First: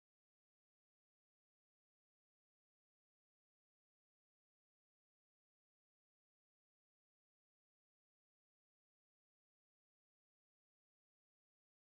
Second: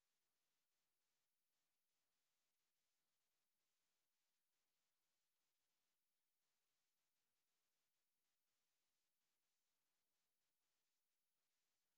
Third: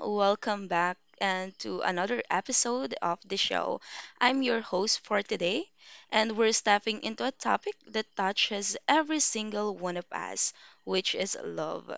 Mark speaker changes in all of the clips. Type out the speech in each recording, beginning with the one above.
Speaker 1: Welcome back and to another episode of the show. I'm your host for today, and we're stepping into a topic that touches every single one of us, which is love.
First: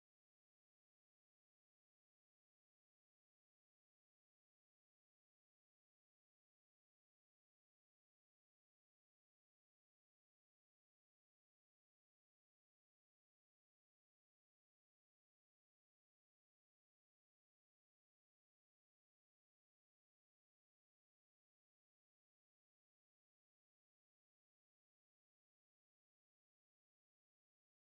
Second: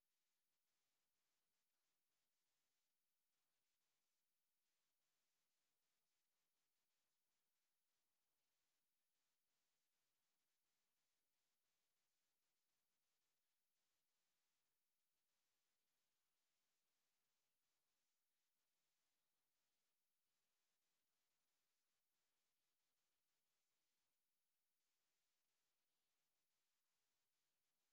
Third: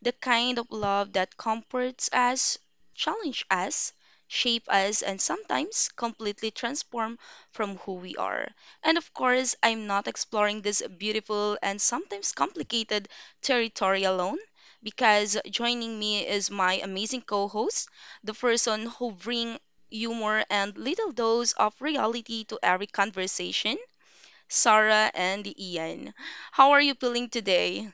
Speaker 1: The kind of love that comforts us, challenges us, shape us, and sometimes completely transform from who we are. And of course, I'm not exploring this beautiful and sometimes complicated territory alone because joining me is my amazing co host, the person who bring humor and little dose of reality to every conversation, Sarah and Ian. How are you feeling today?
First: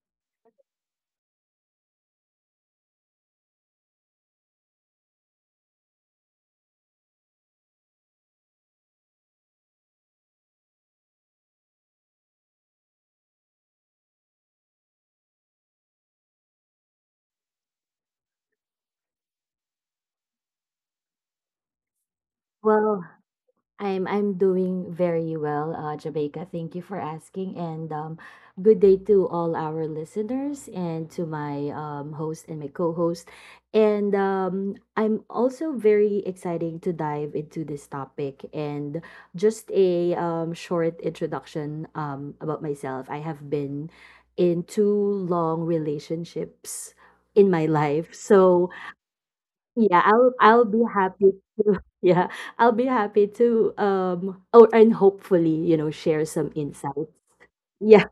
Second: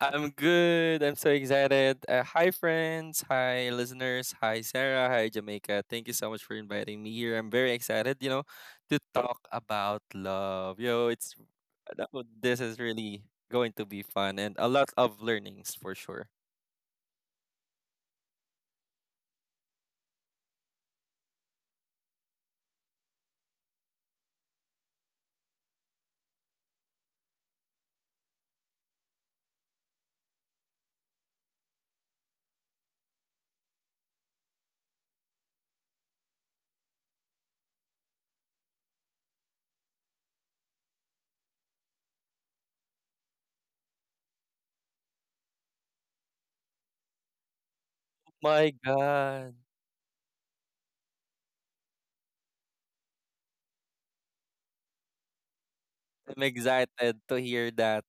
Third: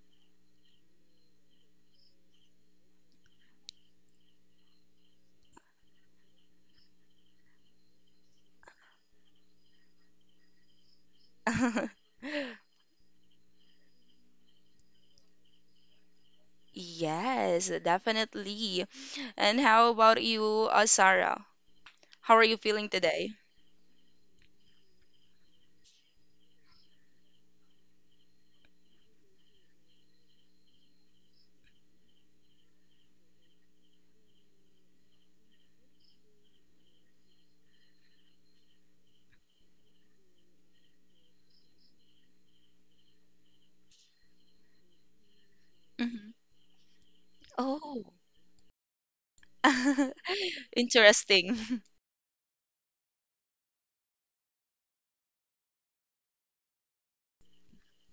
Speaker 2: I'm good. I'm so excited. Hi, friends. Hi, listeners. Hi, Sarah. Hi, Jamaica. Thank you so much for inviting me here. I'm very excited, you know, to talk about love. Yo, it's this is really going to be fun and a lot of learnings for sure.
Speaker 1: Yes, definitely. And how about you, Sarah? How are you feeling
Speaker 3: Well,
Speaker 1: today?
Speaker 3: I'm doing very well, Jamaica. Thank you for asking, and good day to all our listeners and to my host and my co-host. And I'm also very excited to dive into this topic. And just a short introduction about myself. I have been in two long
Speaker 1: Hmm.
Speaker 3: relationships in my life,
Speaker 1: Oh,
Speaker 2: My
Speaker 3: so
Speaker 2: God,
Speaker 3: yeah, I'll I'll be happy
Speaker 1: interesting.
Speaker 3: to yeah, I'll be happy to or and hopefully, share
Speaker 2: I'm
Speaker 3: some
Speaker 2: excited
Speaker 3: insights.
Speaker 2: to hear
Speaker 3: Yeah,
Speaker 2: that.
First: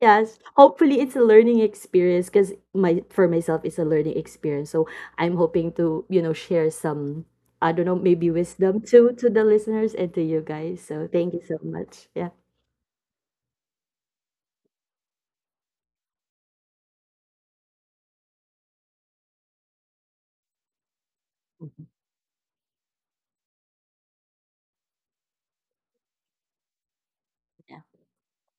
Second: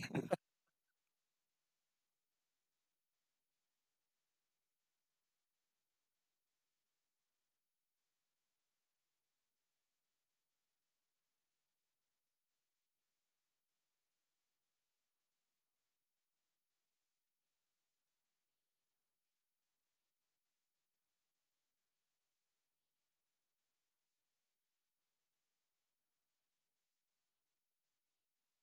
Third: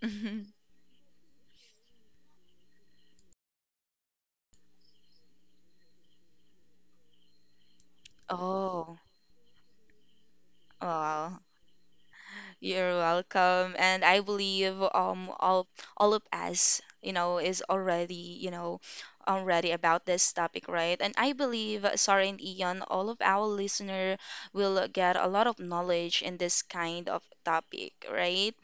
Speaker 3: yes.
Speaker 1: Mhm.
Speaker 3: Hopefully it's a learning experience because my for myself it's a learning experience. So I'm hoping to, share some, I don't know, maybe wisdom
Speaker 1: Oh,
Speaker 3: to the listeners and to you guys. So thank
Speaker 1: wow.
Speaker 3: you so much. Yeah.
Speaker 1: You're welcome. And I believe all of us, is already, already about this topic, right? And I believe
Speaker 3: Mhm.
Speaker 1: Sarah and Ian, all of our listener will get a lot of knowledge in this kind of
Speaker 3: Yeah.
Speaker 1: topic, right?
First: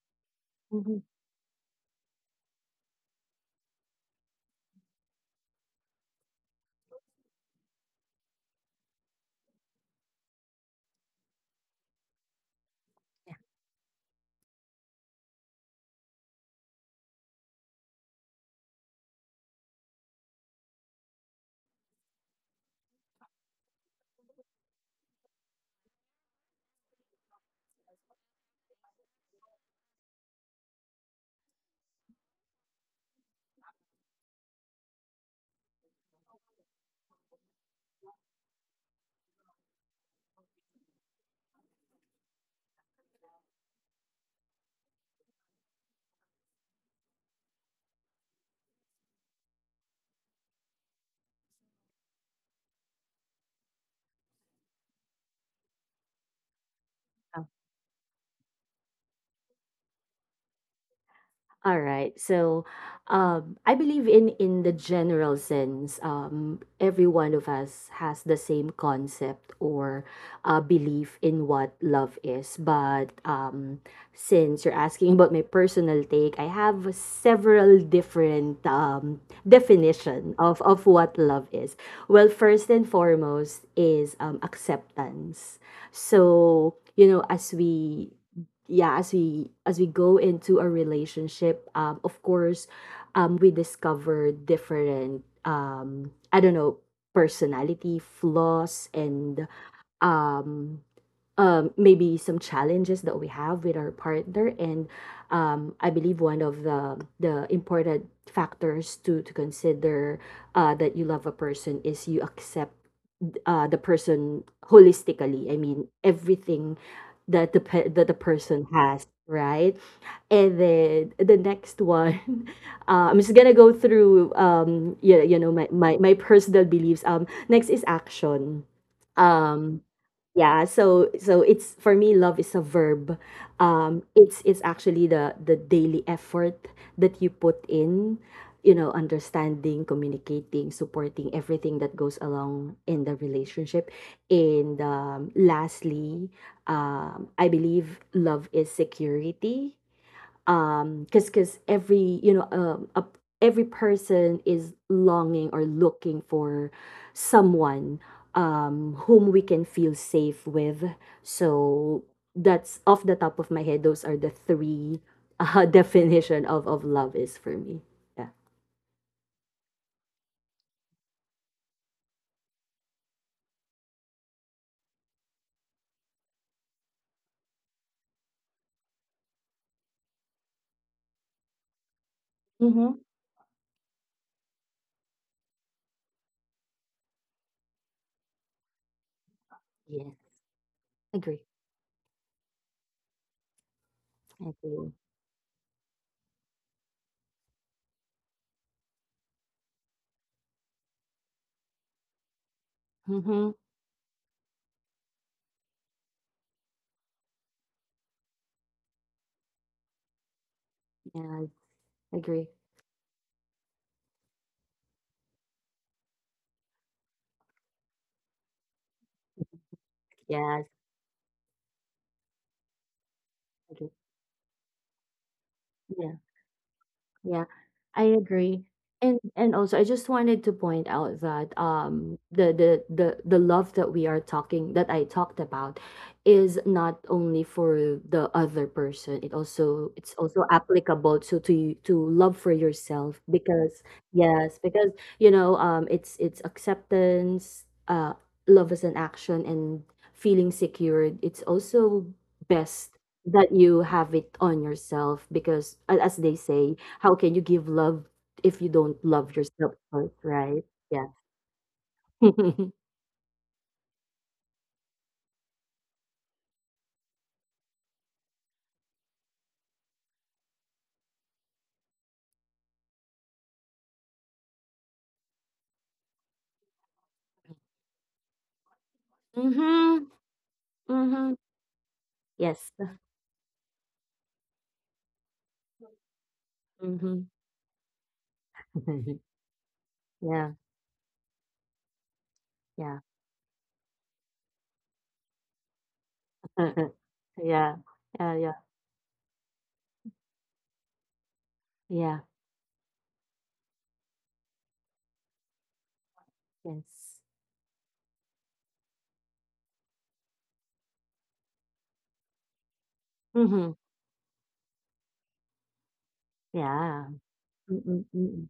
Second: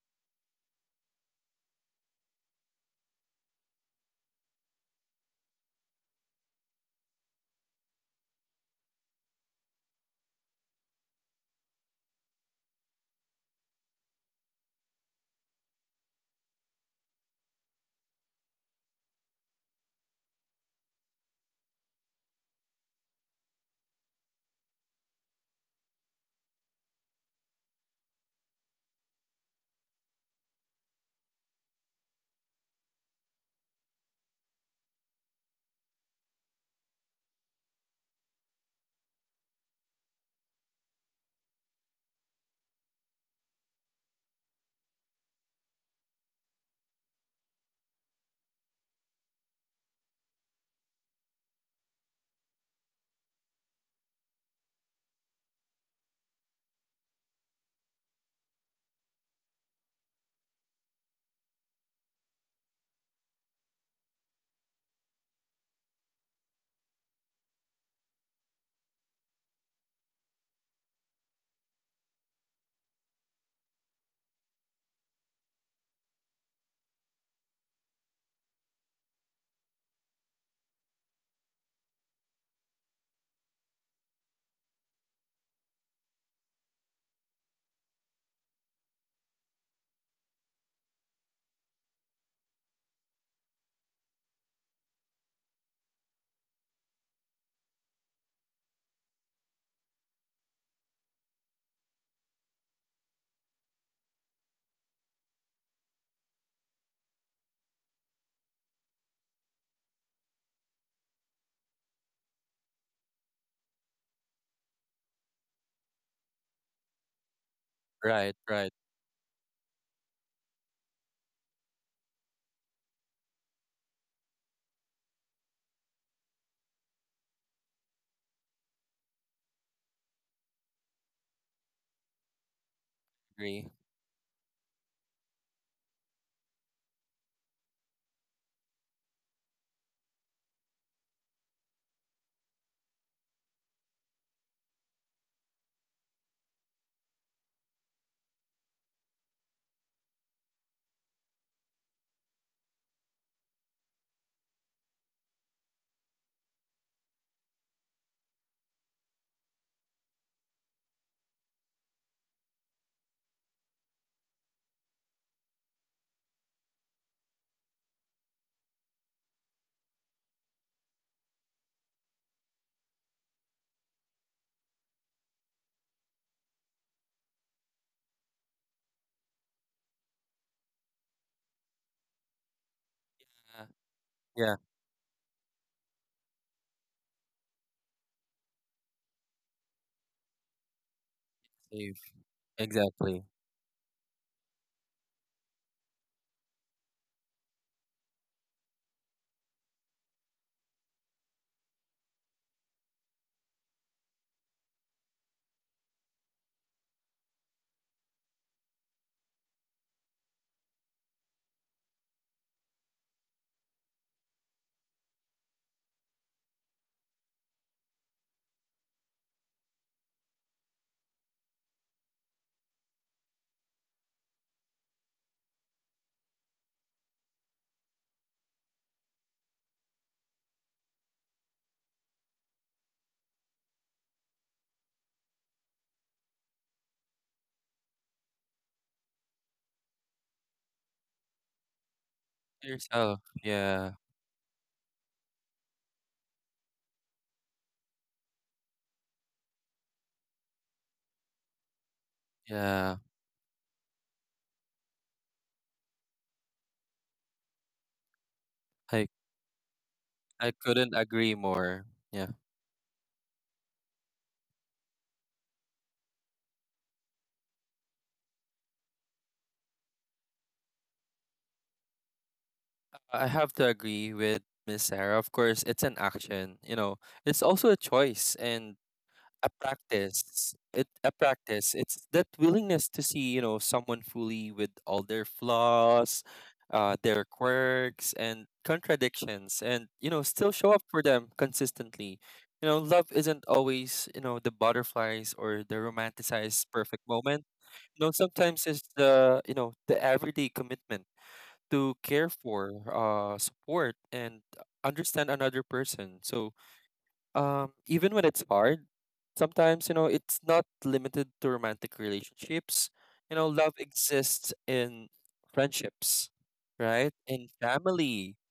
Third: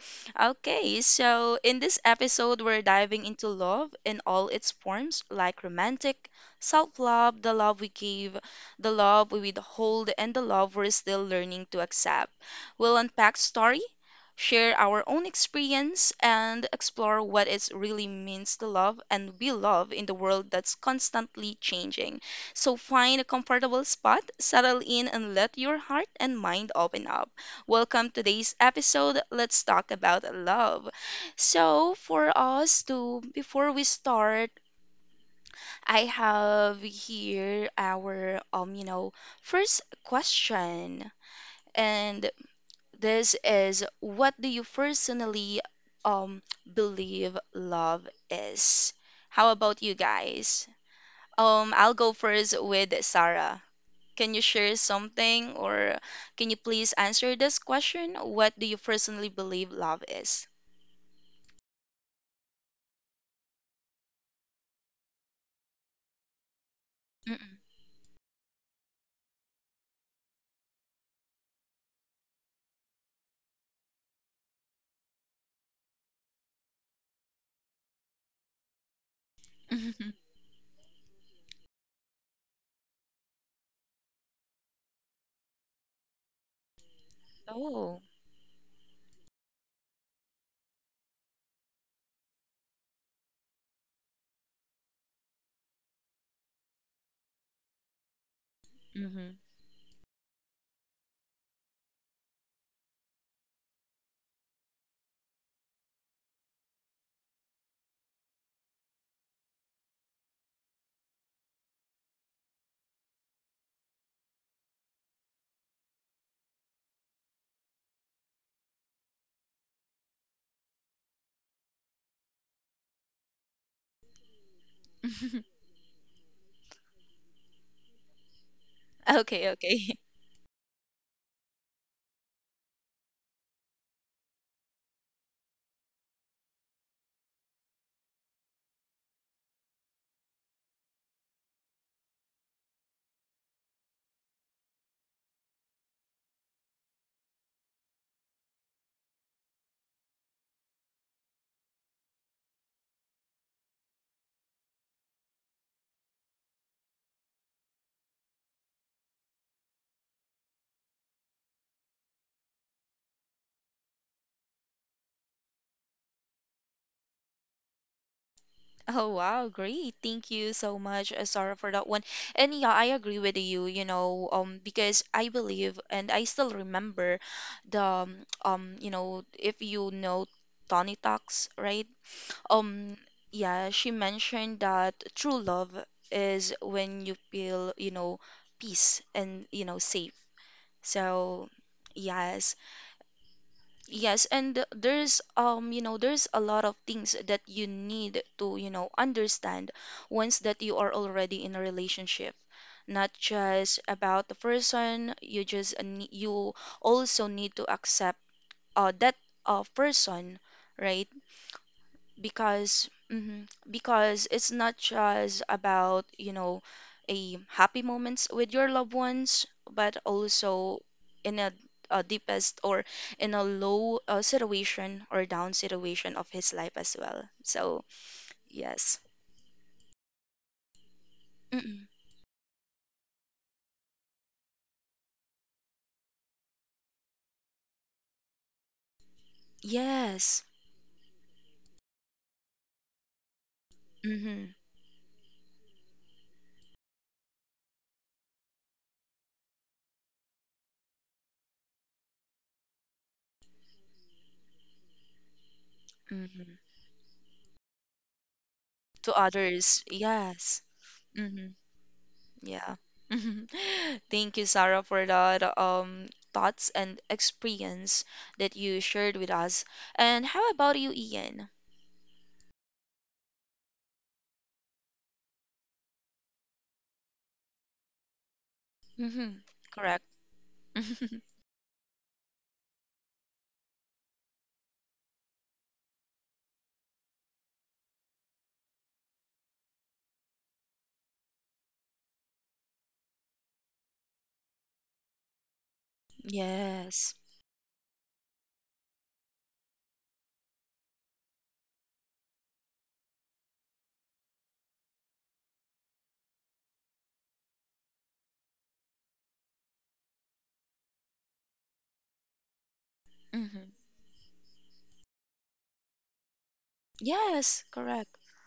Speaker 3: Mhm.
Speaker 1: Okay, so in this episode, we're diving into love in all its forms, like romantic, self-love, the love we give, the love we withhold, and the love we're still learning to accept. We'll
Speaker 3: Yeah.
Speaker 1: unpack story, share our own experience, and explore what it really means to love and we love in the world that's constantly changing. So find a comfortable spot, settle in, and let your heart and mind open up. Welcome to today's episode. Let's talk about love. So, before we start, I have here our, you know, first question. And this is, what do you personally um believe love is? How about you guys? I'll go first with Sarah. Can you share something, or can you please answer this question? What do you personally believe love is?
Speaker 3: All right. So, I believe in the general sense, every one of
Speaker 1: Mm-mm.
Speaker 3: us has the same concept, or belief in what love is. But since you're asking, about my personal take, I have several different,
Speaker 1: Mhm.
Speaker 3: definition of what love is. Well, first and foremost is, acceptance. So, you know, as
Speaker 1: Oh,
Speaker 3: we yeah, as we go into a relationship, of course, we discover different, I don't know, personality flaws,
Speaker 1: Mhm.
Speaker 3: and um maybe some challenges that we have with our partner. And I believe one of the important factors to consider, that you love a person is you accept, the person holistically. I mean everything that that the
Speaker 2: Right,
Speaker 3: person
Speaker 2: right.
Speaker 3: has, right. And then the next one. I'm just gonna go through, my, my personal beliefs. Next is action.
Speaker 1: Okay,
Speaker 3: um
Speaker 1: okay.
Speaker 3: yeah, so it's, for me, love is a verb.
Speaker 2: Agree.
Speaker 3: It's actually the daily effort that you put in, understanding, communicating, supporting everything that goes along in the relationship. And lastly, I believe love is security. Because Every, every person is longing or looking for someone, whom we can feel safe with. So that's off the top of my head. Those are the three, definition of love is for me. Yeah.
Speaker 1: Oh wow, great. Thank you so much, Sarah, for that one. And yeah, I agree with you, you know, because I believe and I still remember the you know, if you know Tony Talks, right?
Speaker 3: Mm-hmm.
Speaker 1: Um,
Speaker 2: Uh,
Speaker 1: yeah, she
Speaker 2: yeah,
Speaker 1: mentioned that true love is when you feel, you know, peace and, you know,
Speaker 3: Yeah.
Speaker 1: safe.
Speaker 3: Agree.
Speaker 1: So,
Speaker 2: safe.
Speaker 1: yes.
Speaker 2: Exactly.
Speaker 1: Yes, and
Speaker 3: Agree.
Speaker 1: there's you know there's a lot of things that you need to you know understand once that you are already in a relationship. Not
Speaker 3: Mm-hmm.
Speaker 1: just about the person, you also need to accept that person, right?
Speaker 3: Yeah. Agree.
Speaker 1: Because mhm, because it's not just about you know a happy moments with your loved ones but
Speaker 3: Yes.
Speaker 1: also in a deepest or in a
Speaker 3: Agree.
Speaker 1: low, situation or down situation of his life as well.
Speaker 3: Yeah,
Speaker 1: So
Speaker 3: I agree.
Speaker 1: yes.
Speaker 3: And also, I just wanted to point out that
Speaker 1: Mm.
Speaker 3: the love that we are talking that I talked about is not only for the other person. It's
Speaker 1: Yes.
Speaker 3: also applicable to love for
Speaker 2: Yourself.
Speaker 3: yourself, because
Speaker 2: Yeah,
Speaker 1: Mm-hmm,
Speaker 3: yes, because it's acceptance, love as an action, and feeling secured. It's also best
Speaker 2: yeah.
Speaker 3: that you have it on yourself, because as they
Speaker 1: mm-hmm.
Speaker 3: say, how can you give love if you
Speaker 2: I
Speaker 3: don't
Speaker 1: To
Speaker 3: love yourself
Speaker 1: others,
Speaker 3: first,
Speaker 2: I
Speaker 1: yes.
Speaker 3: right?
Speaker 2: couldn't
Speaker 3: Yeah.
Speaker 2: agree
Speaker 1: Mm-hmm.
Speaker 2: more. Yeah.
Speaker 1: Yeah. Thank you, Sarah, for that thoughts and experience that you shared with us. And how about you, Ian?
Speaker 2: I have to agree with Miss Sarah. Of course, it's an action. You know, it's also a choice and
Speaker 1: Mm-hmm.
Speaker 2: a
Speaker 1: Correct.
Speaker 3: Mhm.
Speaker 2: practice.
Speaker 3: Mhm.
Speaker 2: It's that
Speaker 3: Yes.
Speaker 2: willingness to see someone fully with all their flaws, their
Speaker 3: Mhm.
Speaker 2: quirks and contradictions, and you know still
Speaker 3: Yeah.
Speaker 2: show up for them consistently. You know,
Speaker 3: Yeah.
Speaker 2: love isn't always the butterflies or the romanticized perfect
Speaker 1: Yes.
Speaker 2: moment.
Speaker 3: Yeah.
Speaker 2: You know,
Speaker 3: Yeah. Yeah.
Speaker 2: sometimes it's the the everyday commitment to
Speaker 3: Yeah.
Speaker 2: care for, support, and understand another person. So
Speaker 3: Yes.
Speaker 2: even when it's hard, sometimes you know it's not limited to romantic relationships. You know,
Speaker 3: Mhm.
Speaker 2: love
Speaker 1: Mm-hmm.
Speaker 2: exists in friendships,
Speaker 3: Yeah.
Speaker 2: right? In
Speaker 1: Yes,
Speaker 3: Mm-mm,
Speaker 1: correct.
Speaker 2: family,
Speaker 3: mm-mm.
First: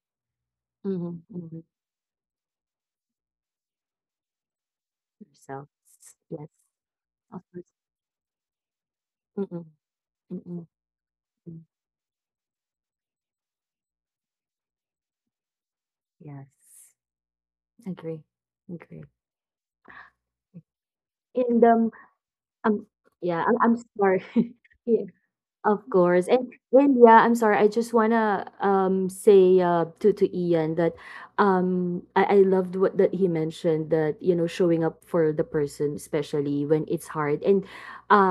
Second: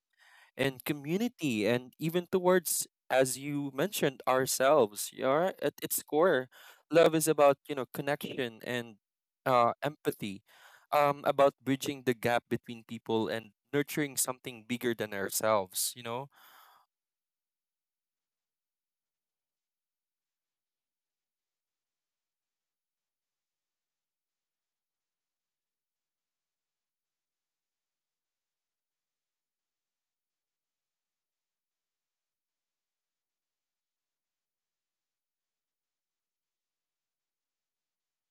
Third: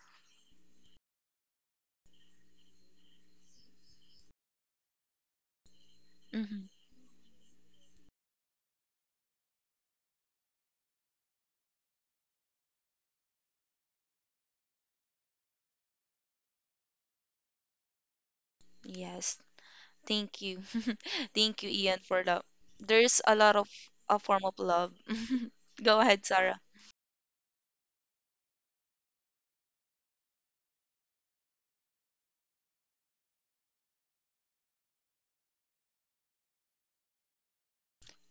Speaker 2: and
Speaker 3: Mhm. Mhm.
Speaker 2: community, and even towards, as you mentioned, ourselves. Yeah,
Speaker 3: Yourself.
Speaker 2: at its
Speaker 3: Yes.
Speaker 2: core
Speaker 1: Mm-hmm.
Speaker 2: love is
Speaker 3: Of
Speaker 2: about
Speaker 3: course.
Speaker 2: you know connection and
Speaker 3: Mm-mm,
Speaker 2: empathy,
Speaker 3: mm-mm,
Speaker 2: about
Speaker 3: mm.
Speaker 2: bridging the gap between people and nurturing something bigger than ourselves, you know.
Speaker 3: Yes. Agree. Agree.
Speaker 1: Yes. Thank you. Thank
Speaker 3: And,
Speaker 1: you, Ian, for that.
Speaker 3: um,
Speaker 1: There's a
Speaker 3: yeah,
Speaker 1: lot
Speaker 3: I'm,
Speaker 1: of
Speaker 3: I'm
Speaker 1: a
Speaker 3: sorry.
Speaker 1: form of love.
Speaker 3: Of
Speaker 1: Go ahead,
Speaker 3: course. And
Speaker 1: Sarah.
Speaker 3: and yeah, I'm sorry. I just wanna say, to Ian that, I loved what that he mentioned, that showing up for the person, especially when it's hard. And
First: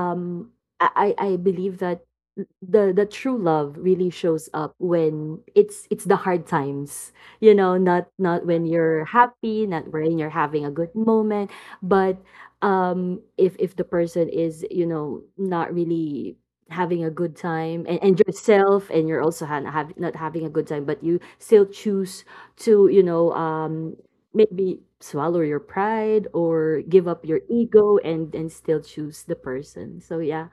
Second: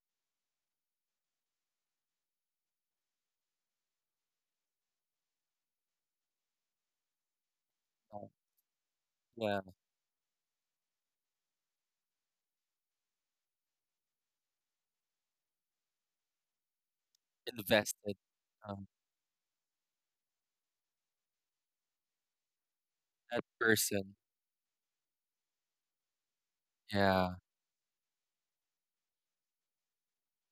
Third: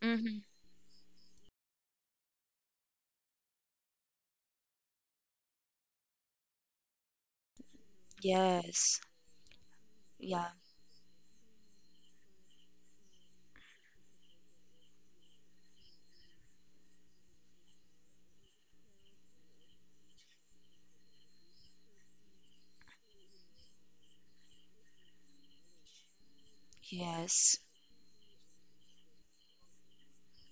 Speaker 1: Mm-hmm.
Speaker 3: I believe that the true love really shows up when it's the hard times, not
Speaker 2: Uh,
Speaker 3: not when
Speaker 1: Yes.
Speaker 3: you're
Speaker 2: yeah,
Speaker 3: happy, not when you're
Speaker 1: Yeah.
Speaker 3: having a good moment, but if the person is, not really having a good time, and,
Speaker 2: invested,
Speaker 3: and
Speaker 2: um,
Speaker 3: yourself, and you're also not having a good time, but you still choose to,
Speaker 2: that person,
Speaker 3: maybe swallow your pride, or give up
Speaker 2: yeah.
Speaker 3: your
Speaker 1: Yes.
Speaker 3: ego, and still choose the person, so yeah.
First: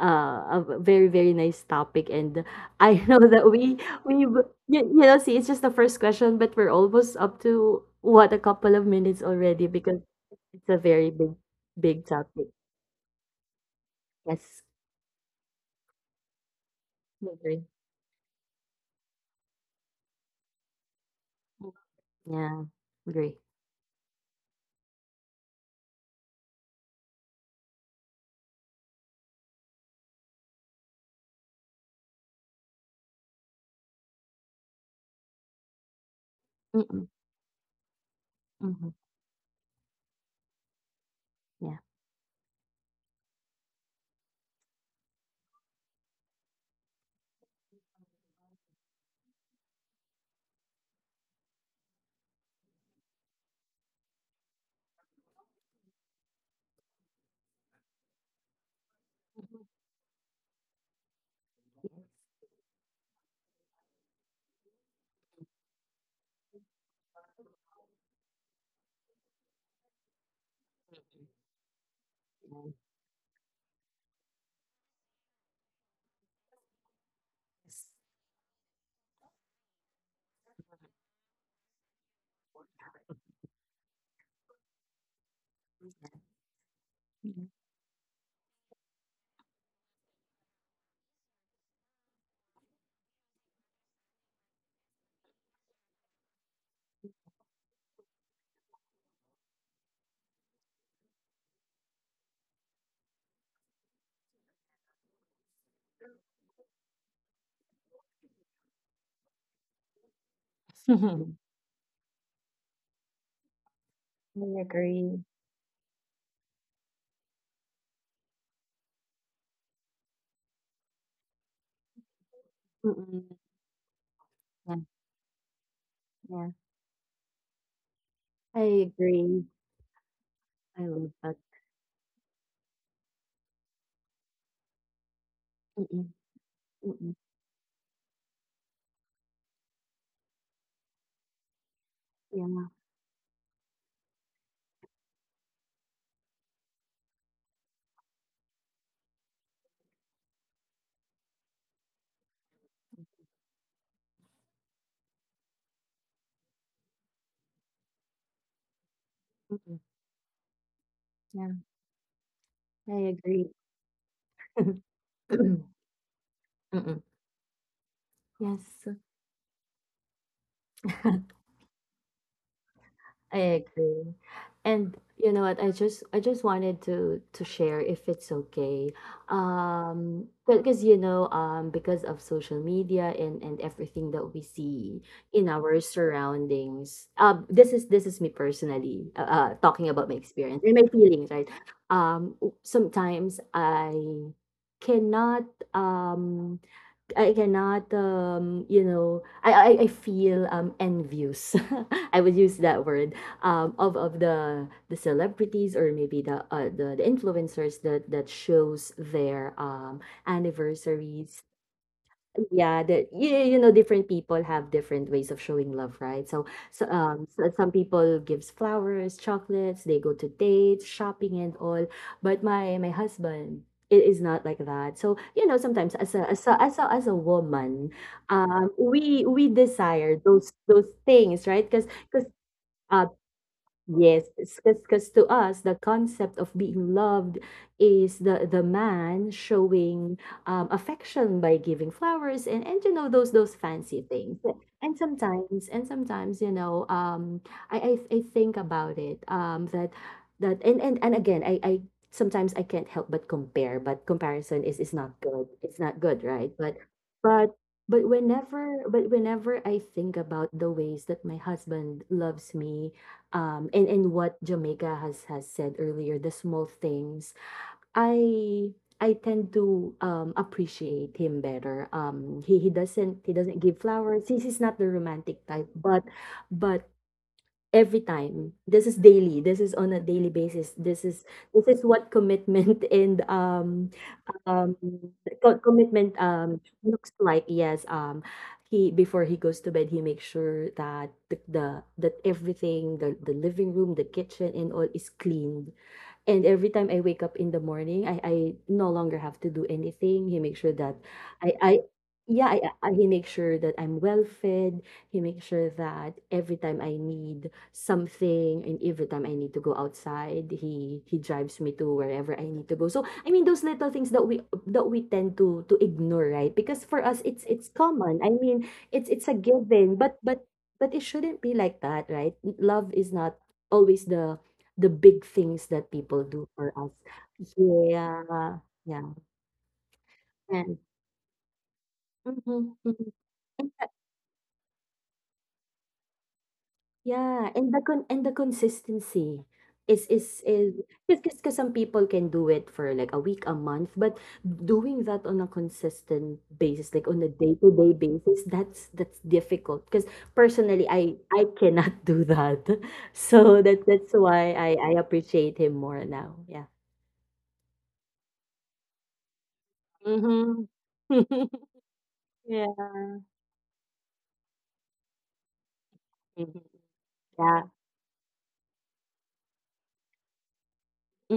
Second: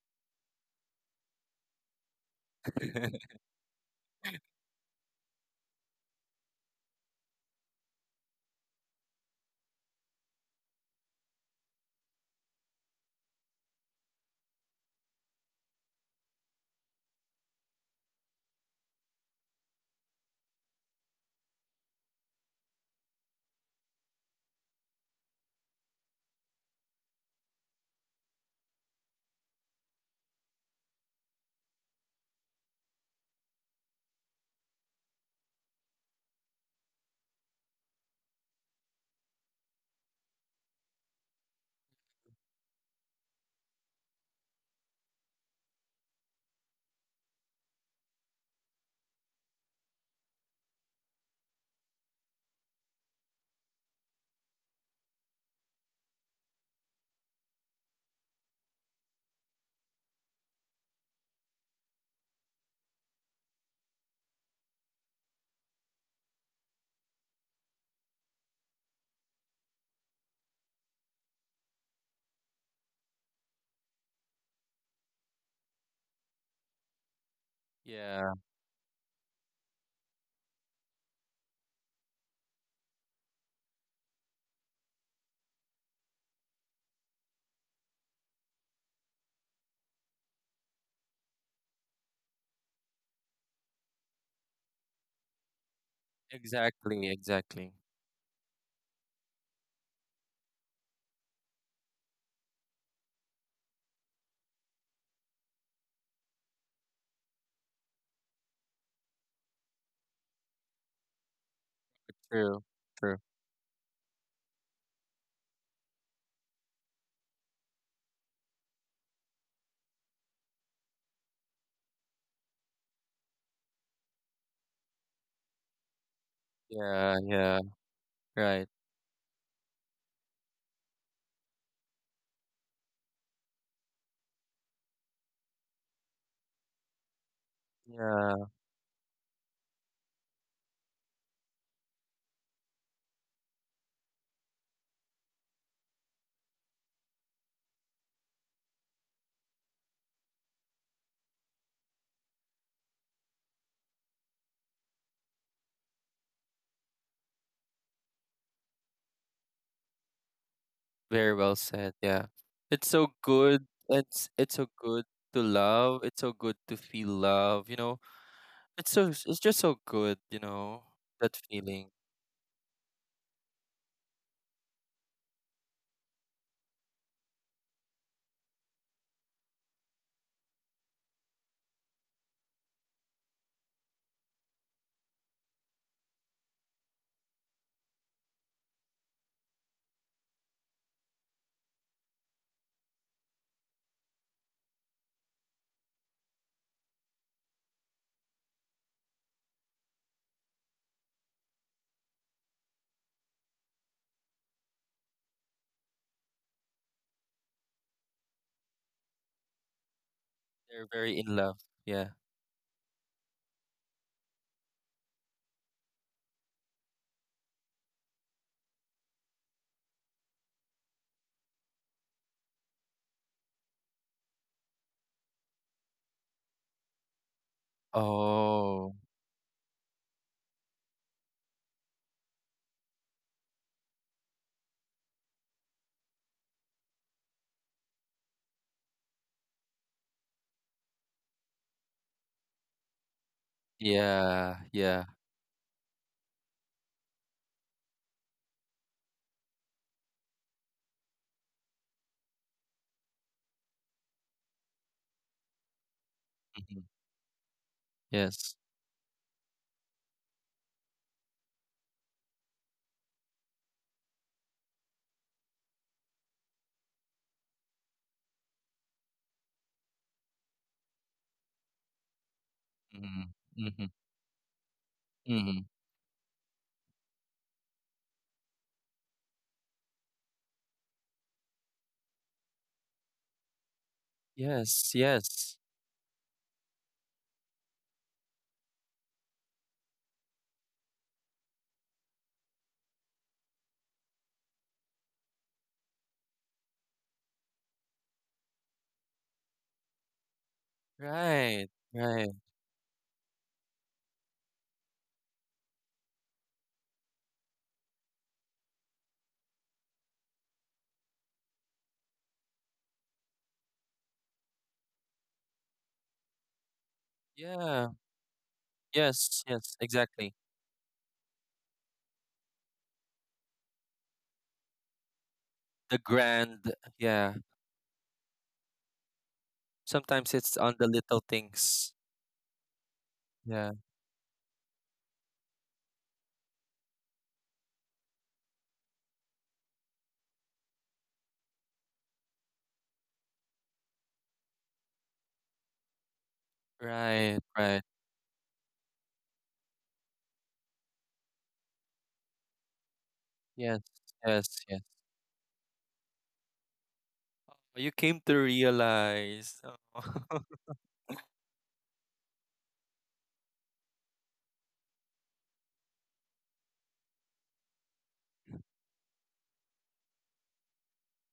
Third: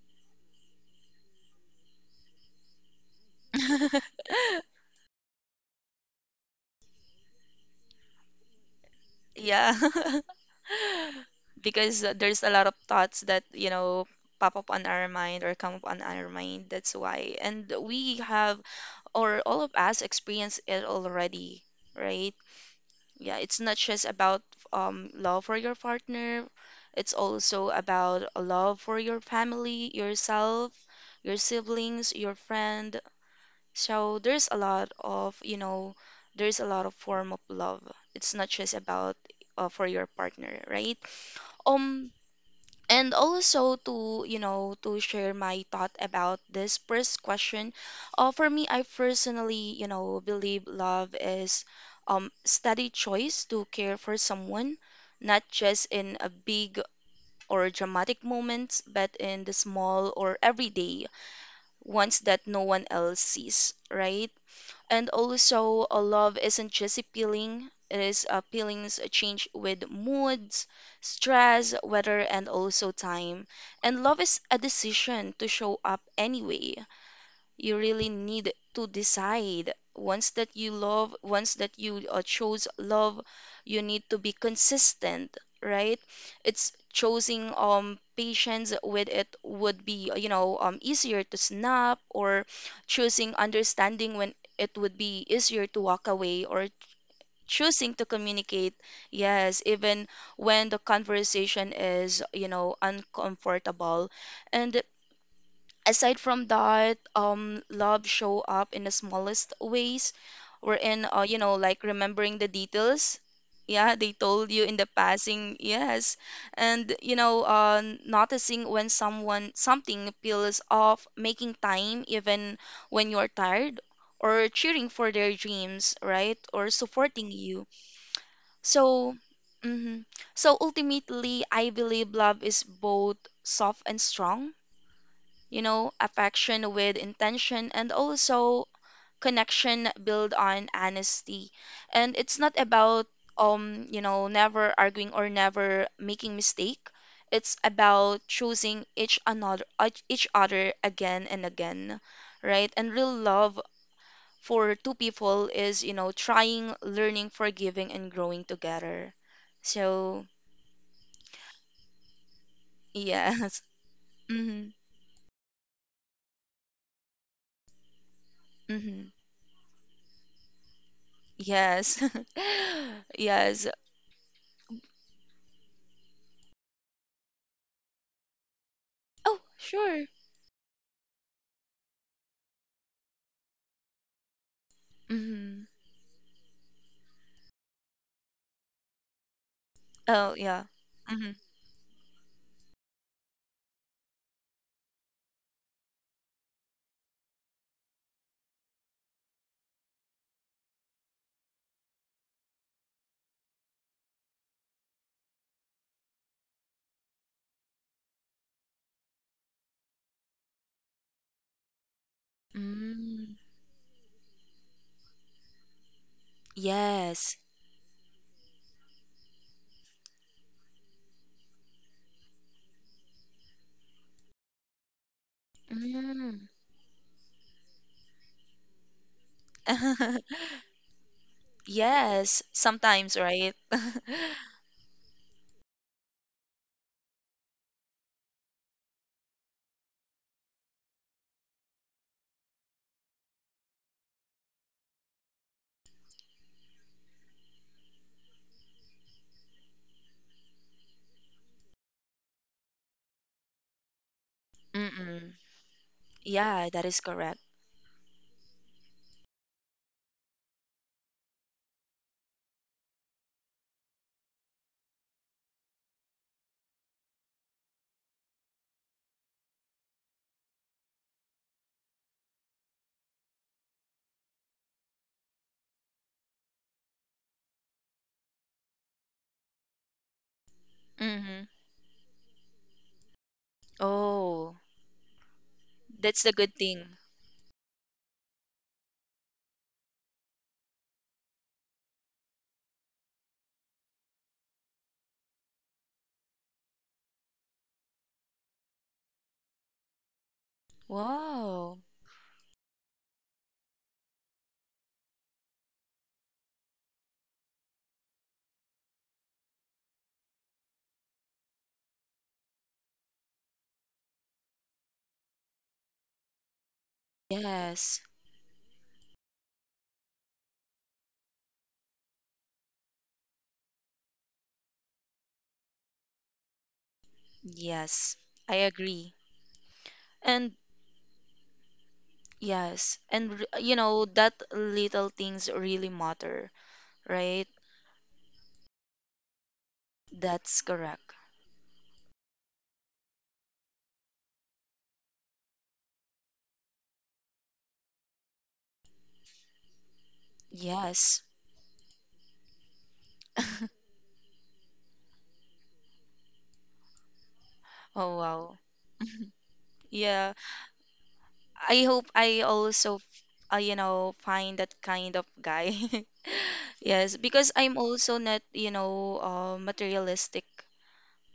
Speaker 3: A very, very nice topic. And I know that we see, it's just the first question, but we're almost up to, what, a couple of minutes already,
Speaker 1: Yeah.
Speaker 3: because it's a very big,
Speaker 1: Because,
Speaker 3: big
Speaker 1: there's
Speaker 3: topic.
Speaker 1: a lot of thoughts that you know pop
Speaker 3: Yes.
Speaker 1: up on our mind or come up on our mind, that's why,
Speaker 3: Agree.
Speaker 1: and we have, or all of us experience it already, right?
Speaker 3: Yeah. Agree.
Speaker 1: Yeah, it's not just about love for your partner, it's also about a love for your family, yourself, your siblings, your friend. So there's a lot of, you know, there's a lot of
Speaker 3: Mm,
Speaker 1: form of love. It's not just
Speaker 3: mhm,
Speaker 1: about, for your partner, right?
Speaker 3: yeah.
Speaker 1: Um, and also, to, you know, to share my thought about this first question. For me, I personally, you know, believe love is steady choice to care for someone, not just in a big or dramatic moments, but in the small or everyday ones that no one else sees, right? And also, a love isn't just appealing, it is, feelings change with moods, stress, weather, and also time. And love is a decision to show up anyway. You
Speaker 3: Yes.
Speaker 1: really
Speaker 2: Yeah,
Speaker 1: need to decide once that you love, once that you, chose love, you need to be consistent, right? It's
Speaker 3: Mhm.
Speaker 1: choosing patience with it would be, you know, easier to snap, or choosing understanding when it would be easier to walk away, or
Speaker 2: exactly, exactly.
Speaker 1: choosing to communicate, yes, even when the conversation is, you know, uncomfortable. And aside from that, love show up in the smallest ways. We're in, you know, like remembering the
Speaker 2: True, true.
Speaker 1: details. Yeah, they told
Speaker 3: I
Speaker 1: you in the
Speaker 3: agree.
Speaker 1: passing, yes. And, you know, noticing when someone, something peels off, making time even when
Speaker 3: Mm,
Speaker 1: you're tired, or
Speaker 3: yeah,
Speaker 1: cheering for their dreams, right?
Speaker 3: yeah.
Speaker 1: Or
Speaker 2: Yeah,
Speaker 1: supporting
Speaker 2: yeah,
Speaker 1: you.
Speaker 3: I
Speaker 2: right,
Speaker 1: So,
Speaker 3: agree.
Speaker 1: mhm. So
Speaker 3: I love that.
Speaker 1: ultimately, I believe love is both soft and strong, you know,
Speaker 3: Mm,
Speaker 1: affection with
Speaker 3: mm,
Speaker 1: intention, and
Speaker 2: yeah.
Speaker 1: also connection built on honesty. And it's not
Speaker 3: yeah,
Speaker 1: about, you know, never arguing or never making mistake. It's about choosing each another each other again and again, right? And real love for two people is, you know, trying, learning, forgiving and growing together.
Speaker 3: mm,
Speaker 1: So,
Speaker 2: Very
Speaker 3: yeah.
Speaker 2: well said. Yeah. It's so
Speaker 3: I agree.
Speaker 1: yes.
Speaker 2: good. It's so
Speaker 1: Mm-hmm.
Speaker 2: good to love. It's so good to
Speaker 3: Mm,
Speaker 2: feel love, you know. It's
Speaker 3: yes.
Speaker 1: Mm-hmm.
Speaker 2: so it's just so good, you know, that feeling.
Speaker 1: Yes.
Speaker 3: I
Speaker 1: Yes.
Speaker 3: agree. And you know what? I just wanted to share, if it's okay.
Speaker 1: Oh, sure.
Speaker 3: Because of social media and everything that we see in
Speaker 1: Mm-hmm.
Speaker 3: our surroundings. This is me personally, talking about my
Speaker 1: Oh,
Speaker 3: experience
Speaker 1: yeah.
Speaker 3: and my feelings,
Speaker 1: Mm-hmm.
Speaker 3: right? Sometimes cannot um I cannot, I feel, envious. I would use that word, of the celebrities, or maybe the influencers that shows their,
Speaker 2: They're very in
Speaker 3: anniversaries.
Speaker 2: love. Yeah.
Speaker 3: Yeah, that,
Speaker 1: Mm,
Speaker 3: different people have different ways of showing love, right? So, so um,
Speaker 1: yes.
Speaker 3: so some people gives flowers, chocolates, they go to dates, shopping, and all. But my husband, it is not like that. So, you know, sometimes, as a
Speaker 1: Mm.
Speaker 3: as a as a, as a woman,
Speaker 2: Oh.
Speaker 3: we desire those things, right? Because,
Speaker 1: Yes, sometimes, right?
Speaker 3: yes, because to us, the concept of being loved is the man showing, affection by giving flowers, and you know, those fancy things.
Speaker 2: Yeah.
Speaker 3: And
Speaker 2: Yeah.
Speaker 3: sometimes and sometimes I think about it, that that and and and again, I can't help but compare, but comparison is not
Speaker 1: Mm-mm.
Speaker 3: good. It's not good, right?
Speaker 1: Yeah,
Speaker 2: Hmm.
Speaker 1: that is correct.
Speaker 3: But but
Speaker 2: Yes.
Speaker 3: whenever but whenever I think about the ways that my husband loves me, and what Jamaica has said earlier, the small things, I I tend to, appreciate him better. He he doesn't
Speaker 2: Hmm.
Speaker 3: he doesn't give
Speaker 2: Hmm.
Speaker 3: flowers. He's not the romantic type,
Speaker 2: Hmm.
Speaker 3: but every time, this is daily, this is on a daily basis, this is
Speaker 1: Mm-hmm.
Speaker 3: this is what commitment, and
Speaker 1: Oh,
Speaker 3: um,
Speaker 2: Yes.
Speaker 3: co
Speaker 2: Yes.
Speaker 3: commitment,
Speaker 1: that's the good thing.
Speaker 3: looks like. Yes, he, before he goes to bed, he makes sure that, the that everything, the living room, the kitchen, and all, is clean. And every time I wake up in the morning, I no longer have to do anything. He makes sure that
Speaker 2: Right.
Speaker 3: I
Speaker 1: Wow.
Speaker 2: Right.
Speaker 3: yeah, he makes sure that I'm well fed. He makes sure that every time I need something, and every time I need to go outside, he drives me to wherever I need to go. So I mean those little things that we tend to ignore, right? Because for us, it's
Speaker 2: Yeah.
Speaker 1: Yes.
Speaker 3: common. I mean it's a
Speaker 2: Yes. Yes.
Speaker 3: given, but
Speaker 2: Exactly.
Speaker 3: but but it shouldn't be like that, right? Love is not always the big things that
Speaker 2: The
Speaker 3: people do for
Speaker 2: grand.
Speaker 3: us.
Speaker 2: Yeah.
Speaker 1: Yes.
Speaker 3: Yeah,
Speaker 1: I
Speaker 3: yeah,
Speaker 1: agree.
Speaker 2: Sometimes
Speaker 1: And
Speaker 2: it's
Speaker 3: and
Speaker 2: on the little things.
Speaker 3: mhm,
Speaker 1: yes,
Speaker 3: mhm.
Speaker 1: and
Speaker 3: And
Speaker 1: you
Speaker 2: Yeah.
Speaker 1: know that little things really matter, right?
Speaker 3: yeah, and the consistency is is
Speaker 1: That's
Speaker 3: is
Speaker 1: correct.
Speaker 3: because some people can do it for like a week, a month, but doing that on a consistent basis, like on a
Speaker 2: Right. Right.
Speaker 3: day-to-day basis, that's difficult. Because personally, I
Speaker 1: Yes.
Speaker 3: I cannot do that. So that
Speaker 2: Yes,
Speaker 3: that's why
Speaker 2: yes,
Speaker 3: I
Speaker 2: yes.
Speaker 3: I appreciate him more now. Yeah.
Speaker 2: You
Speaker 1: Oh,
Speaker 2: came to
Speaker 1: wow.
Speaker 2: realize,
Speaker 1: Yeah.
Speaker 2: oh,
Speaker 3: Mm-hmm.
Speaker 1: I hope I also,
Speaker 3: Yeah.
Speaker 1: you know, find that kind of guy. Yes, because
Speaker 3: Yeah.
Speaker 1: I'm also not, you know, materialistic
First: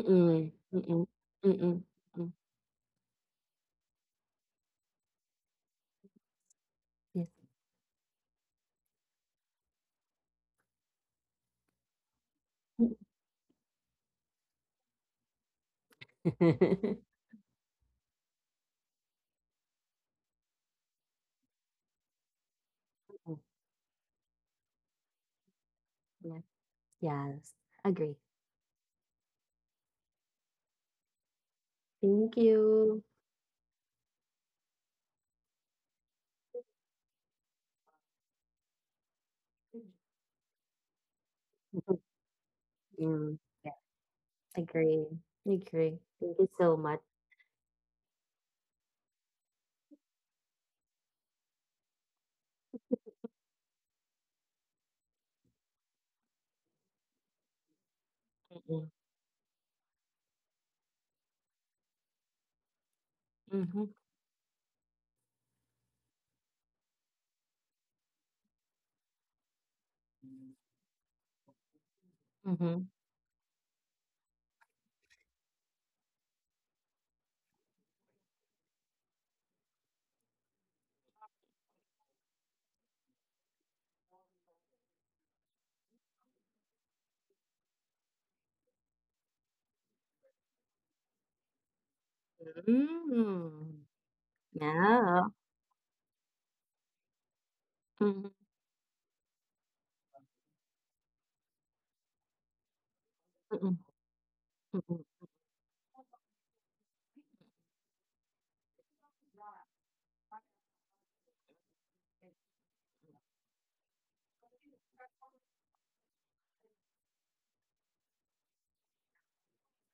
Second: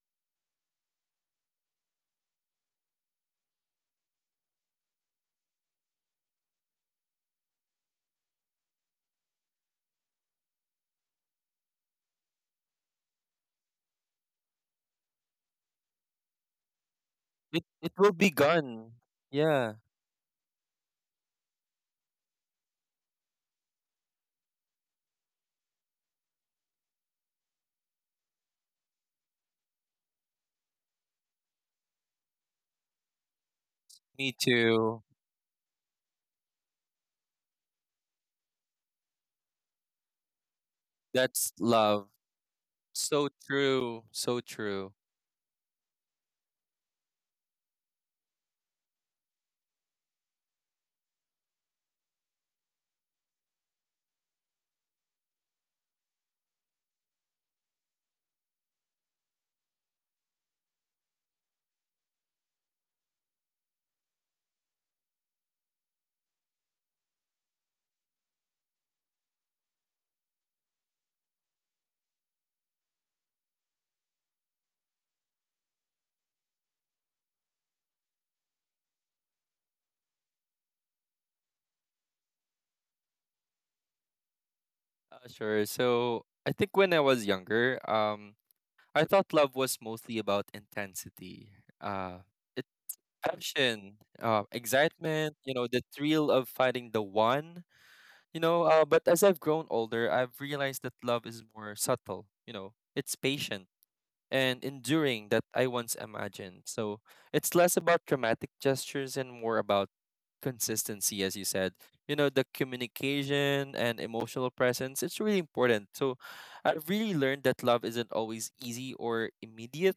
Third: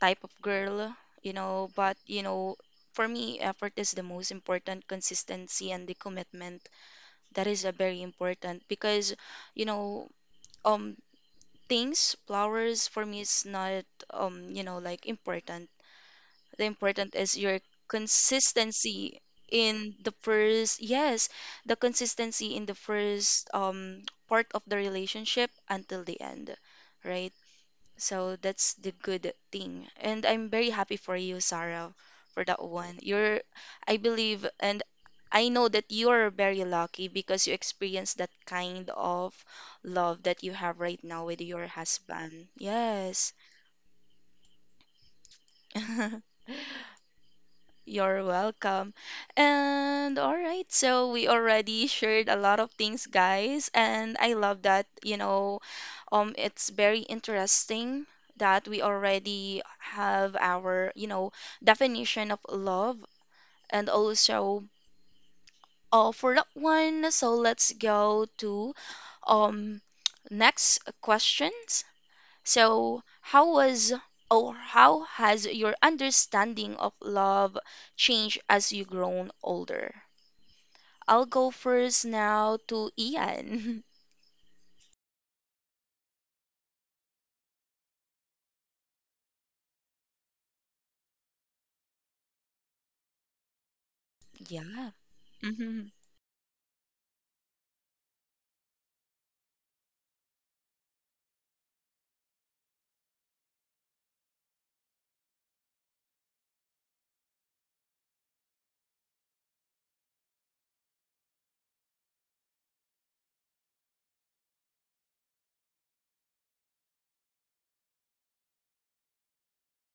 Speaker 1: type of girl,
Speaker 3: Mm-mm.
Speaker 1: you know,
Speaker 3: Mm-mm.
Speaker 1: but, you
Speaker 3: Mm.
Speaker 1: know, for me, effort is the most important, consistency and the commitment.
Speaker 3: Yes.
Speaker 1: That is a very important because, you know, um, things, flowers
Speaker 3: Mm.
Speaker 1: for me is not, you know, like important. The important is your
Speaker 2: it will be gone.
Speaker 1: consistency
Speaker 2: Yeah,
Speaker 1: in the first, yes, the consistency in the
Speaker 3: Mm.
Speaker 1: first part of the relationship until the
Speaker 3: Yeah.
Speaker 1: end, right?
Speaker 3: Yes. Agree.
Speaker 1: So that's the good thing, and I'm very happy for you, Sarah,
Speaker 3: Thank
Speaker 1: for that one.
Speaker 3: you.
Speaker 1: You're, I
Speaker 2: me
Speaker 1: believe, and
Speaker 2: too.
Speaker 1: I know that you're very lucky because you experienced that kind of love that you have right now with
Speaker 2: That's
Speaker 1: your
Speaker 3: Mhm.
Speaker 2: love.
Speaker 1: husband.
Speaker 2: So
Speaker 1: Yes.
Speaker 3: Mm. Yeah.
Speaker 2: true, so true.
Speaker 3: Agree. Agree. Thank you so much.
Speaker 1: You're welcome. And all right, so we already shared a lot of things, guys, and I love that, you know, it's very interesting that we
Speaker 3: Mm-mm.
Speaker 1: already have our, you know, definition of love,
Speaker 3: Mm-hmm.
Speaker 1: and also, for that one, so let's go to um next questions.
Speaker 3: Mm-hmm.
Speaker 1: So, how was or how has your understanding of love changed as you grown older? I'll go first now to Ian.
Speaker 2: Sure. So I think when I was younger, I thought love was mostly about intensity, uh, it,
Speaker 3: Mm.
Speaker 2: passion,
Speaker 1: Yeah.
Speaker 3: Yeah.
Speaker 2: excitement. You know, the
Speaker 1: Hmm.
Speaker 2: thrill of finding the one.
Speaker 3: Mm-hmm.
Speaker 2: You know, but as I've grown older, I've realized that love is more subtle. You know, it's patient
Speaker 3: Mm-mm.
Speaker 2: and
Speaker 3: Mm-mm.
Speaker 2: enduring that I once imagined. So it's less about dramatic gestures and more about consistency, as you said. You know, the communication and emotional presence, it's really important. So I've really learned that love isn't always easy or immediate.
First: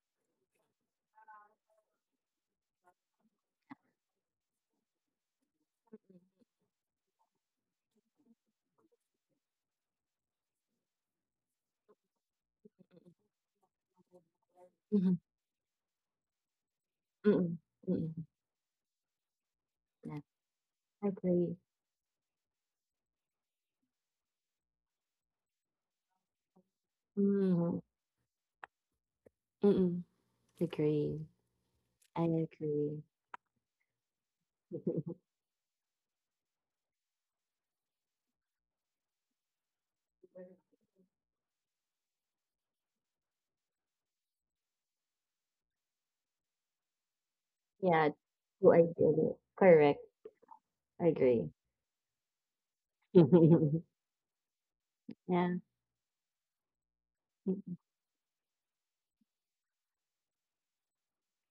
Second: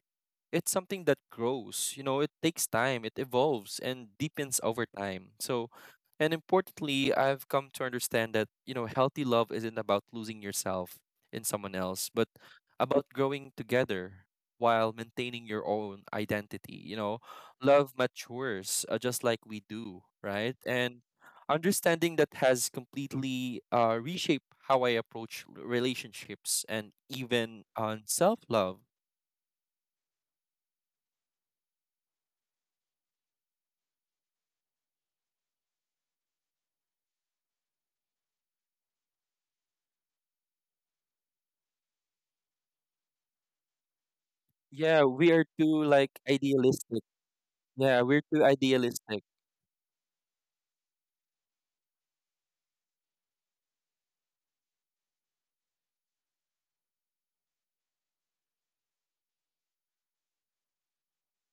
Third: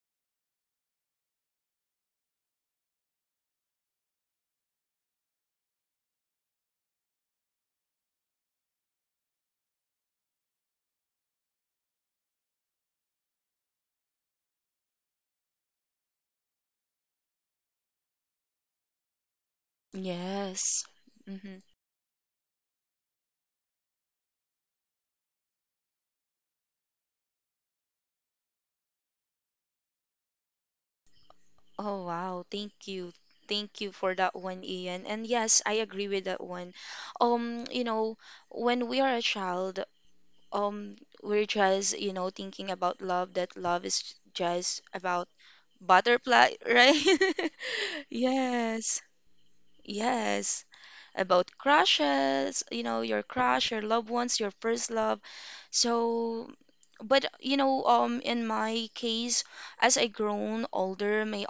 Speaker 2: It's something that grows, you know, it takes time, it evolves and deepens over time. So, and importantly, I've come to understand that, you know, healthy love isn't about losing yourself in someone else, but about growing together while
Speaker 3: Mm-mm.
Speaker 2: maintaining your own identity. You know,
Speaker 3: Mm-mm.
Speaker 2: love
Speaker 3: Mm-mm.
Speaker 2: matures, just like we do,
Speaker 3: Yeah.
Speaker 2: right?
Speaker 1: Yes.
Speaker 2: And
Speaker 3: Agree.
Speaker 1: Hmm.
Speaker 2: understanding that has completely reshaped how I approach relationships and even
Speaker 3: Mm-hmm.
Speaker 2: on self love.
Speaker 3: Mm-mm. Agree.
Speaker 1: Oh,
Speaker 3: I
Speaker 1: wow. Thank
Speaker 3: agree.
Speaker 1: you. Thank you for that one, Ian. And yes, I agree with that one. You know, when we are a child, um we're just you know thinking about love, that love is just
Speaker 2: Yeah,
Speaker 1: about
Speaker 2: we are too like
Speaker 1: butterfly right
Speaker 2: idealistic. Yeah,
Speaker 3: Yeah,
Speaker 2: we're too
Speaker 3: who I
Speaker 1: yes,
Speaker 3: did
Speaker 2: idealistic.
Speaker 3: it. Correct,
Speaker 1: yes,
Speaker 3: I agree.
Speaker 1: about crushes, you know, your crush, your loved ones, your first love.
Speaker 3: Yeah.
Speaker 1: So but
Speaker 3: Mm,
Speaker 1: you
Speaker 3: mm,
Speaker 1: know, um, in my case, as I grown older, my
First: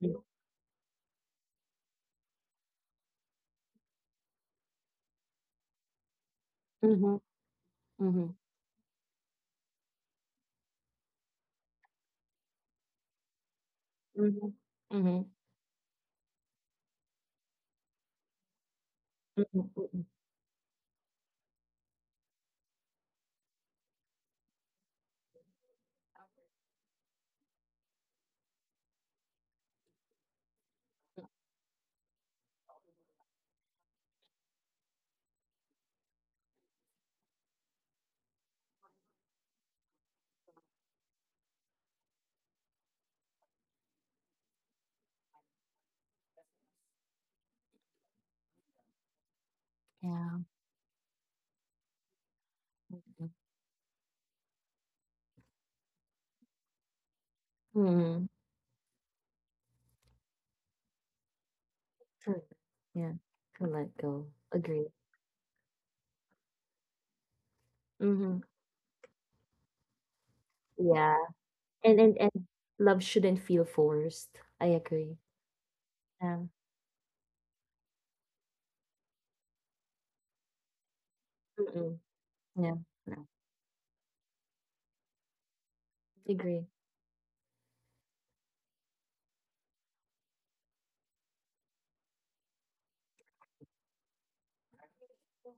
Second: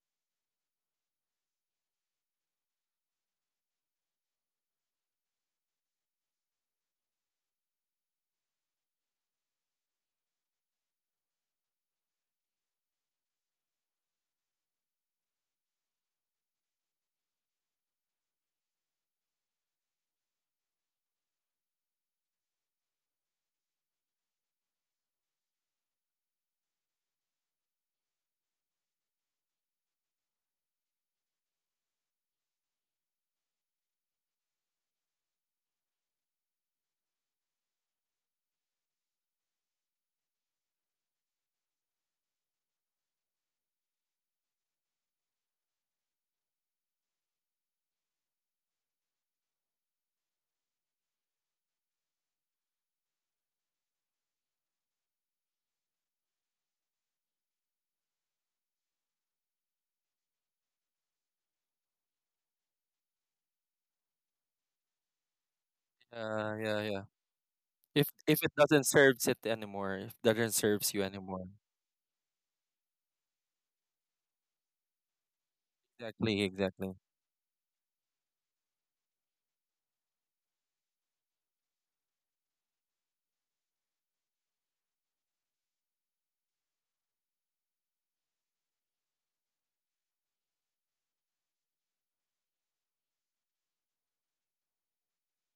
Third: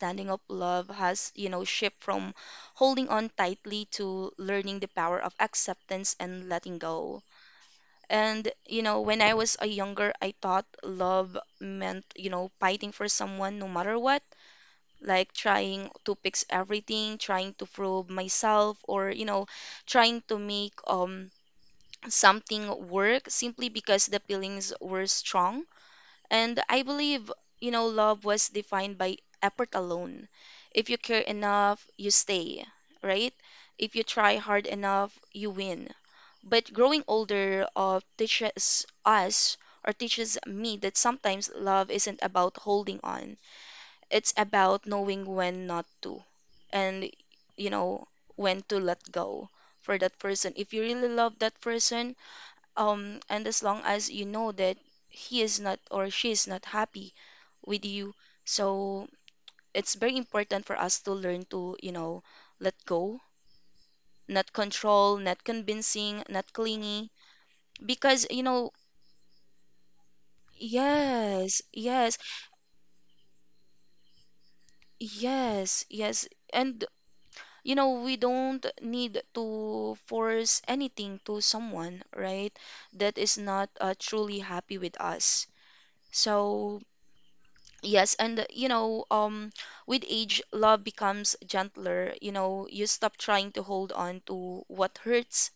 Speaker 3: mm.
Speaker 1: of love has, you know, shifted from holding on tightly to learning the power of acceptance and letting go.
Speaker 3: Mhm, mhm,
Speaker 1: And, you know, when I was a younger, I thought love meant, you know, fighting for someone no matter what,
Speaker 3: mhm, mhm,
Speaker 1: like trying to fix everything, trying to prove myself, or, you know,
Speaker 3: mhm, mhm.
Speaker 1: trying to make something work simply because the feelings were strong. And I believe, you know, love was defined by effort alone. If you care enough, you stay, right? If you try hard enough, you win. But growing older, teaches us or teaches me that sometimes love isn't about holding on. It's about knowing when not to, and you know when to let go for that
Speaker 3: Yeah.
Speaker 1: person. If you really love that person, um,
Speaker 3: Mhm,
Speaker 1: and as long as you know that he is not or she is not happy with you,
Speaker 3: mhm.
Speaker 1: so it's very important for us to learn to, you know,
Speaker 3: Correct.
Speaker 1: let
Speaker 3: Yeah.
Speaker 1: go,
Speaker 3: To let go.
Speaker 1: not
Speaker 3: Agree.
Speaker 1: control, not convincing, not
Speaker 2: Yeah, yeah, yeah.
Speaker 1: clingy,
Speaker 2: If
Speaker 1: because
Speaker 3: Mm-hmm.
Speaker 1: you
Speaker 2: if it
Speaker 1: know,
Speaker 2: doesn't serves it anymore, if doesn't serves you
Speaker 3: Yeah.
Speaker 2: anymore.
Speaker 1: yes,
Speaker 3: And and
Speaker 1: yes,
Speaker 3: and love shouldn't feel forced. I agree.
Speaker 1: yes, yes.
Speaker 3: Yeah.
Speaker 2: Exactly,
Speaker 1: And
Speaker 2: exactly.
Speaker 1: you know, we don't need to force anything to
Speaker 3: Mm-mm.
Speaker 1: someone, right?
Speaker 3: Yeah.
Speaker 1: That
Speaker 3: No.
Speaker 1: is not, truly happy with us.
Speaker 3: Agree.
Speaker 1: So, yes, and you know, with age, love becomes gentler. You know, you stop trying to hold on to what hurts,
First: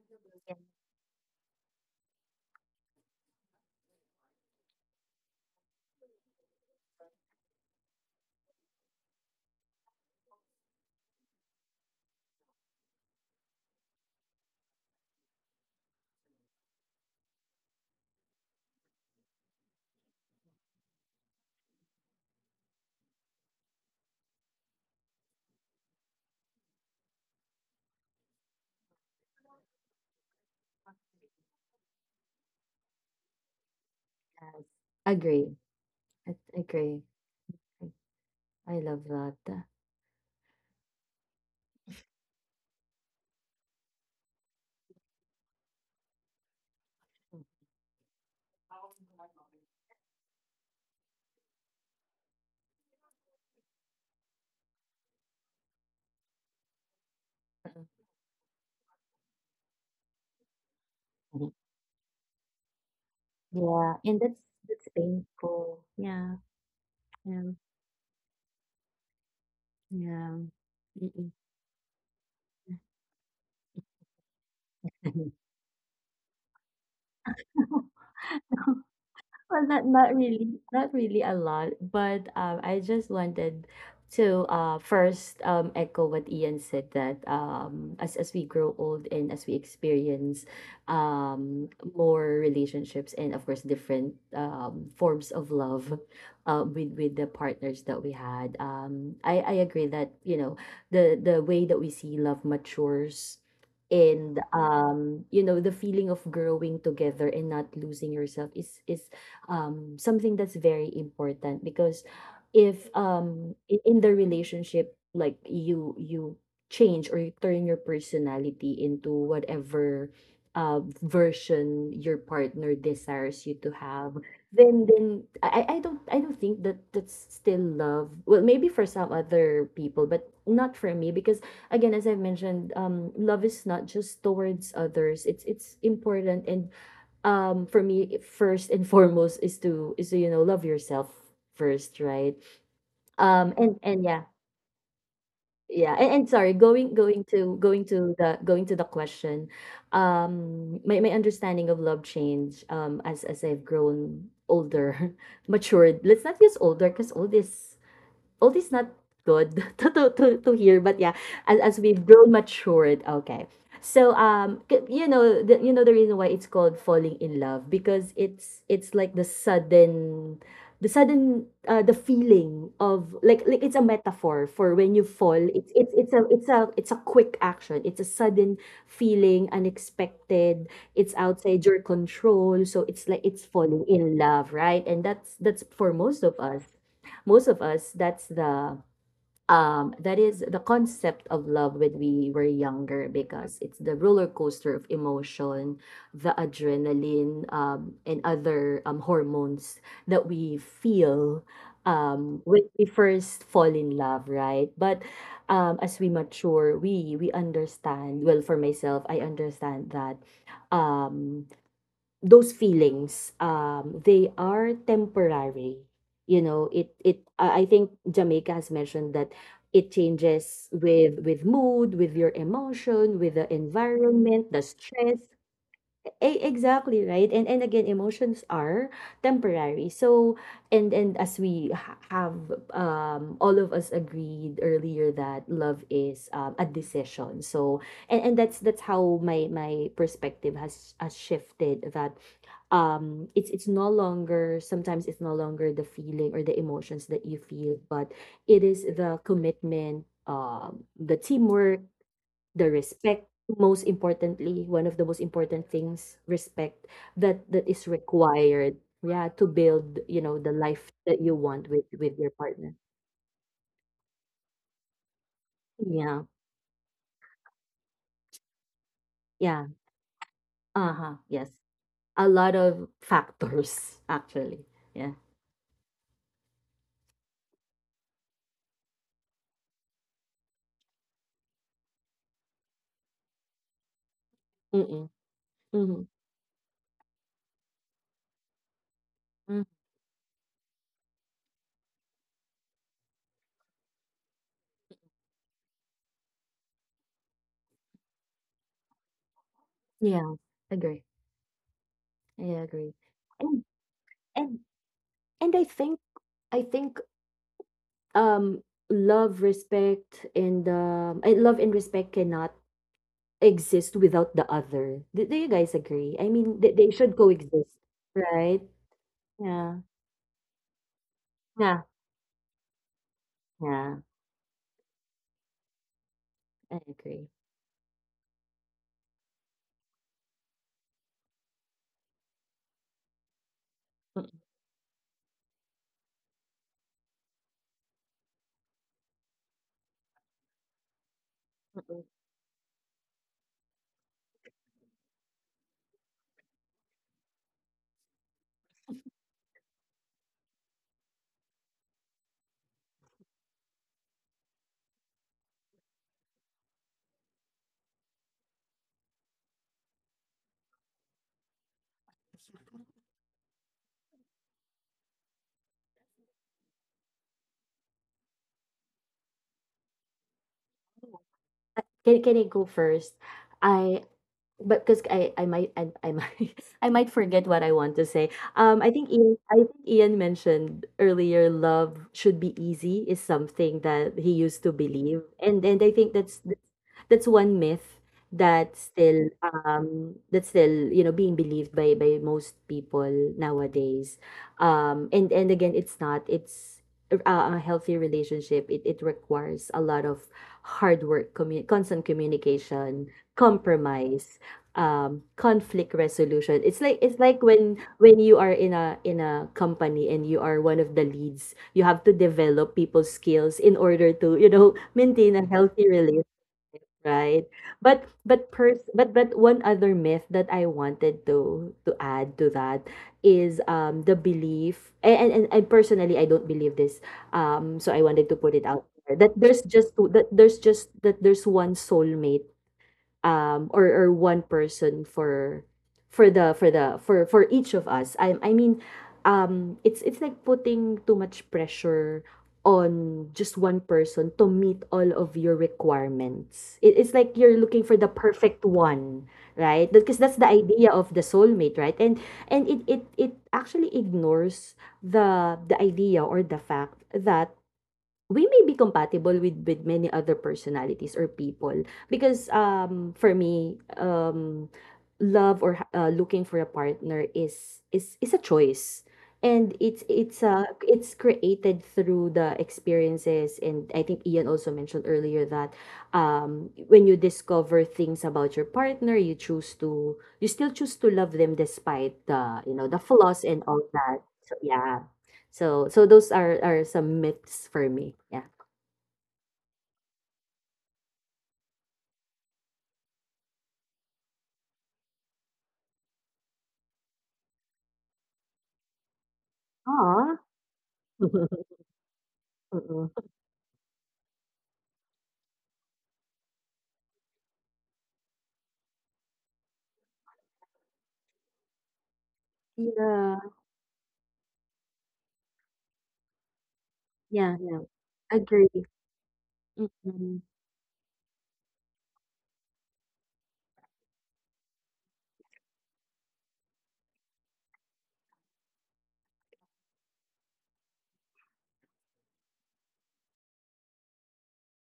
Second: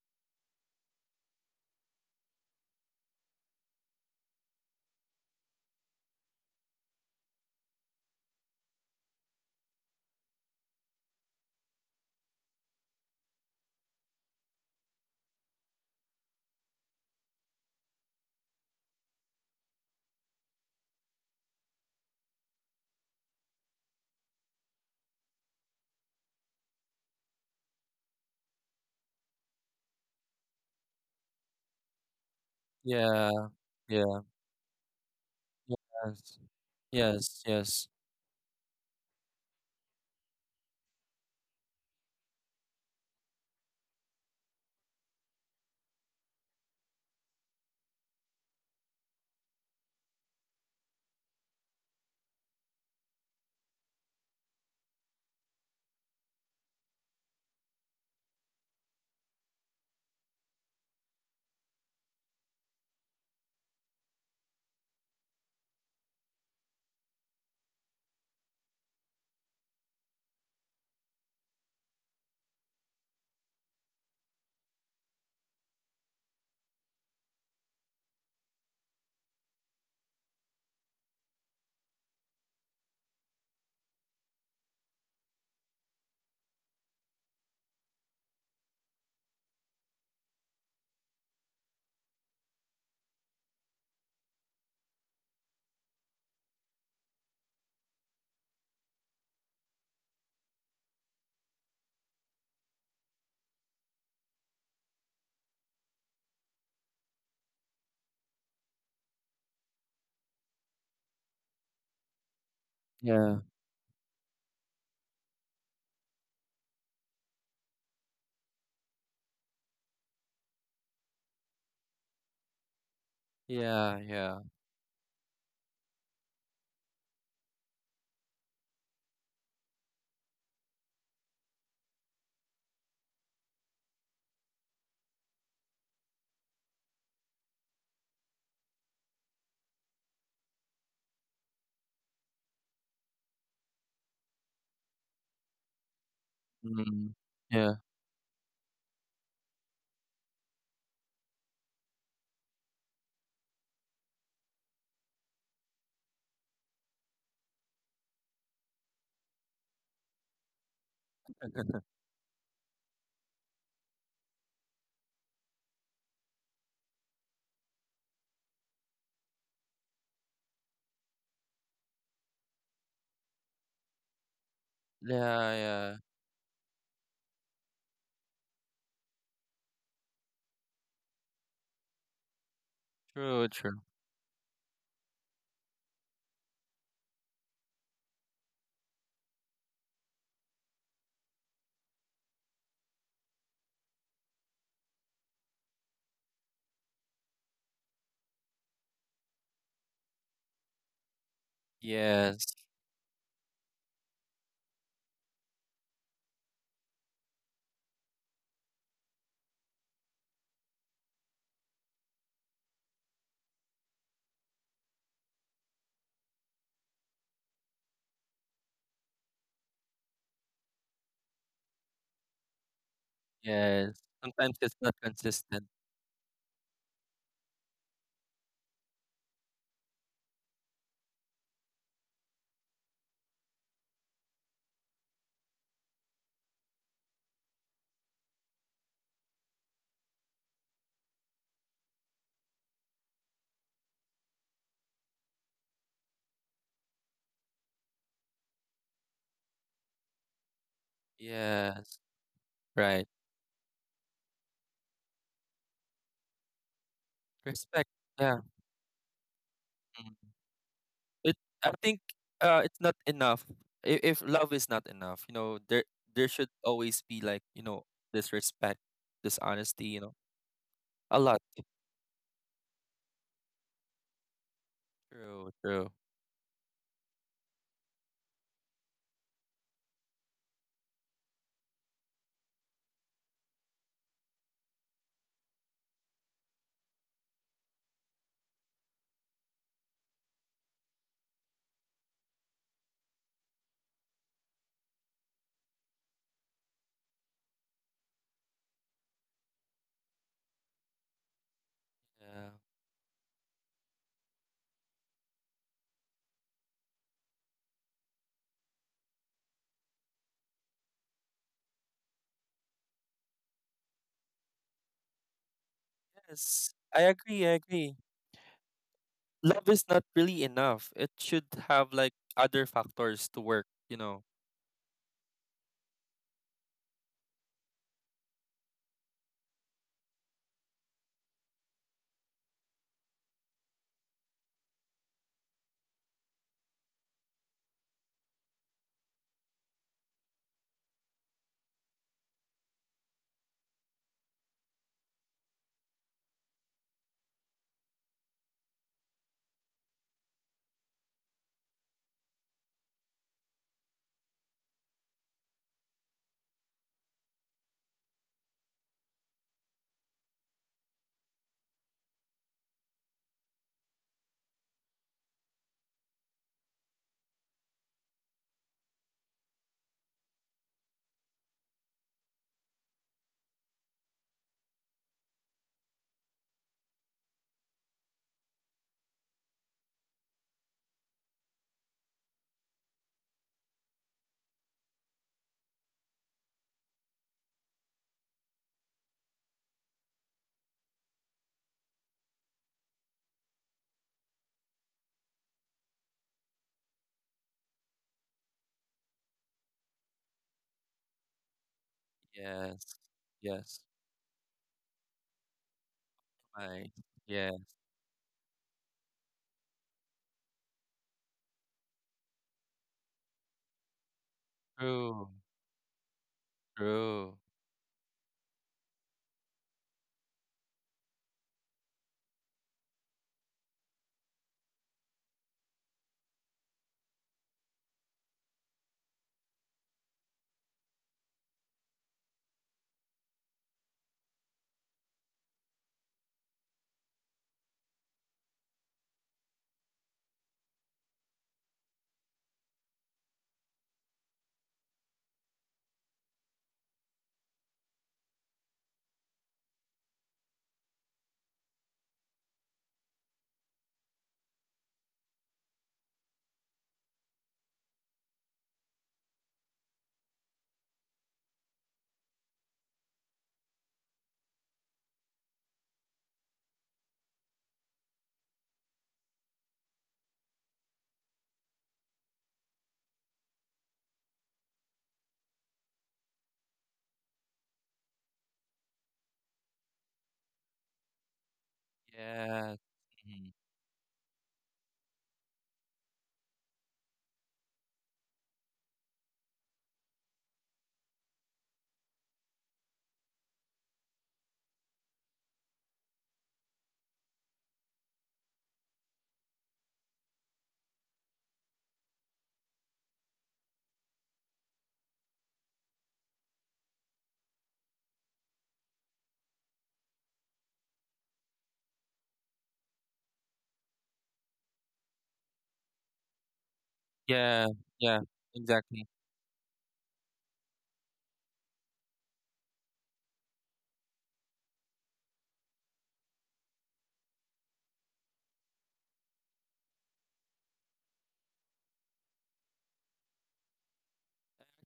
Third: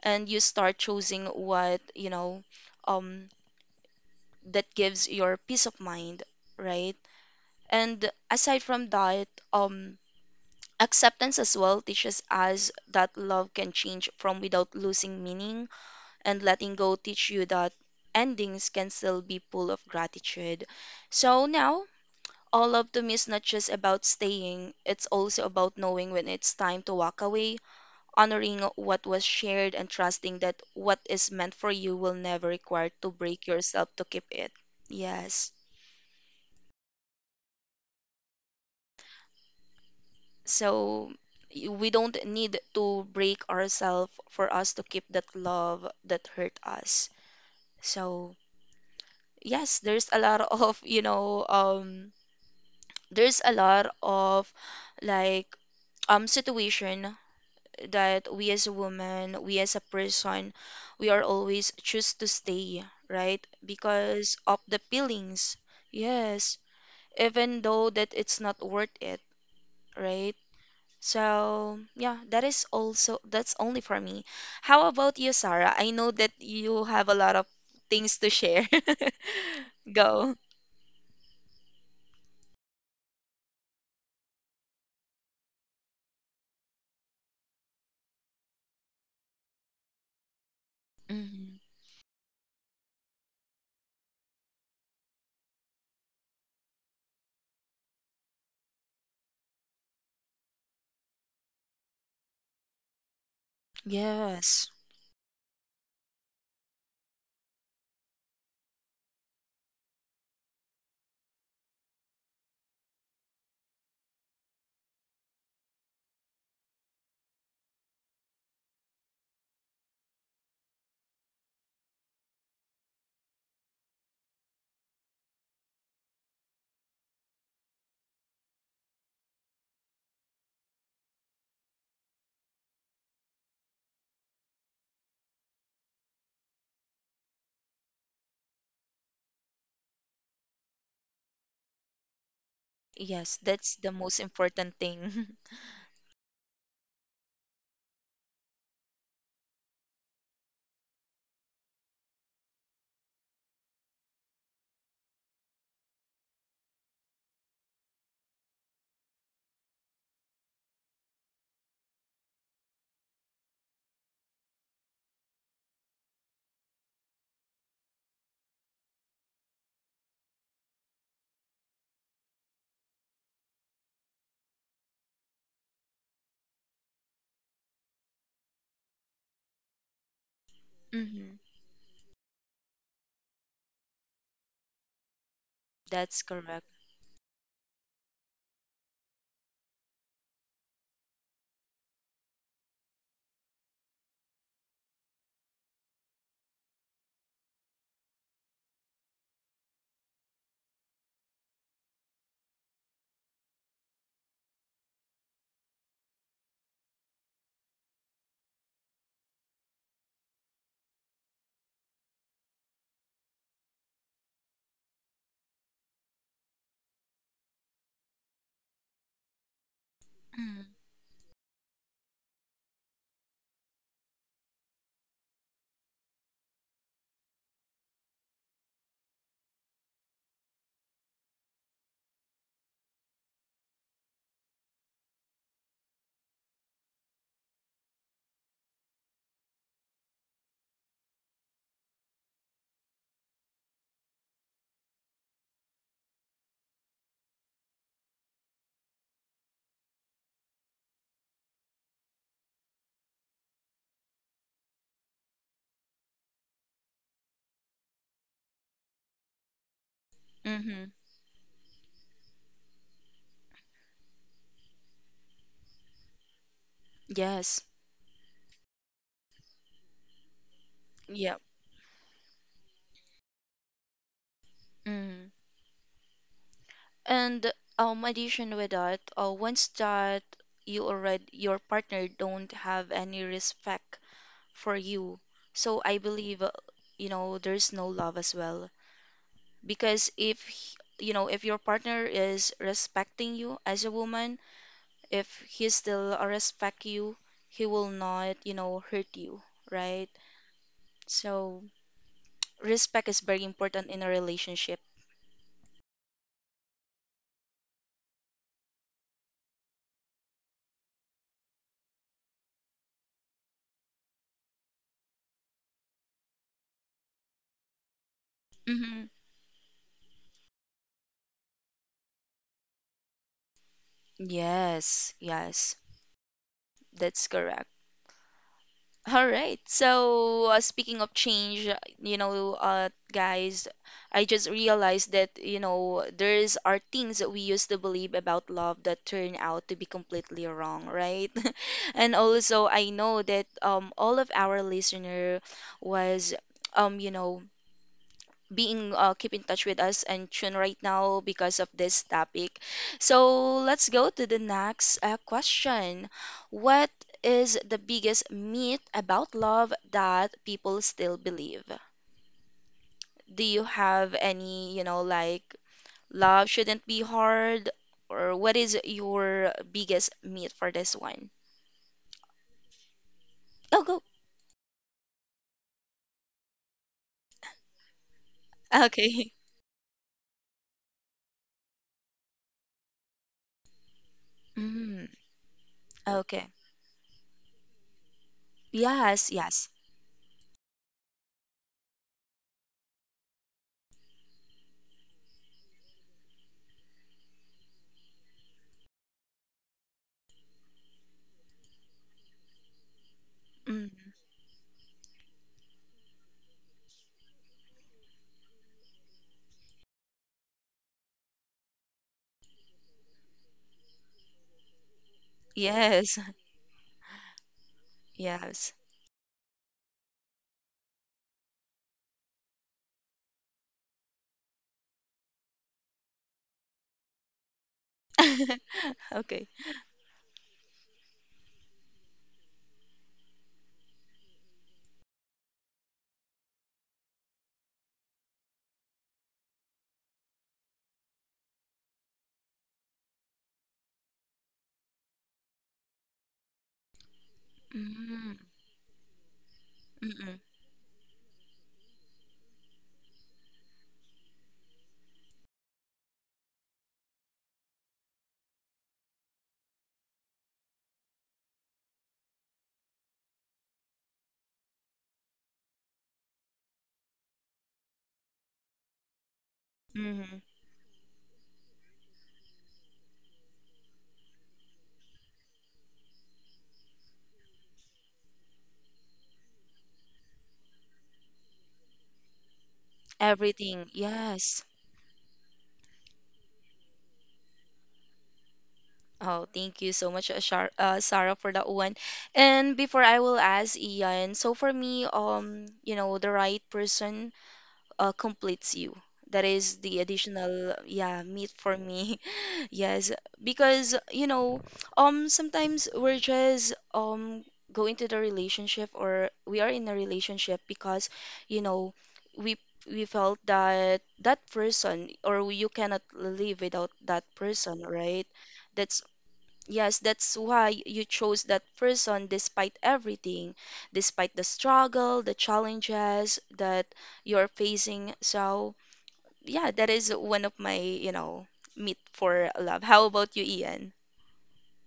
Speaker 1: and you
Speaker 3: Yeah.
Speaker 1: start choosing what, you know, um, that gives your peace of mind, right? And aside from that, um, acceptance as well teaches us that love can change from without losing meaning, and letting go teach you that endings can still be full of gratitude. So now, all of them is not just about staying, it's also about knowing when it's time to walk away, honoring what was shared, and trusting that what is meant for you will never require to
Speaker 2: Yeah,
Speaker 1: break yourself to
Speaker 2: yeah.
Speaker 1: keep it.
Speaker 3: Yes.
Speaker 1: Yes.
Speaker 3: Agree. I,
Speaker 2: Yes.
Speaker 3: agree.
Speaker 2: Yes, yes.
Speaker 3: I, I love that.
Speaker 1: So we don't need to break ourselves for us to keep that love that hurt us. So yes, there's a lot of, there's a lot of like situation
Speaker 3: Mhm,
Speaker 1: that we as a woman, we as a person, we are
Speaker 3: mhm.
Speaker 1: always choose to stay, right?
Speaker 3: Yeah, and that's
Speaker 1: Because of the
Speaker 3: that's
Speaker 1: feelings.
Speaker 3: painful. Yeah,
Speaker 1: Yes.
Speaker 3: yeah,
Speaker 1: Even though that it's not worth it, right?
Speaker 3: yeah.
Speaker 1: So, yeah, that is also that's only for me. How about
Speaker 3: Mm-mm.
Speaker 1: you, Sarah? I know that you have a lot of things to share.
Speaker 3: Well, not not
Speaker 1: Go.
Speaker 3: really, not really a lot, but I just wanted to, first, echo what Ian said, that as we grow old, and as we experience,
Speaker 1: hmm
Speaker 3: more relationships, and of course different, forms of love, with the partners that we had. I agree that, the way that we see love matures. And
Speaker 1: Yes.
Speaker 3: the feeling of growing together and not losing yourself is, something that's very important. Because if,
Speaker 2: Yeah.
Speaker 3: in, the relationship, like, you change, or you turn your personality into whatever, version your partner desires you to
Speaker 2: Yeah,
Speaker 3: have,
Speaker 2: yeah.
Speaker 3: then I don't think that that's still love. Well, maybe for some other people, but not for me. Because again, as I have mentioned, love is not just towards others. It's important, and for me, first and foremost, is to love yourself first, right?
Speaker 1: Yes, that's
Speaker 3: And
Speaker 1: the
Speaker 3: and
Speaker 1: most
Speaker 3: yeah
Speaker 1: important thing.
Speaker 3: yeah And sorry,
Speaker 2: Mm. Yeah.
Speaker 3: going to the question. My understanding of love change, as I've grown older matured. Let's not use older, because old is not good to hear, but yeah, as we've grown matured, okay. So you know the reason why it's called falling in love, because it's like the sudden, the feeling of like it's a metaphor, for when you fall
Speaker 2: Yeah,
Speaker 3: it's it's
Speaker 2: yeah.
Speaker 3: it's a it's a it's a quick action, it's a sudden feeling, unexpected. It's
Speaker 1: hmm
Speaker 3: outside your control, so it's like it's
Speaker 2: True, true.
Speaker 3: falling in love, right? And that's for
Speaker 1: That's
Speaker 3: most of
Speaker 1: correct.
Speaker 3: us, most of us, that is the concept of love when we were younger, because it's the roller coaster of emotion, the adrenaline, and other hormones that we feel,
Speaker 2: Yes.
Speaker 3: when we first fall in love, right? But as we mature, we understand, well, for myself, I understand that um those feelings, they are temporary. You know it it I think Jamaica has mentioned that. It changes with mood, with your emotion, with the
Speaker 2: Yes.
Speaker 3: environment,
Speaker 2: Sometimes
Speaker 3: the
Speaker 2: it's not
Speaker 3: stress.
Speaker 2: consistent.
Speaker 3: Exactly, right. And again, emotions are temporary. So, and as we ha- have, all of us agreed earlier, that love is a decision. So and that's how my perspective has shifted, that it's no longer sometimes it's no longer the feeling or the emotions that you feel, but it is the commitment, the teamwork,
Speaker 2: Yes.
Speaker 3: the
Speaker 2: Right.
Speaker 3: respect. Most importantly, one of the most important things, respect, that is
Speaker 2: Respect. Yeah.
Speaker 3: required, yeah, to build
Speaker 2: Mm.
Speaker 3: the
Speaker 1: Mm-hmm.
Speaker 3: life that
Speaker 2: It,
Speaker 3: you want
Speaker 2: I
Speaker 3: with
Speaker 2: think
Speaker 3: your partner.
Speaker 2: it's not enough. If love is not enough, you know,
Speaker 3: Yeah.
Speaker 2: there should always be like,
Speaker 1: Yes.
Speaker 2: you know, this respect, this
Speaker 3: Yeah.
Speaker 2: honesty, you know.
Speaker 3: Uh-huh.
Speaker 2: A
Speaker 1: Yep.
Speaker 2: lot.
Speaker 3: Yes. A lot of factors, actually. Yeah.
Speaker 1: Mm.
Speaker 2: True, true.
Speaker 1: And addition with that, once that you already your partner don't have any respect for
Speaker 3: Mm-mm.
Speaker 1: you. So I
Speaker 3: Mm-hmm.
Speaker 1: believe, you know, there's no love as well.
Speaker 3: Mm.
Speaker 1: Because if, you know, if your partner is respecting you as a woman, if he still respect you, he will not, you know, hurt you, right?
Speaker 3: Yeah, agree.
Speaker 1: So
Speaker 3: I
Speaker 2: Yeah.
Speaker 3: agree.
Speaker 1: respect is very
Speaker 3: and
Speaker 1: important in a
Speaker 3: and
Speaker 1: relationship.
Speaker 3: and I think um love and respect cannot exist without the other. Do you guys agree? I mean, they,
Speaker 2: Yes.
Speaker 3: they
Speaker 2: I
Speaker 3: should
Speaker 2: agree, I
Speaker 3: coexist,
Speaker 2: agree.
Speaker 3: right?
Speaker 1: hmm
Speaker 2: Love
Speaker 3: Yeah,
Speaker 2: is not really enough. It should
Speaker 3: yeah,
Speaker 2: have like other factors to work,
Speaker 3: yeah.
Speaker 2: you know.
Speaker 1: Yes, yes,
Speaker 3: I
Speaker 1: that's
Speaker 3: agree.
Speaker 1: correct. All right. So, speaking of change, you know, guys, I
Speaker 3: Mm, mm,
Speaker 1: just realized that, you know, there's are things that we used to believe about love that turn out to be completely wrong, right?
Speaker 3: mm.
Speaker 1: And also, I know that all of our listener was you know, being keep in touch with us and tune right now because of this topic. So let's go to the next question. What is the biggest myth about love that people still believe? Do you have any, you know, like love shouldn't be hard, or what is your biggest myth for this one?
Speaker 3: Can I go first?
Speaker 1: Oh, go.
Speaker 3: I but because I might I might forget what I want to say.
Speaker 1: Okay.
Speaker 3: I think Ian mentioned earlier, love should be easy is something that he used to
Speaker 1: Mm,
Speaker 3: believe, and I think that's
Speaker 1: okay.
Speaker 3: that's one myth that's still,
Speaker 1: Yes, yes.
Speaker 3: being believed by most people nowadays. And again, it's not. It's a healthy relationship. It requires a lot of hard work, constant
Speaker 2: Yes.
Speaker 3: communication,
Speaker 2: Yes.
Speaker 1: Mm,
Speaker 3: compromise, conflict resolution. It's
Speaker 2: Right.
Speaker 3: like
Speaker 2: Yeah.
Speaker 3: when you are in a company, and you are one of the leads, you have to develop people's skills in order to,
Speaker 2: True.
Speaker 3: maintain a healthy
Speaker 1: yes,
Speaker 3: relationship,
Speaker 2: True.
Speaker 3: right. but but
Speaker 1: yes.
Speaker 3: pers- but but one other myth that I wanted to add to that is the belief, and personally, I don't believe this. So I wanted to put it out there that
Speaker 1: Okay.
Speaker 3: there's just two, that there's just that there's one soulmate, or one person for the for the for each of us. I mean, it's like putting too much pressure on just one person to meet all of your requirements. It's like you're looking for the
Speaker 1: Mm.
Speaker 3: perfect one, right? Because
Speaker 1: Mm-mm,
Speaker 3: that's the idea of the soulmate, right? And it actually ignores the idea, or the fact that we may be compatible with many other personalities or people, because for me, love, or looking for a partner, is a choice, and
Speaker 1: mm-hmm.
Speaker 3: it's created through the experiences. And I think Ian also mentioned earlier that when you discover things about your partner, you choose to, you still choose to love them despite the you
Speaker 2: Yes.
Speaker 3: know the flaws
Speaker 2: Mhm.
Speaker 3: and all
Speaker 1: Everything,
Speaker 3: that, so
Speaker 1: yes.
Speaker 3: yeah. So those are some myths for me. Yeah.
Speaker 1: Oh, thank you so much, Shar Sarah, for that one. And before I will ask Ian, so for me, you know, the right person completes you. That is the
Speaker 3: Aw.
Speaker 1: additional, yeah, meat for me. Yes,
Speaker 3: Mm.
Speaker 1: because you know, sometimes we're just go into the relationship or we are in a relationship because, you know, we we felt
Speaker 3: Yeah.
Speaker 1: that that person or you cannot live without that
Speaker 3: Yeah,
Speaker 2: Yeah.
Speaker 3: yeah.
Speaker 1: person,
Speaker 2: Yeah.
Speaker 1: right?
Speaker 3: Agree.
Speaker 1: That's
Speaker 2: Exactly.
Speaker 1: Yes, that's
Speaker 3: Mm.
Speaker 1: why you chose that person despite everything, despite the struggle, the challenges that you're facing. So, yeah, that is one of my, you know, meet for love. How about you, Ian?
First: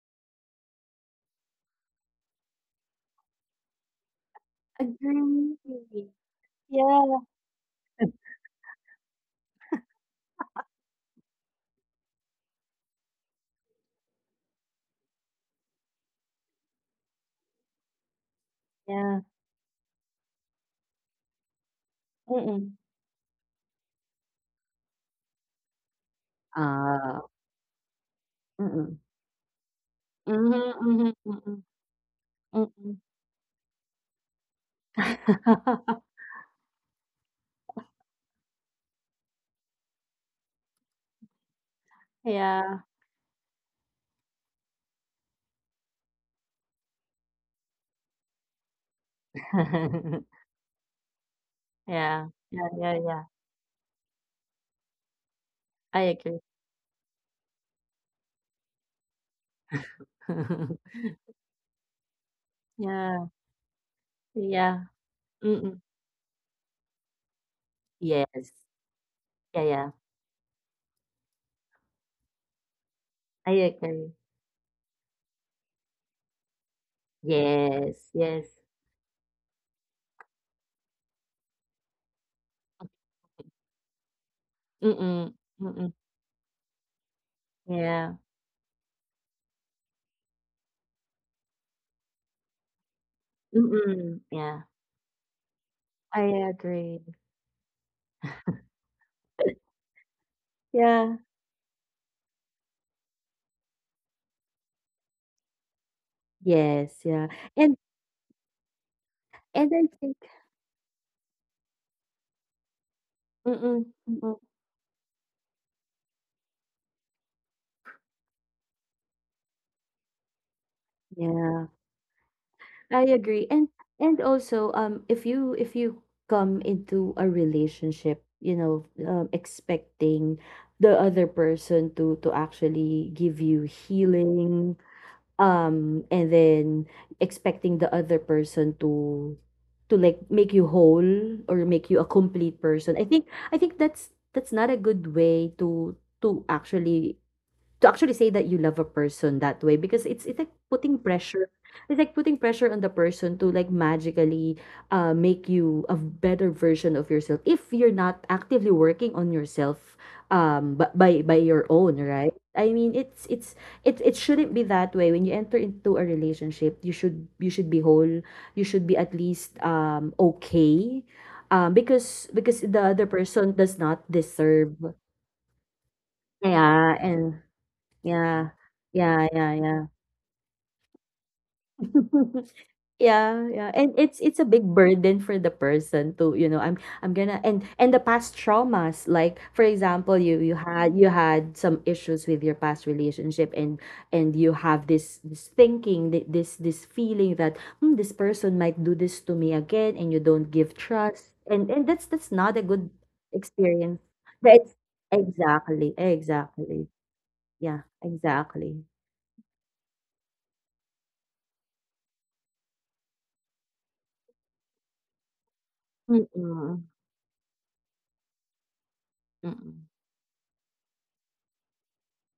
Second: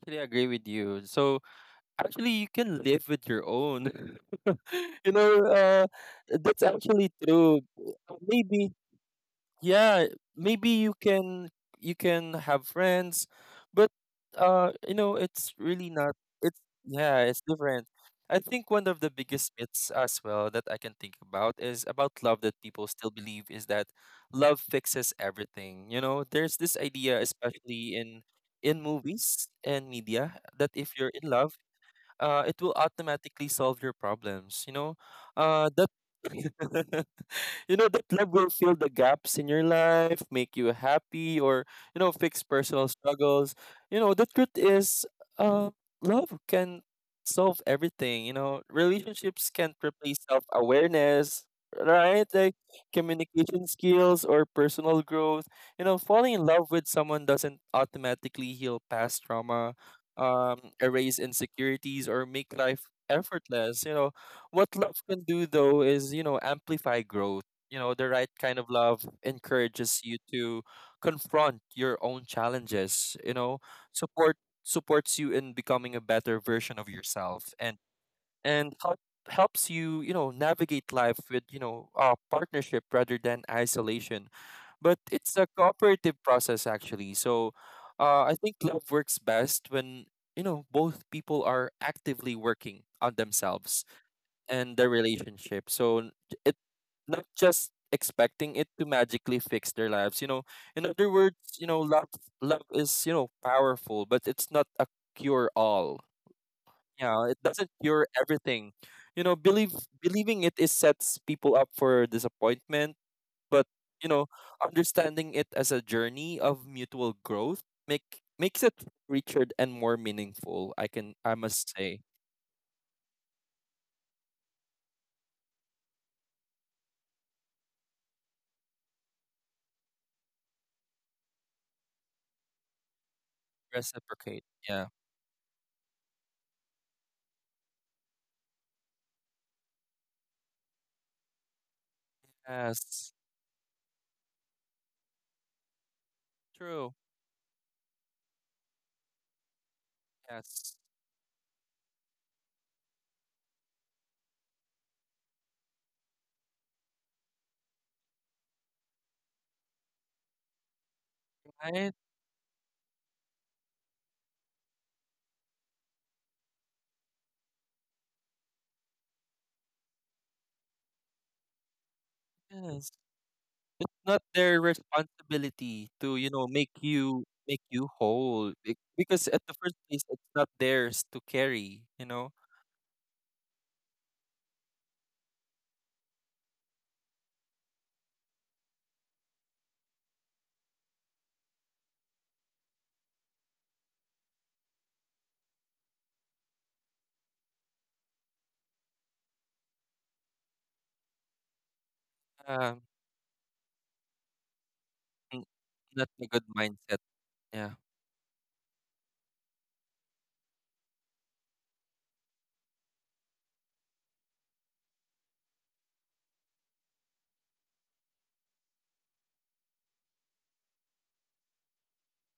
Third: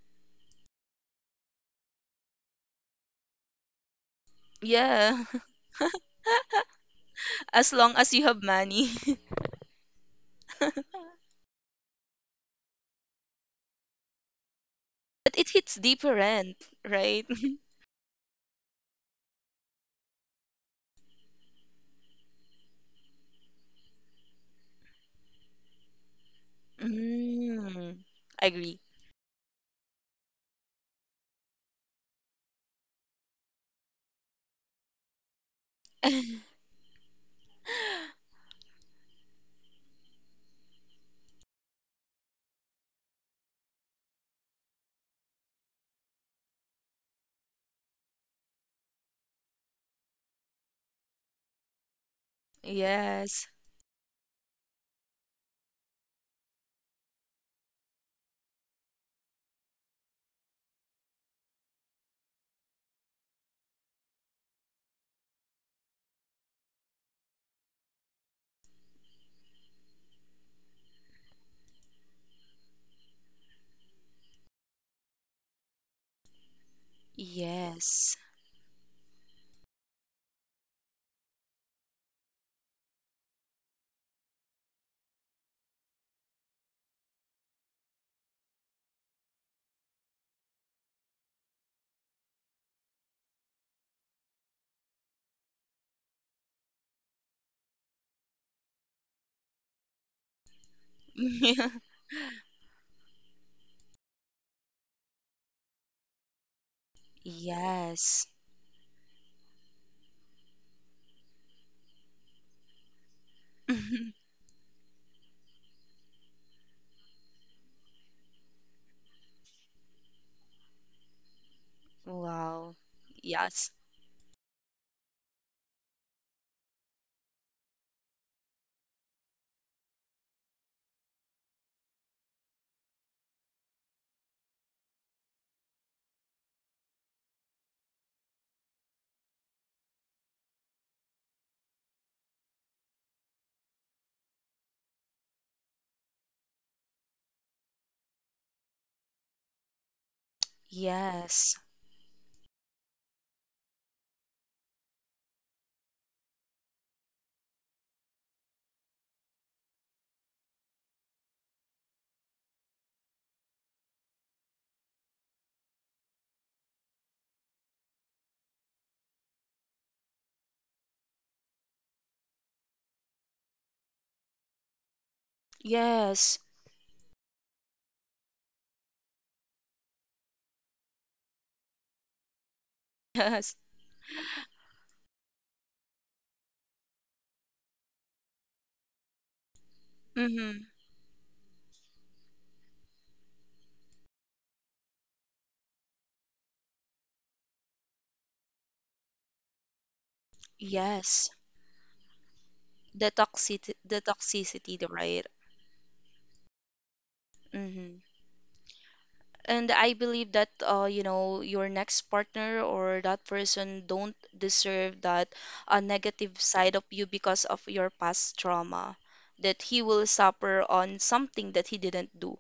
Speaker 2: Actually, I agree with you. So actually, you can live with your own. You
Speaker 1: Yeah,
Speaker 2: know,
Speaker 3: Agree.
Speaker 2: that's actually
Speaker 3: Yeah.
Speaker 2: true.
Speaker 1: as long as you have
Speaker 2: Maybe,
Speaker 1: money.
Speaker 2: yeah, maybe you can, you can have friends, but you know
Speaker 1: But it
Speaker 2: it's
Speaker 1: hits
Speaker 2: really not,
Speaker 1: different,
Speaker 2: it's, yeah,
Speaker 1: right?
Speaker 2: it's different. I think one of the
Speaker 3: Yeah.
Speaker 2: biggest myths as well that I can think about is about love,
Speaker 3: Mm.
Speaker 2: that people still believe is that love fixes everything. You know, there's this
Speaker 3: Uh.
Speaker 2: idea,
Speaker 1: Mm,
Speaker 2: especially in
Speaker 1: agree.
Speaker 3: Mm.
Speaker 2: movies and media,
Speaker 3: Mhm,
Speaker 2: that
Speaker 3: mhm,
Speaker 2: if you're in
Speaker 3: mm,
Speaker 2: love, it will
Speaker 3: mm.
Speaker 2: automatically solve your problems. You know, that you know that love will fill the gaps in your life, make you happy, or you know fix
Speaker 3: Yeah.
Speaker 2: personal struggles. You know the truth is, uh, love can solve everything. You know relationships can't replace self-awareness,
Speaker 3: Yeah.
Speaker 2: right, like
Speaker 3: Yeah, yeah, yeah.
Speaker 1: Yes.
Speaker 2: communication skills or personal growth. You know,
Speaker 3: I
Speaker 2: falling
Speaker 3: agree.
Speaker 2: in love with someone doesn't automatically heal past trauma, erase insecurities, or make life
Speaker 3: Yeah.
Speaker 2: effortless. You know, what
Speaker 3: Yeah.
Speaker 2: love can do
Speaker 3: Mm.
Speaker 2: though is, you know, amplify growth. You know the right
Speaker 3: Yes.
Speaker 2: kind of love
Speaker 3: Yeah, yeah.
Speaker 2: encourages you to confront your own challenges. You
Speaker 3: I
Speaker 2: know
Speaker 3: agree.
Speaker 2: support supports you in becoming a better version of yourself, and
Speaker 3: Yes,
Speaker 1: Yes.
Speaker 3: yes.
Speaker 2: and help, helps you, you know, navigate life with you know partnership rather than isolation. But
Speaker 3: Mm.
Speaker 2: it's a
Speaker 3: Mm.
Speaker 2: cooperative process actually. So
Speaker 3: Yeah.
Speaker 2: I think love works best when, you know, both people are actively working on themselves
Speaker 3: Mm, yeah.
Speaker 2: and the relationship. So
Speaker 3: I
Speaker 2: it,
Speaker 3: agree.
Speaker 2: not just expecting it to magically fix their lives. You know, in other
Speaker 3: Yeah.
Speaker 2: words, you know, love is, you know, powerful, but it's not a cure all.
Speaker 3: Yes,
Speaker 2: Yeah,
Speaker 3: yeah.
Speaker 2: it doesn't
Speaker 3: And
Speaker 2: cure
Speaker 1: Yes.
Speaker 2: everything. You know,
Speaker 3: and
Speaker 2: believe
Speaker 3: I think.
Speaker 2: believing it is sets people up for disappointment, but
Speaker 3: Mm,
Speaker 2: you know,
Speaker 3: mm.
Speaker 2: understanding it as a journey of mutual growth makes it richer and more meaningful, I can, I
Speaker 3: Yeah,
Speaker 2: must say.
Speaker 1: Wow.
Speaker 3: I agree. And
Speaker 1: Yes.
Speaker 3: and also, if you come into a relationship, expecting the other person to actually give you
Speaker 2: Reciprocate.
Speaker 3: healing,
Speaker 2: Yeah.
Speaker 3: and then expecting the other person to like make you whole, or make you a complete person,
Speaker 2: Yes.
Speaker 3: I think that's not a good way to to
Speaker 2: True.
Speaker 3: actually to actually say that you love a person that way, because
Speaker 2: Yes.
Speaker 1: Yes.
Speaker 3: it's like putting pressure on the person to, like, magically make you a better version of yourself, if you're not actively working on yourself, but by your
Speaker 2: Right?
Speaker 3: own right. I mean, it shouldn't be that way. When you enter into a relationship, you should be whole. You should be at least okay, because the
Speaker 2: Yes.
Speaker 3: other person does
Speaker 2: It's
Speaker 3: not
Speaker 2: not their
Speaker 3: deserve.
Speaker 2: responsibility to, you
Speaker 1: Yes.
Speaker 2: know, make
Speaker 3: Yeah,
Speaker 2: you,
Speaker 3: and
Speaker 2: make you whole.
Speaker 3: yeah.
Speaker 2: Be- Because
Speaker 3: Yeah,
Speaker 2: at the
Speaker 3: yeah,
Speaker 2: first
Speaker 3: yeah.
Speaker 2: place it's not theirs to carry, you know.
Speaker 1: Yes.
Speaker 3: Yeah, yeah. And it's a big burden for the person to, you know, I'm gonna and the past traumas, like for example,
Speaker 1: Mm-hmm.
Speaker 3: you had some issues with your past relationship, and you have this this thinking, this feeling that, hmm, this person might do this to me again, and you don't give
Speaker 1: Yes.
Speaker 3: trust. And that's not a
Speaker 2: Um
Speaker 3: good
Speaker 1: The toxicity, the
Speaker 3: experience.
Speaker 1: toxicity, the
Speaker 3: That's
Speaker 1: right?
Speaker 2: n- Not a good
Speaker 3: exactly.
Speaker 2: mindset. Yeah.
Speaker 3: Yeah,
Speaker 1: Mm-hmm.
Speaker 3: exactly.
Speaker 1: And I believe that you know, your next partner or that person don't deserve that a negative side
Speaker 3: Mm-mm.
Speaker 1: of you because of your past trauma, that he
Speaker 3: Mm.
Speaker 1: will suffer on something that he didn't do.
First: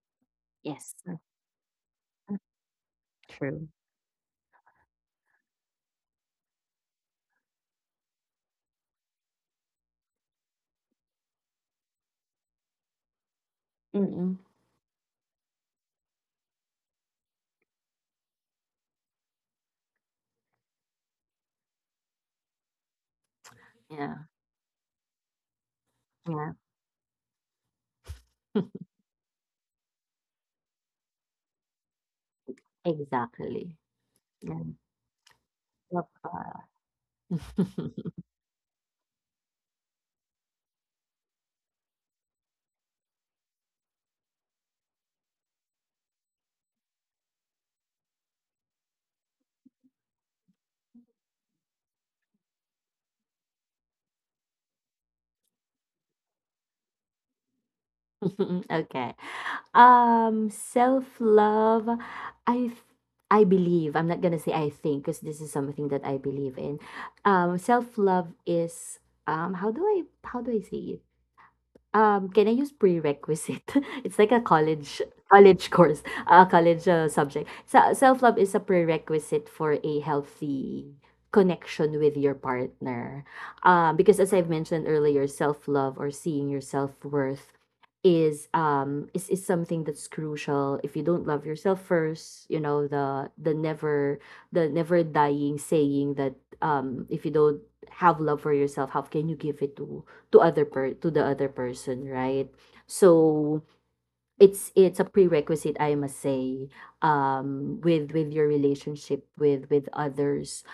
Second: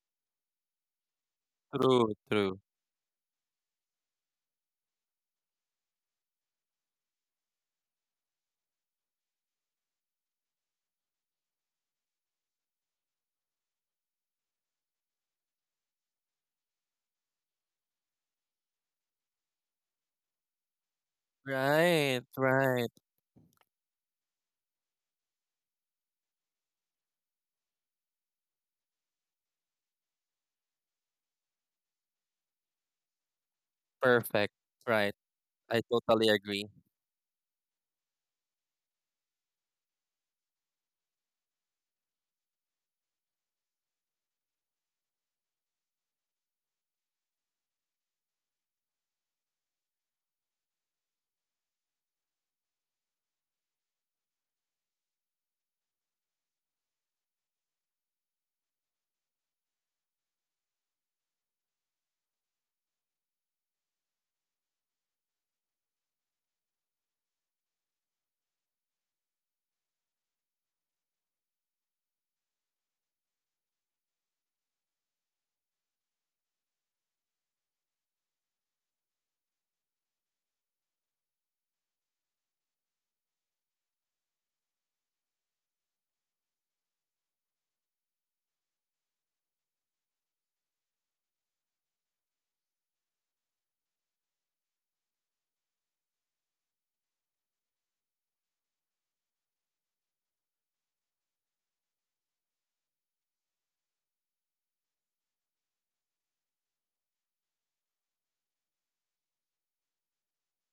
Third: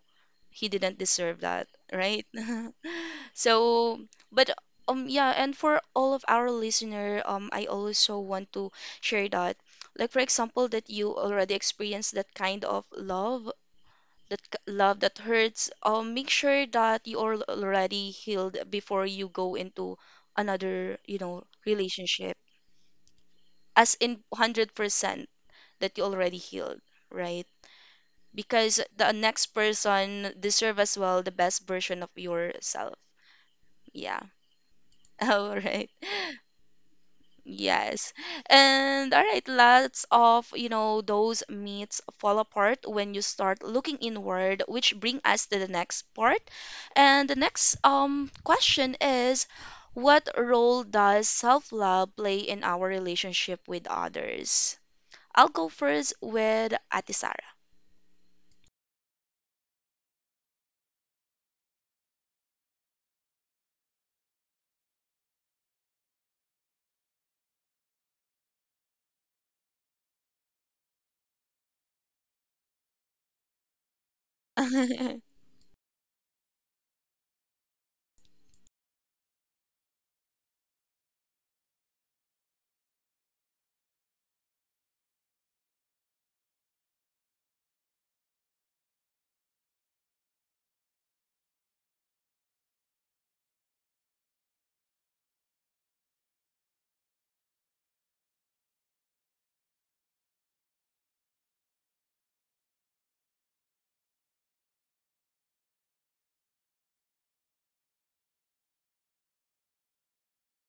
Speaker 1: He
Speaker 3: Yes.
Speaker 1: didn't
Speaker 3: Mm,
Speaker 1: deserve that,
Speaker 2: True,
Speaker 1: right?
Speaker 3: mm,
Speaker 2: true.
Speaker 3: true.
Speaker 1: So, but yeah, and for all of our listener, I also want to share that like for example that you already experienced that kind of love
Speaker 3: Mm.
Speaker 1: that love that hurts, make sure that you are already healed before you go into another you know
Speaker 2: Right,
Speaker 1: relationship
Speaker 2: right.
Speaker 1: as
Speaker 3: Yeah,
Speaker 1: in 100% that you already
Speaker 3: yeah.
Speaker 1: healed, right? Because the next person deserve as well the best version of yourself.
Speaker 3: Exactly.
Speaker 1: Yeah.
Speaker 2: Perfect.
Speaker 3: Yeah,
Speaker 2: Right.
Speaker 1: All
Speaker 2: I
Speaker 1: right.
Speaker 3: love
Speaker 2: totally agree.
Speaker 3: that.
Speaker 1: Yes. And all right, lots of, you know, those myths fall apart when you start looking inward, which bring us to the next part. And the next question is what role does self-love play in our relationship with others? I'll go first with Ati Sarah.
Speaker 3: Okay. Self-love, I f- I believe, I'm not gonna say I think, because this is something that I believe in. Self-love is, how do I say it? Can I use prerequisite? It's like a
Speaker 1: hmm
Speaker 3: college course, a college, subject. So self-love is a prerequisite for a healthy connection with your partner. Because as I've mentioned earlier, self-love, or seeing your self-worth, is something that's crucial. If you don't love yourself first, you know, the never dying saying that, if you don't have love for yourself, how can you give it to the other person, right? So it's a prerequisite, I must say, with your relationship with others.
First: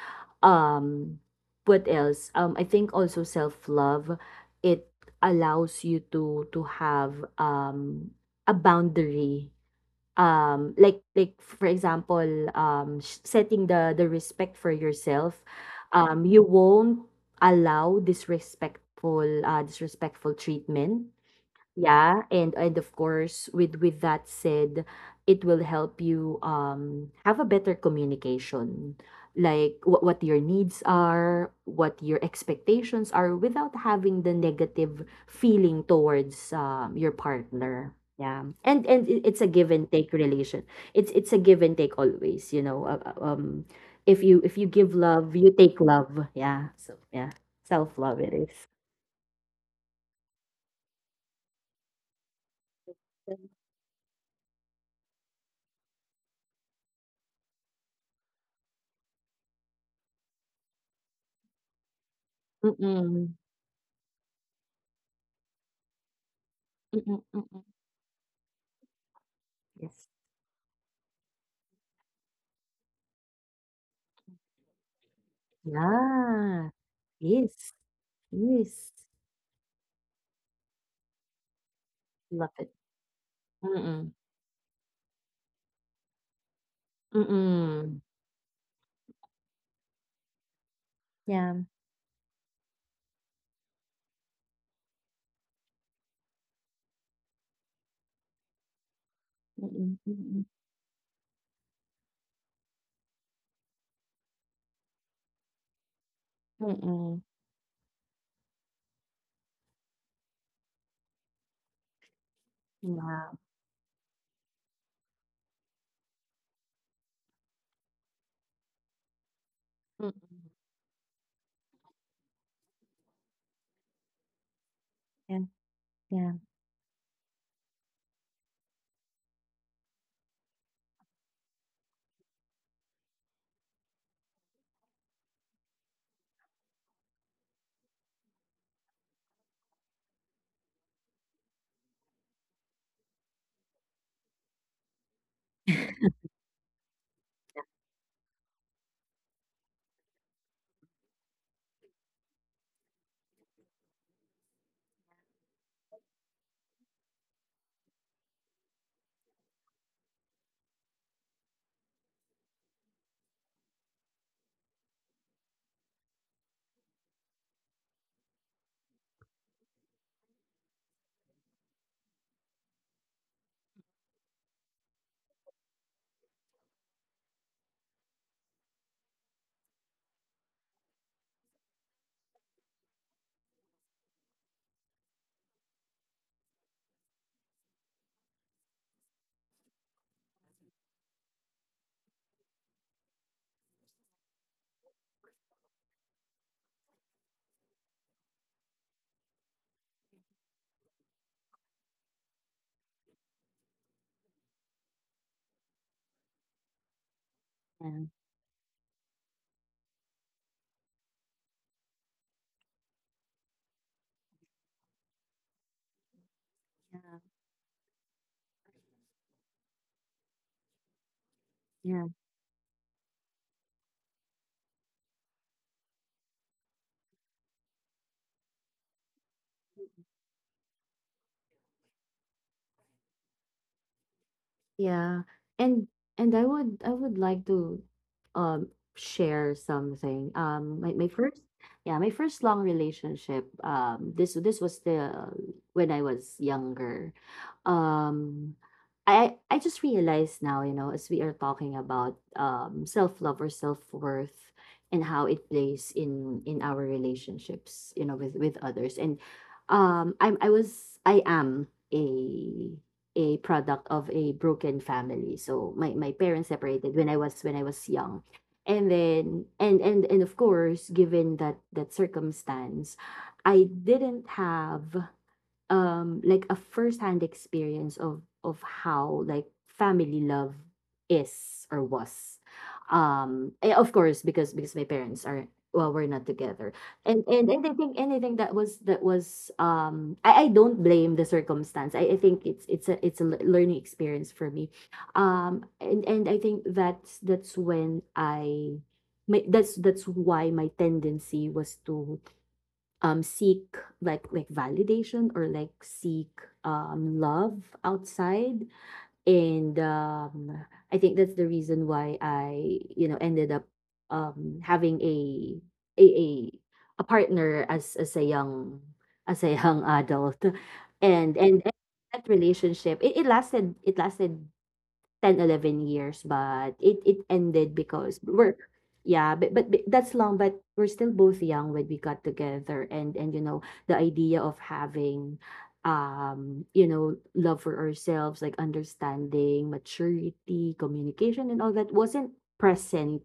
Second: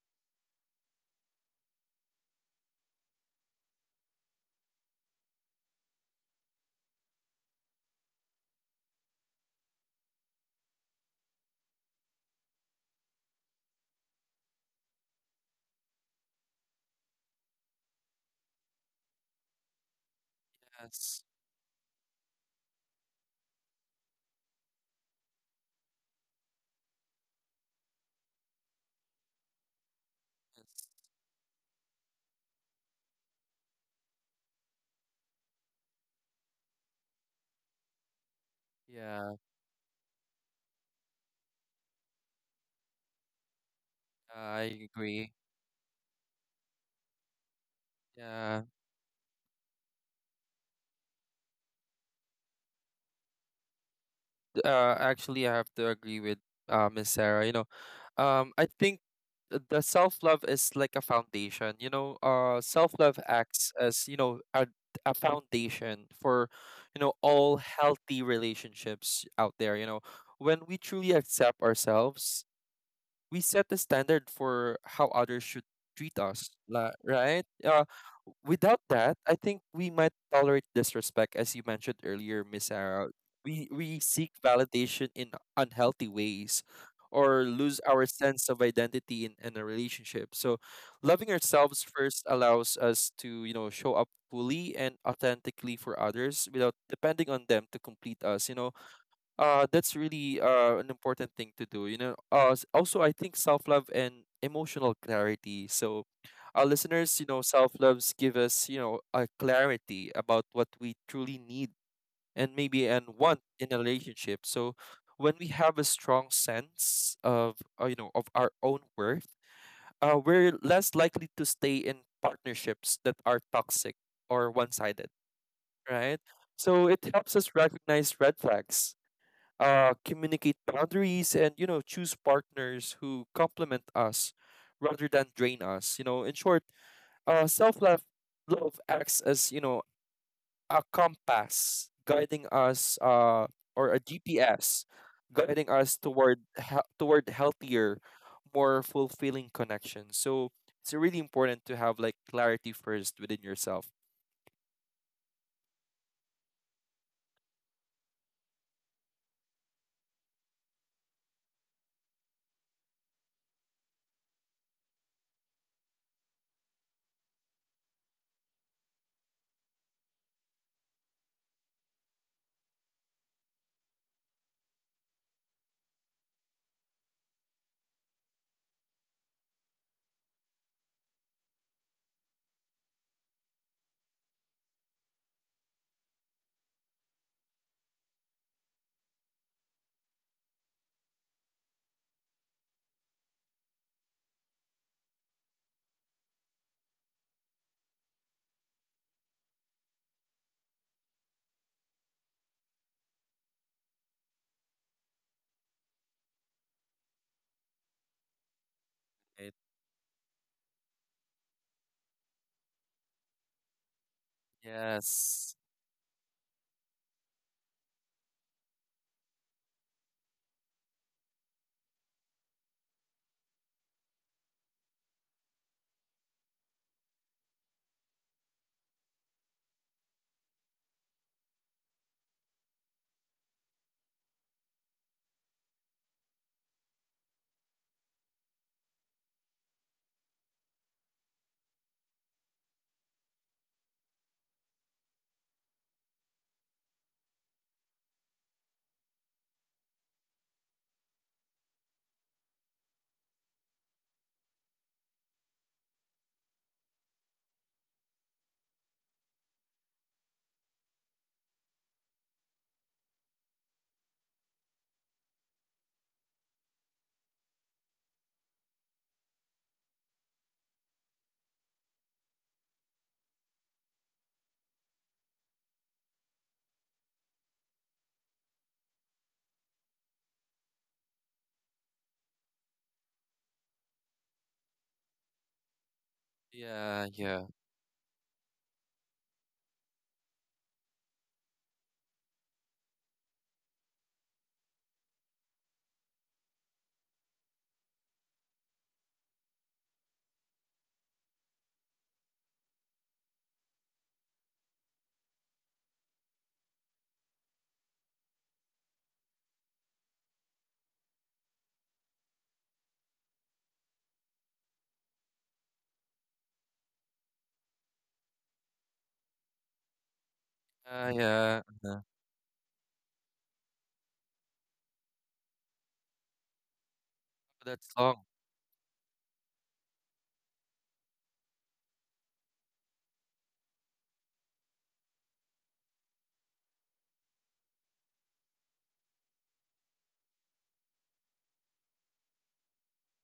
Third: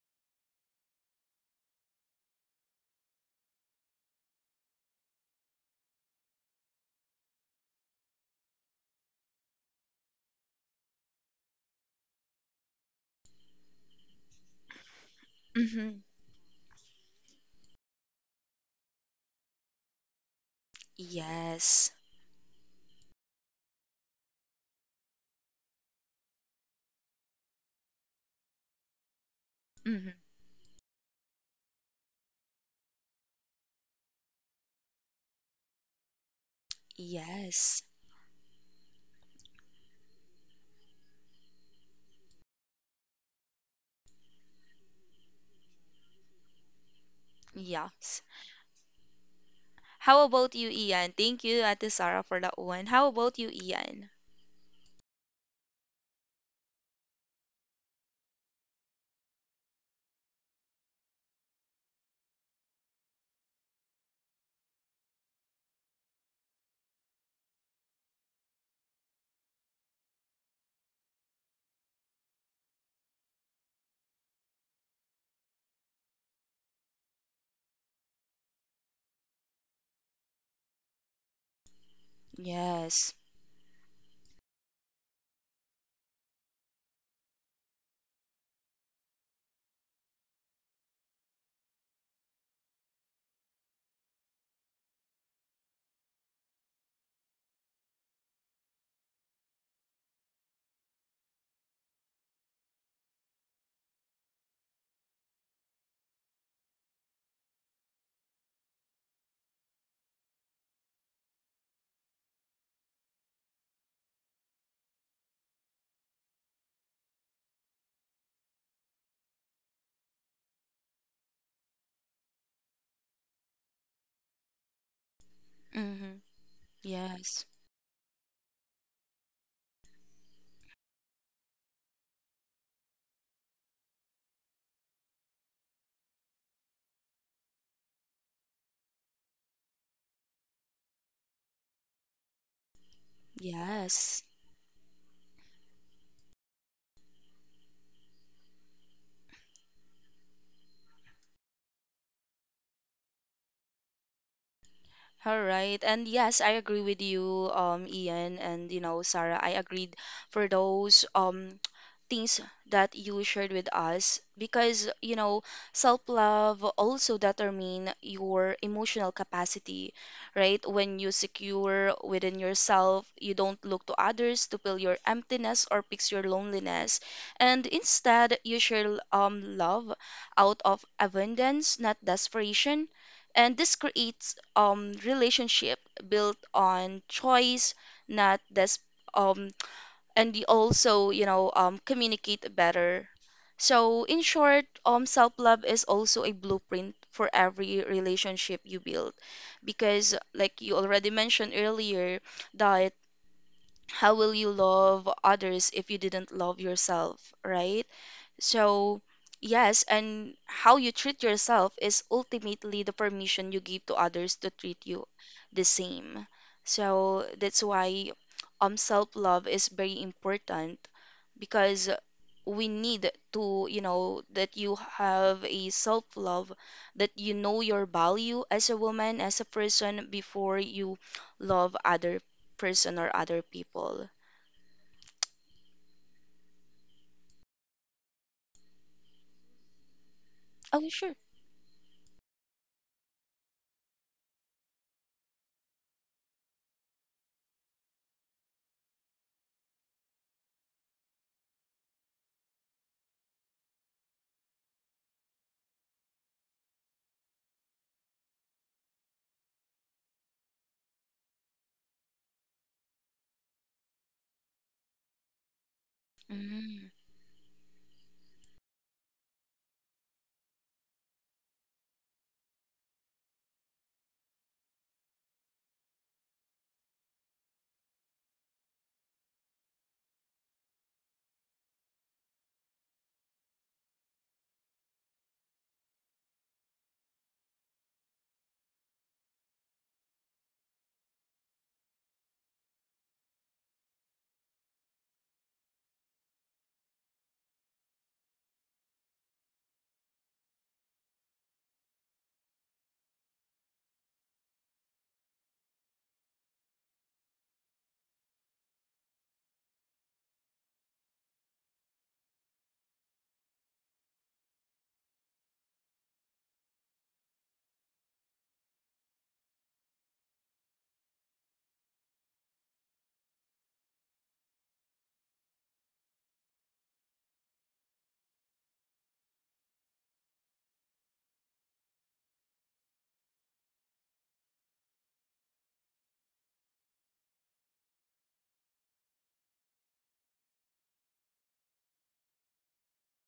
Speaker 3: Um, what else? I think also self love. It allows you to have, um a boundary, like for example, setting the respect for yourself. You won't allow disrespectful, disrespectful treatment.
Speaker 2: Yes,
Speaker 1: Yes.
Speaker 3: Yeah, and of course, with that said, it will help you, have a better communication, like
Speaker 1: Mm-hmm.
Speaker 3: what
Speaker 2: yes.
Speaker 3: your needs are, what your expectations are, without having the negative feeling towards, your
Speaker 1: Yes.
Speaker 3: partner. Yeah, and
Speaker 2: Yeah.
Speaker 3: and it- it's a give and take relation. It's a give and take, always. If
Speaker 2: I
Speaker 3: you give
Speaker 2: agree.
Speaker 3: love, you take love. Yeah, so yeah,
Speaker 1: Yes.
Speaker 3: self love
Speaker 2: Yeah.
Speaker 3: it is.
Speaker 1: How about you, Ian? Thank you, Ate Sarah, for that one. How about you, Ian?
Speaker 2: Actually I have to agree with Miss Sarah. You know, I think the self love is like a foundation. You know, self love
Speaker 3: Mm-mm.
Speaker 2: acts as you know a foundation for you know
Speaker 3: Mm-mm.
Speaker 2: all
Speaker 3: Mm-mm.
Speaker 2: healthy relationships out there. You know,
Speaker 3: Yes.
Speaker 2: when we truly accept ourselves we set the standard for how others should treat us,
Speaker 3: Yeah.
Speaker 2: right?
Speaker 3: Yes,
Speaker 2: Without
Speaker 3: yes.
Speaker 2: that, I think we might tolerate disrespect, as you mentioned earlier, Miss
Speaker 3: Love it.
Speaker 2: Sarah.
Speaker 1: Yes.
Speaker 2: We seek
Speaker 3: Mm,
Speaker 2: validation in unhealthy ways, or lose our
Speaker 3: mm.
Speaker 2: sense of identity in a relationship. So, loving
Speaker 3: Yeah.
Speaker 2: ourselves first allows us to you know show up fully and authentically for others without depending on them to complete us. You know, that's really
Speaker 3: Mm,
Speaker 2: an important thing to do. You know, also I think self-love and emotional clarity. So our
Speaker 3: mm,
Speaker 2: listeners, you
Speaker 3: mm.
Speaker 2: know, self-loves give us you know a clarity about what we truly need and maybe and
Speaker 3: Yeah.
Speaker 2: want in a relationship. So when we have a strong sense of you know of our own worth,
Speaker 3: Mm.
Speaker 2: we're less likely to stay in partnerships that are toxic or one-sided,
Speaker 3: Yeah,
Speaker 1: Mm-hmm.
Speaker 2: right?
Speaker 3: yeah,
Speaker 2: So it helps
Speaker 1: Yes.
Speaker 2: us recognize red flags, communicate boundaries, and you know choose partners who complement us rather than drain us. You know in short, self-love love acts as you know a compass guiding us, or a
Speaker 1: Yes.
Speaker 2: gps guiding us toward toward healthier, more fulfilling connections. So it's really important to have like clarity first within yourself,
Speaker 1: All right. And yes, I agree with you, Ian and you know, Sarah. I agreed for those things that you shared with us because you know, self-love also determine your emotional capacity, right? When you secure within yourself, you don't look to others to fill your emptiness or fix your loneliness, and instead you share love out of abundance, not desperation, and this creates relationship built on choice, not this um and you also, you know, communicate better. So in short, self-love is also a blueprint for every relationship you build because like you already mentioned earlier, that how will you love others if you didn't love yourself, right?
Speaker 3: yeah,
Speaker 1: So,
Speaker 2: right?
Speaker 1: yes, and how you treat yourself is ultimately the permission you give to others to treat you
Speaker 2: Yes,
Speaker 1: the same.
Speaker 3: yeah,
Speaker 1: So, that's why self-love is very important because
Speaker 3: yeah,
Speaker 1: we need to, you know, that you have a self-love, that you know your value as a woman, as a person before you love other person or other people?
Speaker 3: yeah. And and I would like to, um share something.
Speaker 1: Oh,
Speaker 3: My, my
Speaker 1: sure.
Speaker 3: first yeah, my first long relationship. This was the when I was younger. um I just realized now, you know, as we are talking about, self-love or self-worth, and how it plays in our relationships, you know, with others. And I'm I was I am a product of a broken family. So my parents
Speaker 1: Mm.
Speaker 3: separated when I was young. And then and of course, given that circumstance, I didn't have like a first-hand experience of how, like, family love is or was, of course, because my parents are, well, we're not together.
Speaker 2: yeah,
Speaker 3: and
Speaker 2: yeah.
Speaker 3: and, and I think anything that was I don't blame the circumstance. I think it's a learning experience for me. And I think that's why my tendency was to seek, like validation, or, like, seek love outside. And I think that's the reason why I ended up having a a, a partner, as a young, as a young adult. and
Speaker 2: Yeah.
Speaker 3: and, and
Speaker 2: Uh-huh.
Speaker 3: that relationship it lasted 10, 11 years, but it ended
Speaker 2: That's
Speaker 3: because
Speaker 2: long.
Speaker 3: we're — yeah, but that's long, but we're still both young when we got together, and you know, the idea of having, love for ourselves, like understanding, maturity, communication, and all that wasn't present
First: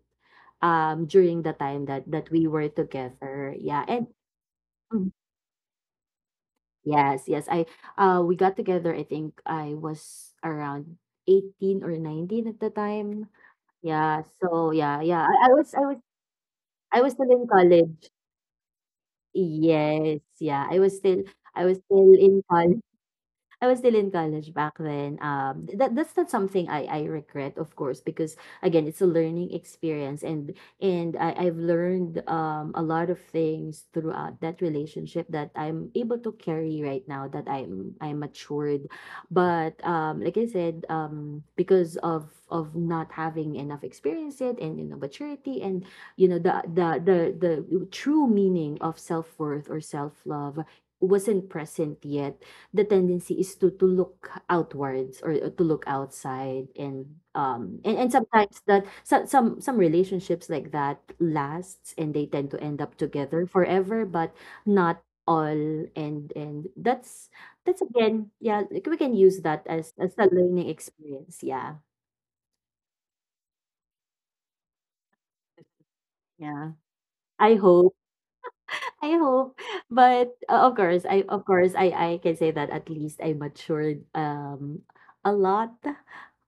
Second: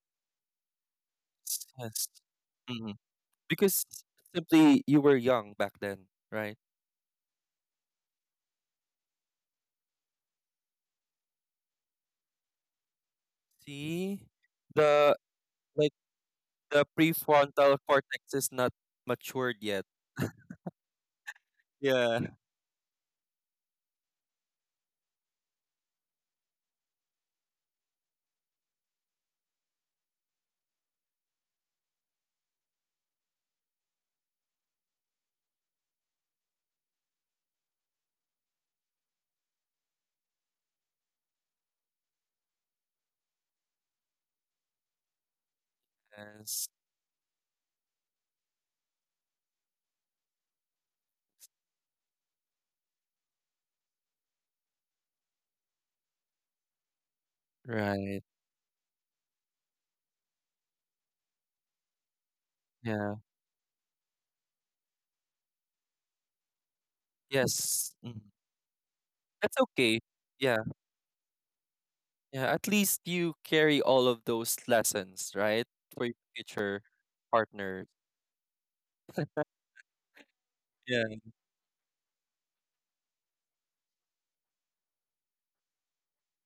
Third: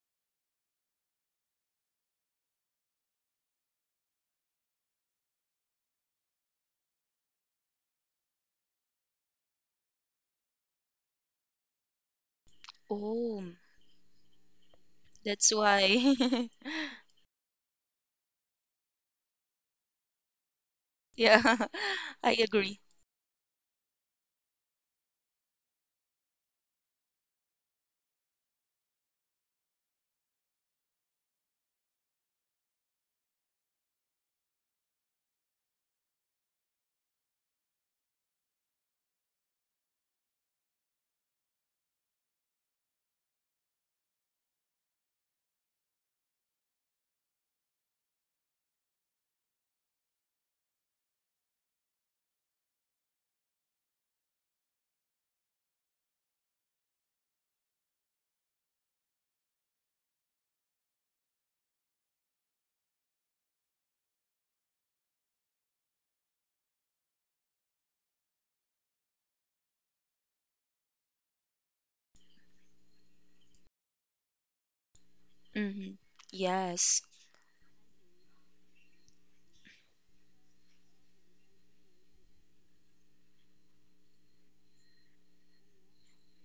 Speaker 3: during the time
Speaker 2: Yes.
Speaker 3: that we were
Speaker 2: Mhm.
Speaker 3: together. Yeah.
Speaker 2: Because
Speaker 3: and
Speaker 2: simply you
Speaker 3: Mhm.
Speaker 2: were young back then, right?
Speaker 3: Yes, yes, I we got together. I think I was around 18 or 19 at the time.
Speaker 1: Oh,
Speaker 2: See,
Speaker 3: Yeah, so, yeah,
Speaker 2: the
Speaker 3: yeah.
Speaker 1: that's
Speaker 3: I was I
Speaker 2: like
Speaker 3: was
Speaker 1: why.
Speaker 2: the
Speaker 3: I was still in
Speaker 2: prefrontal
Speaker 3: college.
Speaker 2: cortex is not matured yet.
Speaker 3: Yes, yeah. I was still
Speaker 1: Yeah,
Speaker 3: I was still
Speaker 2: Yeah.
Speaker 1: I
Speaker 3: in college.
Speaker 1: agree.
Speaker 3: I was still in college back then. That's not something I regret, of course, because, again, it's a learning experience, and I've learned a lot of things throughout that relationship that I'm able to carry right now that I'm matured. But, like I said, because of not having enough experience yet, and, you know, maturity, and, you know, the
Speaker 2: Yes.
Speaker 3: the the the true meaning of self worth or self love wasn't present yet. The tendency is to look outwards, or to look outside. And
Speaker 2: Right.
Speaker 3: sometimes that some relationships like that lasts and they tend to end up
Speaker 2: Yeah.
Speaker 3: together forever, but not all. And that's
Speaker 2: Yes. Mm.
Speaker 3: again — yeah, like, we can use
Speaker 2: That's
Speaker 3: that as
Speaker 2: okay.
Speaker 3: as a
Speaker 2: Yeah.
Speaker 3: learning experience. Yeah.
Speaker 2: Yeah. At least you carry all of those lessons, right?
Speaker 1: hmm
Speaker 2: For your
Speaker 3: Yeah.
Speaker 2: future
Speaker 1: Yes,
Speaker 3: i
Speaker 2: partner.
Speaker 3: hope I hope. But, of course,
Speaker 2: Yeah.
Speaker 3: I can say that, at least, I matured a lot.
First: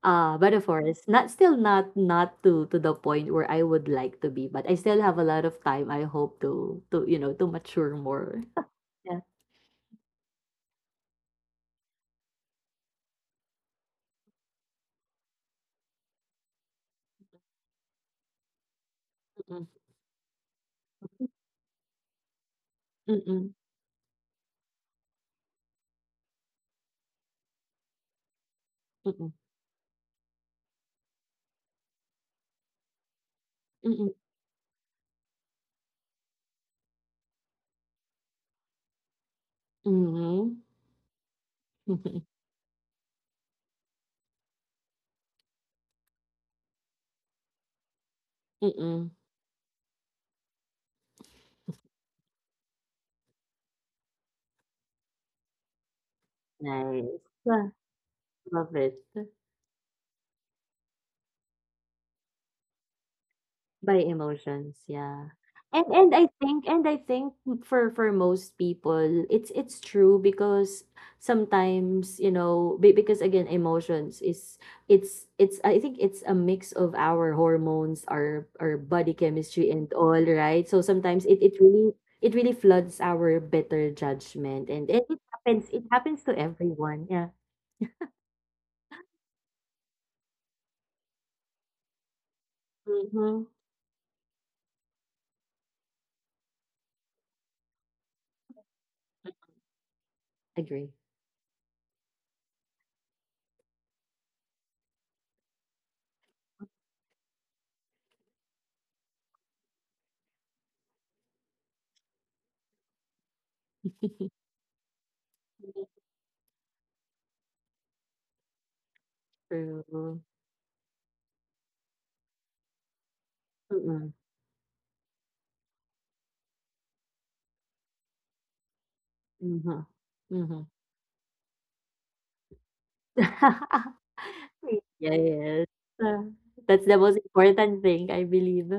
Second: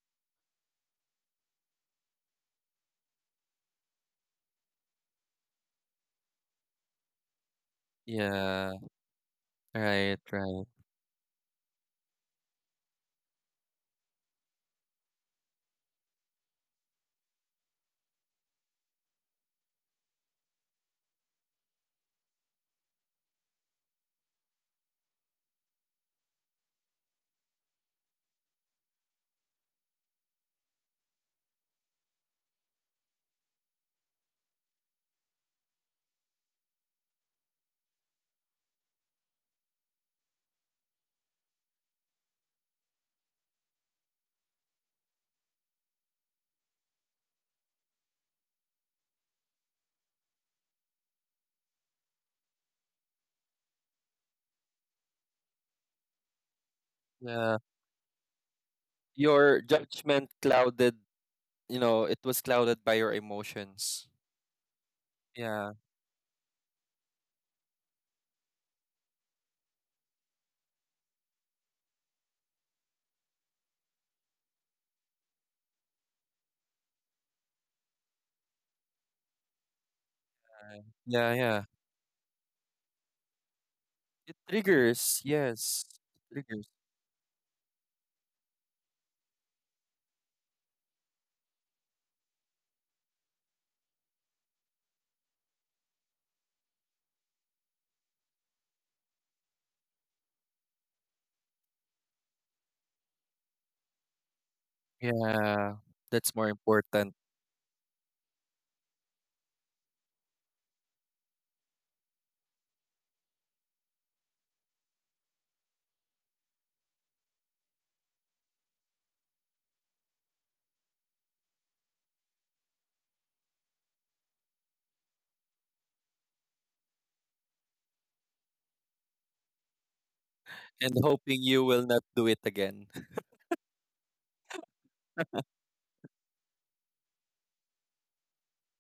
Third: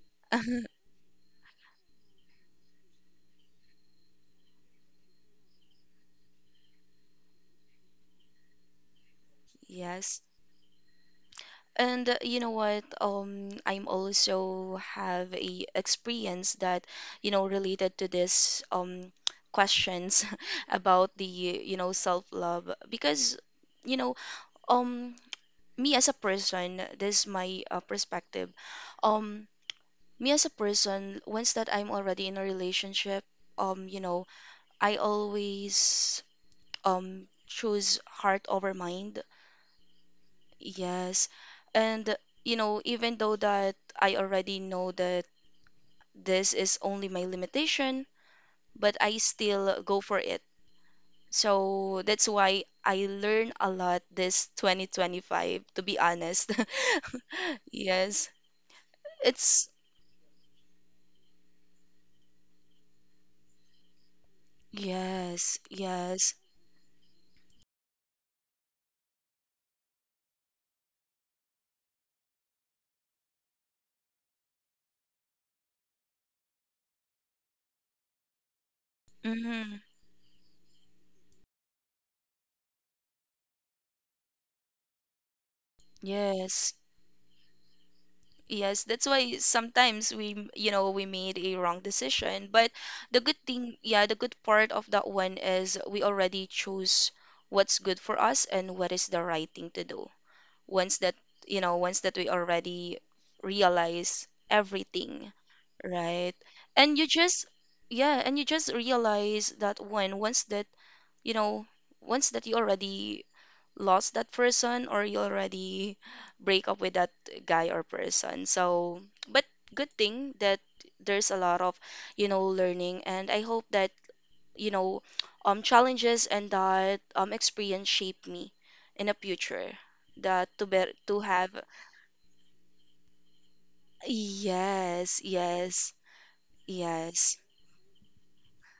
Speaker 3: But, of course, not still not to to the point where I would like to be, but I still have a lot of time. I hope to you know to mature more.
Speaker 2: Yeah.
Speaker 3: Yeah.
Speaker 2: Right.
Speaker 1: yes.
Speaker 2: Right.
Speaker 1: And you know what? I'm also have a experience that, you know, related to this
Speaker 3: Mm-mm.
Speaker 1: questions about the, you know, self-love because,
Speaker 3: Mm-mm.
Speaker 1: you know, um me as a person, this is my perspective.
Speaker 3: Mm-mm.
Speaker 1: Um Me as a person, once that I'm already in a relationship, you
Speaker 3: Mm-mm.
Speaker 1: know, I always choose heart over mind.
Speaker 3: Mm-mm.
Speaker 1: Yes. And you know, even though that I already know that this is only my limitation, but
Speaker 3: Mm-mm.
Speaker 1: I still go for it. So that's why I learn a lot this 2025, to be honest.
Speaker 3: Nice.
Speaker 2: Yeah.
Speaker 3: Ah,
Speaker 1: Yes.
Speaker 3: love it.
Speaker 2: Your
Speaker 1: It's
Speaker 2: judgment clouded, you know, it was clouded by your
Speaker 3: By
Speaker 2: emotions.
Speaker 3: emotions, yeah.
Speaker 1: Yes,
Speaker 2: Yeah,
Speaker 3: And I
Speaker 1: yes.
Speaker 3: think — for most people it's true, because, sometimes, you know, because, again, emotions is — it's I think it's a mix of our hormones, our body chemistry
Speaker 1: hmm
Speaker 3: and all, right? So sometimes
Speaker 2: yeah,
Speaker 3: it
Speaker 2: yeah.
Speaker 3: it really it really floods our better
Speaker 2: It
Speaker 3: judgment, and
Speaker 2: triggers,
Speaker 3: it happens
Speaker 2: yes.
Speaker 3: it happens
Speaker 2: It
Speaker 3: to
Speaker 2: triggers.
Speaker 1: Yes.
Speaker 3: everyone. Yeah.
Speaker 1: Yes, that's why sometimes we, you know, we made a wrong decision. But the good
Speaker 3: Hmm.
Speaker 1: thing, yeah, the good part of that one is we already choose what's good for us and what is the right thing to do.
Speaker 3: Agree.
Speaker 1: Once that, you know, once that we already realize everything,
Speaker 2: Yeah, that's
Speaker 1: right?
Speaker 2: more
Speaker 1: And you
Speaker 2: important.
Speaker 1: just, yeah, and you just realize that one. Once that, you know, once that you already lost that person or you already break up with that guy or person. So, but good
Speaker 3: True.
Speaker 1: thing that there's a lot of, you know, learning and I hope that,
Speaker 3: Mm-hmm.
Speaker 1: you know, challenges and that experience shape me in the future that
Speaker 3: Mm-hmm.
Speaker 1: to be
Speaker 2: And
Speaker 1: to
Speaker 2: hoping
Speaker 1: have
Speaker 2: you will not do it again.
Speaker 1: yes,
Speaker 3: Yes,
Speaker 1: yes,
Speaker 3: ah, that's the most
Speaker 1: yes.
Speaker 3: important thing, I believe.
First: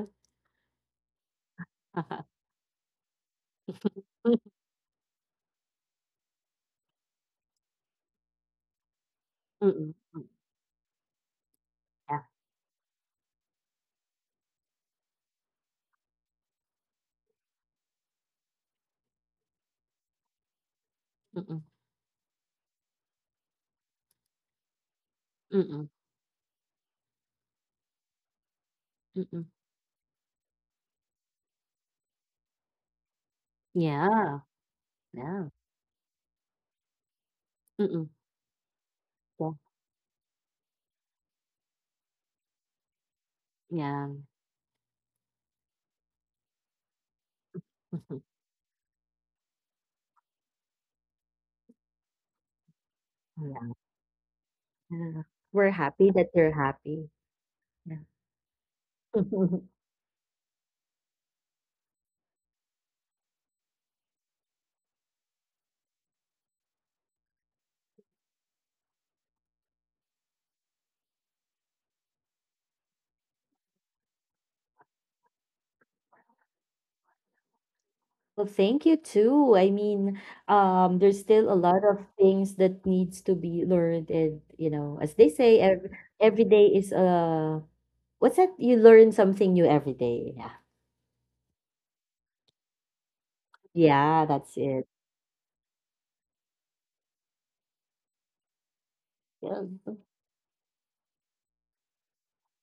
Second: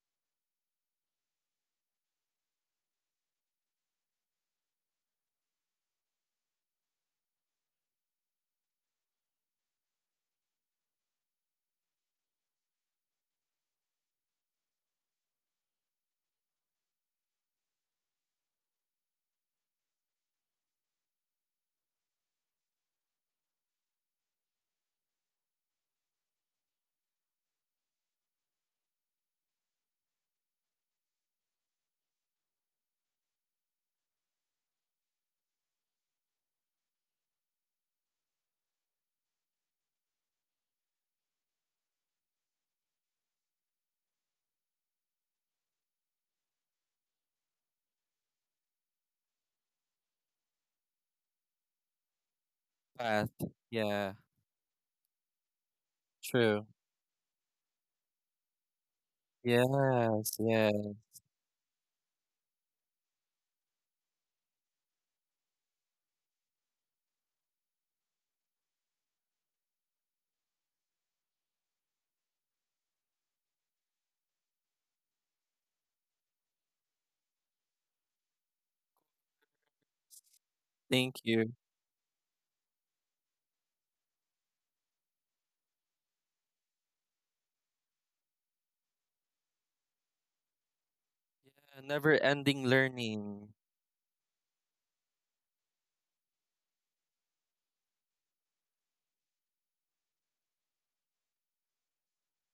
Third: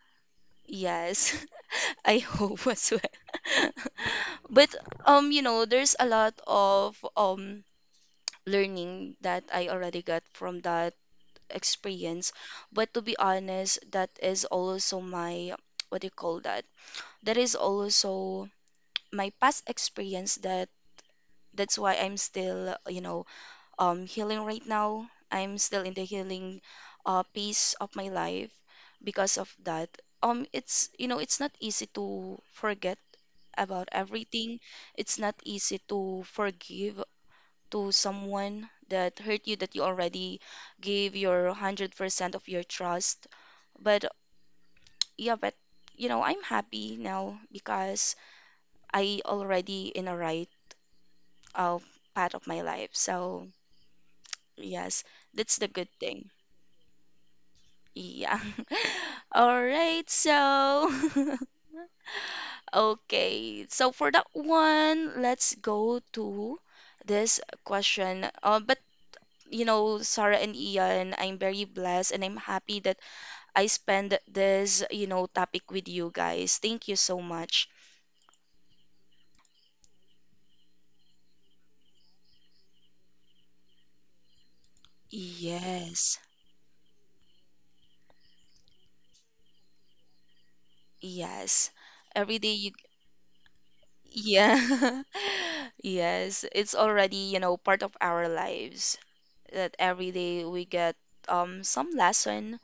Speaker 1: Yes, I hope as well. But you know, there's a lot of learning that I
Speaker 3: Mm,
Speaker 1: already got
Speaker 3: mm,
Speaker 1: from that
Speaker 3: yeah,
Speaker 1: experience. But to be honest, that is also my, what do you call that? That is also my past experience that
Speaker 3: mm,
Speaker 1: that's why I'm still, you know, healing right now. I'm still
Speaker 3: mm,
Speaker 1: in the healing piece of my life because
Speaker 3: mm,
Speaker 1: of that. It's, you know, it's not easy to forget about
Speaker 3: yeah,
Speaker 1: everything. It's not
Speaker 3: yeah,
Speaker 1: easy to forgive to
Speaker 3: mm,
Speaker 1: someone that hurt you that you already gave your 100% of your trust.
Speaker 3: yeah,
Speaker 1: But
Speaker 3: yeah.
Speaker 1: yeah, but you know, I'm happy now because I already in a right uh, part of my life.
Speaker 2: Path.
Speaker 1: So
Speaker 3: Yeah.
Speaker 2: Yeah,
Speaker 1: yes,
Speaker 3: Yeah.
Speaker 1: that's the
Speaker 3: We're
Speaker 1: good
Speaker 3: happy that
Speaker 1: thing.
Speaker 3: you're
Speaker 2: true.
Speaker 3: happy. Yeah.
Speaker 1: Yeah. All right,
Speaker 2: Yes, yeah.
Speaker 1: so okay. So for that one, let's go to this question. But you know, Sarah and Ian, I'm very blessed and I'm happy that I spend this, you know, topic with you guys. Thank you so much.
Speaker 3: Well, thank you too. I mean, there's
Speaker 2: Thank
Speaker 3: still a
Speaker 2: you.
Speaker 3: lot of things that needs to be learned, and, you know, as they say,
Speaker 1: Yes.
Speaker 3: every day is, what's that? You learn something new every day. Yeah.
Speaker 1: Yes.
Speaker 2: Yeah, never
Speaker 1: Every day you
Speaker 2: ending learning.
Speaker 3: Yeah, that's it.
Speaker 1: yeah. Yes, it's already, you know, part of our lives
Speaker 3: Yeah.
Speaker 1: that every day we get some lesson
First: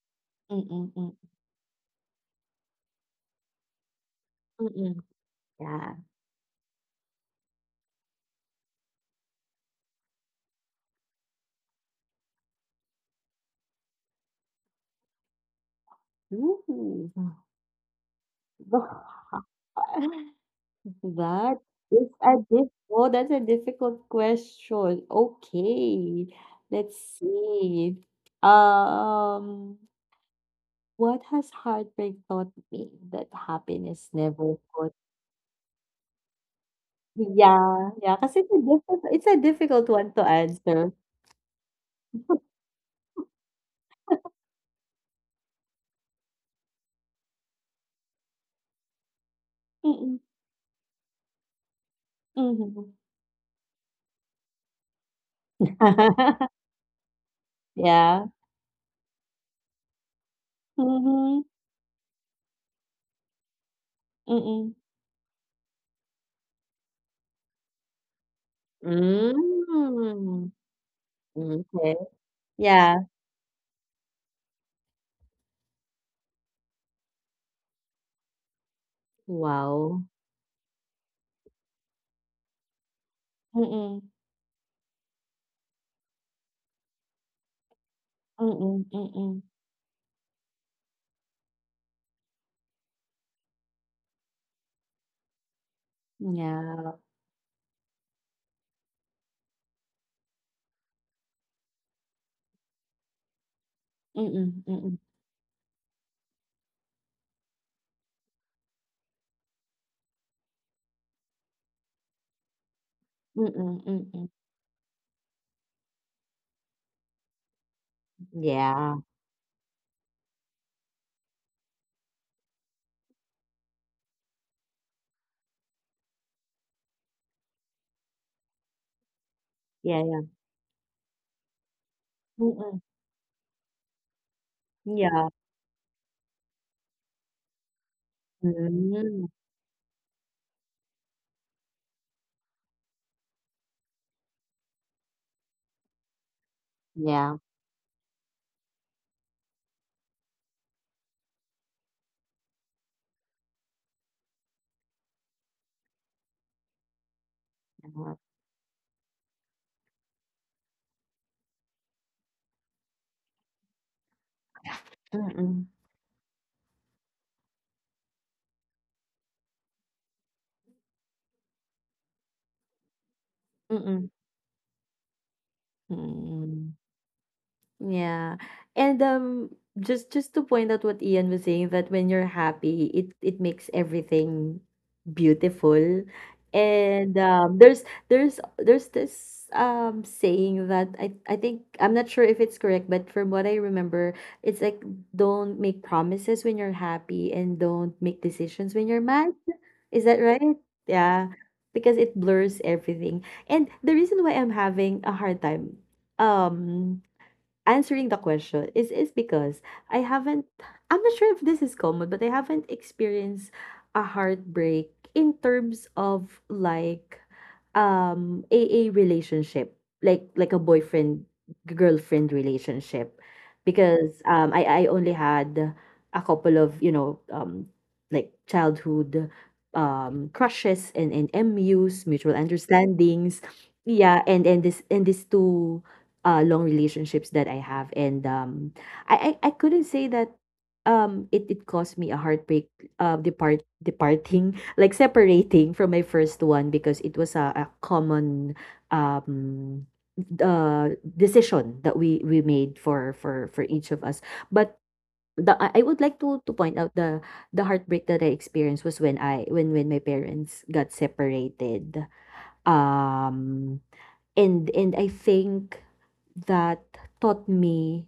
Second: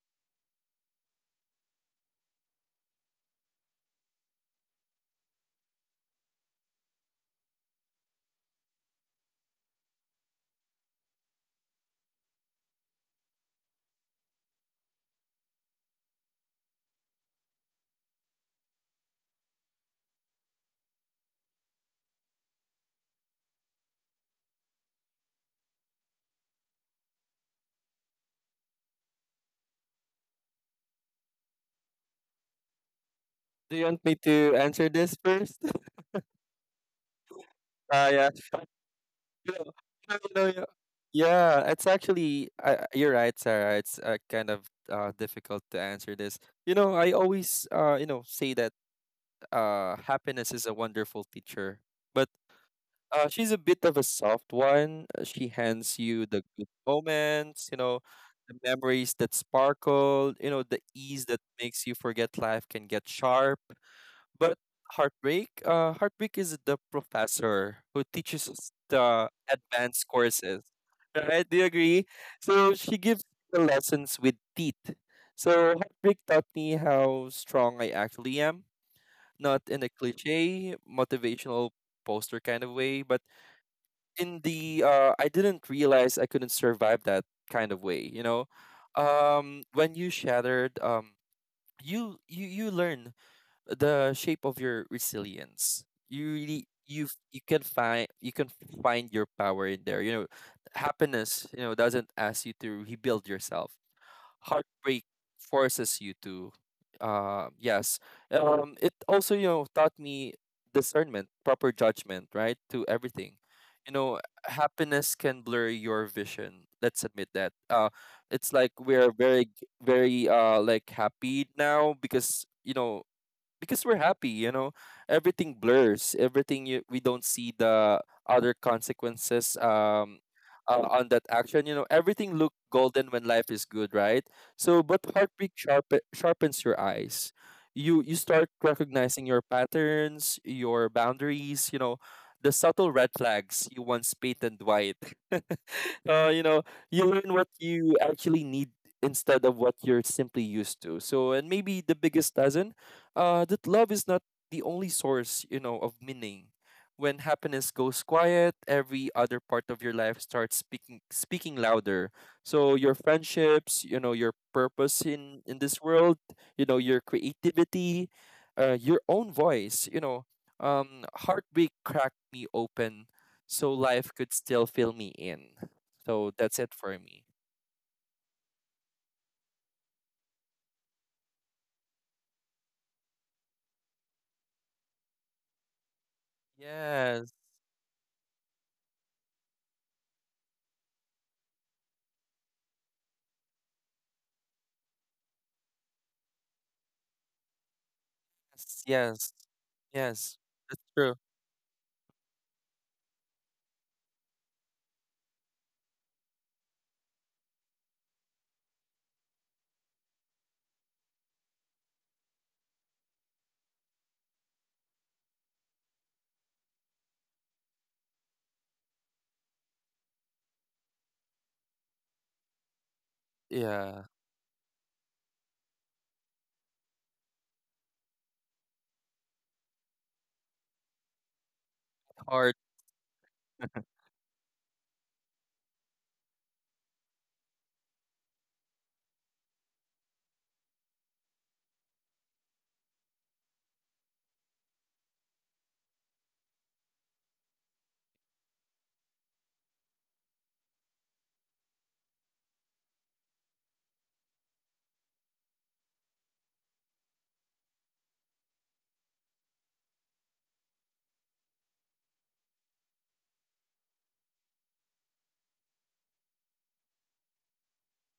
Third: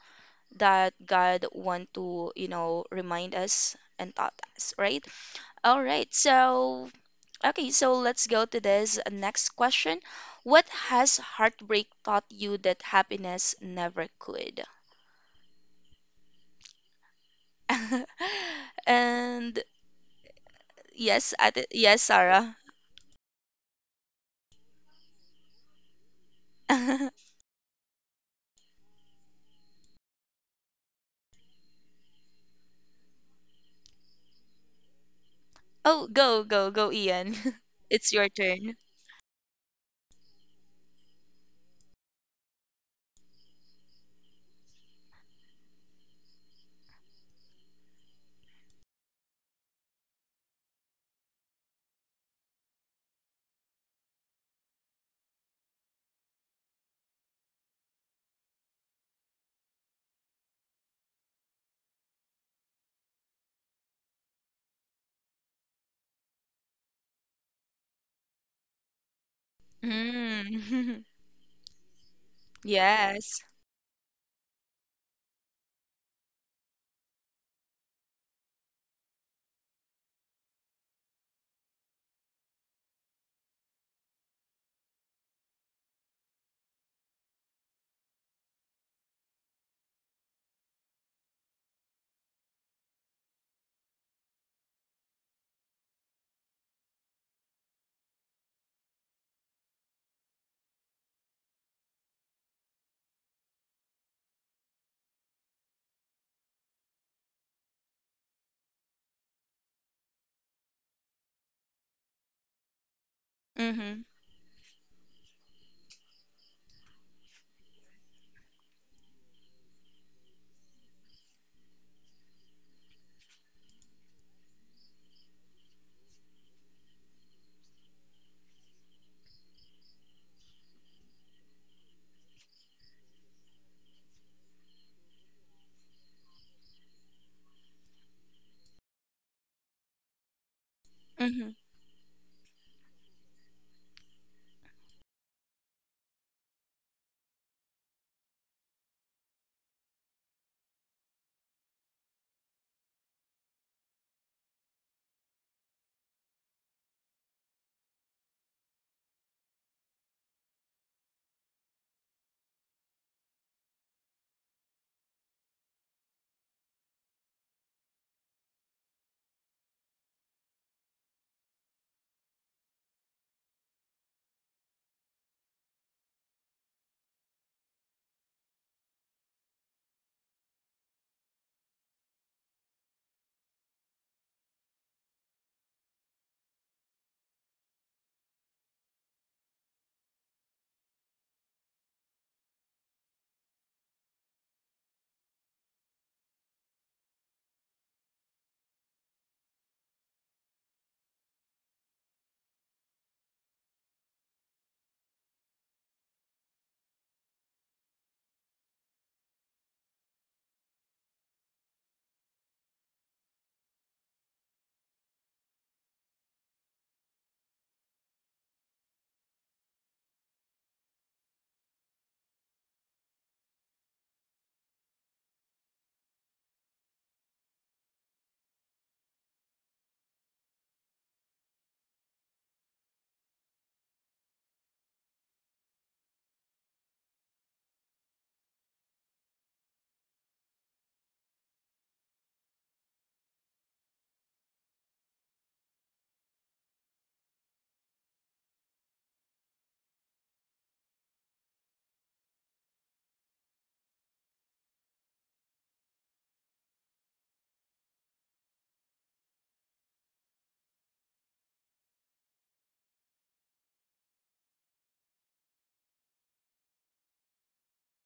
Speaker 3: Mm,
Speaker 1: that
Speaker 3: mm,
Speaker 1: God want to, you know, remind us and taught us,
Speaker 3: mm.
Speaker 1: right? All
Speaker 3: Yeah.
Speaker 1: right. So, okay, so let's go to this next question. What has heartbreak taught you that happiness never could?
Speaker 3: Ooh.
Speaker 1: And yes, at
Speaker 3: That
Speaker 1: yes,
Speaker 3: is a
Speaker 1: Sarah.
Speaker 3: diff Oh, that's a difficult question. Okay, let's see. Um, what has heartbreak taught me that
Speaker 2: Do you want
Speaker 3: happiness
Speaker 2: me to
Speaker 3: never
Speaker 2: answer
Speaker 3: could?
Speaker 2: this first?
Speaker 1: Oh, go, go, go, Ian.
Speaker 3: Yeah,
Speaker 2: Ah,
Speaker 1: It's
Speaker 3: yeah,
Speaker 1: your
Speaker 2: yeah.
Speaker 3: kasi
Speaker 1: turn.
Speaker 3: it's a
Speaker 2: You know-
Speaker 3: difficult one
Speaker 2: you
Speaker 3: to
Speaker 2: know, you know,
Speaker 3: answer.
Speaker 2: Yeah, it's actually, I, you're right, Sarah. It's kind of difficult to answer this. You know, I always, you know, say that
Speaker 3: Mm,
Speaker 2: happiness is a wonderful teacher, but
Speaker 3: mm, mhm.
Speaker 2: she's a bit of a soft one. She hands you the good moments, you know,
Speaker 3: Yeah.
Speaker 2: the memories that sparkle, you know, the ease that
Speaker 3: Mhm,
Speaker 2: makes you forget life can get sharp. But
Speaker 3: mm.
Speaker 2: heartbreak is the professor who teaches us the advanced
Speaker 3: Hmm,
Speaker 2: courses,
Speaker 1: Mm.
Speaker 2: right? Do you
Speaker 3: okay.
Speaker 2: agree? So she
Speaker 3: Yeah.
Speaker 2: gives
Speaker 1: Yes.
Speaker 2: the lessons with teeth. So heartbreak taught me how strong I actually am, not in a
Speaker 3: Wow.
Speaker 2: cliche motivational poster kind of way, but
Speaker 3: Mm,
Speaker 2: in the, I didn't realize I couldn't survive that kind of way. You know,
Speaker 3: mm, mm.
Speaker 2: when you shattered, you learn the shape of your resilience. You really, you
Speaker 3: Yeah.
Speaker 2: you can find, you can find your power in there. You know, happiness, you know, doesn't ask you to rebuild yourself.
Speaker 3: Mm,
Speaker 2: Heartbreak
Speaker 3: mm,
Speaker 2: forces you to. Yes. It also, taught me discernment, proper judgment, right, to everything.
Speaker 3: mm,
Speaker 2: You
Speaker 1: Mm-hmm.
Speaker 2: know,
Speaker 3: mm.
Speaker 2: happiness can blur your vision. Let's admit that. It's like
Speaker 3: Yeah.
Speaker 2: we're very, g- very like happy now because, because we're happy, you know, everything blurs everything, we don't see the other consequences,
Speaker 3: Yeah, yeah.
Speaker 2: on that action. You know, everything look
Speaker 3: Mm,
Speaker 2: golden when life is good, right? So but
Speaker 3: yeah.
Speaker 2: heartbreak sharpens your eyes. You start recognizing
Speaker 3: Mm,
Speaker 2: your patterns, your
Speaker 1: Mm-hmm.
Speaker 2: boundaries, you know, the subtle red flags you once painted white. uh, you know, you learn what
Speaker 3: yeah.
Speaker 2: you actually need instead of what you're simply used to. So, and maybe the biggest lesson, that love is not the only source, you know, of meaning. When happiness goes
Speaker 3: Yeah.
Speaker 2: quiet, every other part of your life starts speaking louder. So your friendships, you know, your purpose in
Speaker 3: Mm,
Speaker 2: this world, you know, your creativity, your own voice, heartbreak cracked me open so life
Speaker 3: mm,
Speaker 2: could still fill me in. So that's it
Speaker 3: mm.
Speaker 2: for me.
Speaker 3: Yeah. And, just to point out what Ian was saying, that when you're happy, it makes everything beautiful. And
Speaker 2: Yes,
Speaker 3: um there's this saying that — I think, I'm not sure if it's correct, but from what I remember, it's like, don't make promises when you're happy, and don't make
Speaker 2: yes,
Speaker 3: decisions when you're
Speaker 2: yes,
Speaker 3: mad. Is that
Speaker 2: yes.
Speaker 3: right?
Speaker 2: That's true.
Speaker 3: Yeah. Because it blurs everything. And the reason why I'm having a hard time um answering the question is because I haven't I'm not sure if this is common, but I haven't experienced a heartbreak in terms of, like, a relationship, like a boyfriend girlfriend relationship,
Speaker 2: Yeah,
Speaker 3: because I only had a couple of, you know, like, childhood crushes, and, MUs, mutual
Speaker 2: hard.
Speaker 3: understandings. Yeah, and this and these two long relationships that I have. And, I couldn't say that it caused me a heartbreak departing like, separating from my first one, because it was a common um decision that we made for each of us. But the — I would like to point out, the heartbreak that I experienced was when I when my parents got separated. Um and and I think that taught me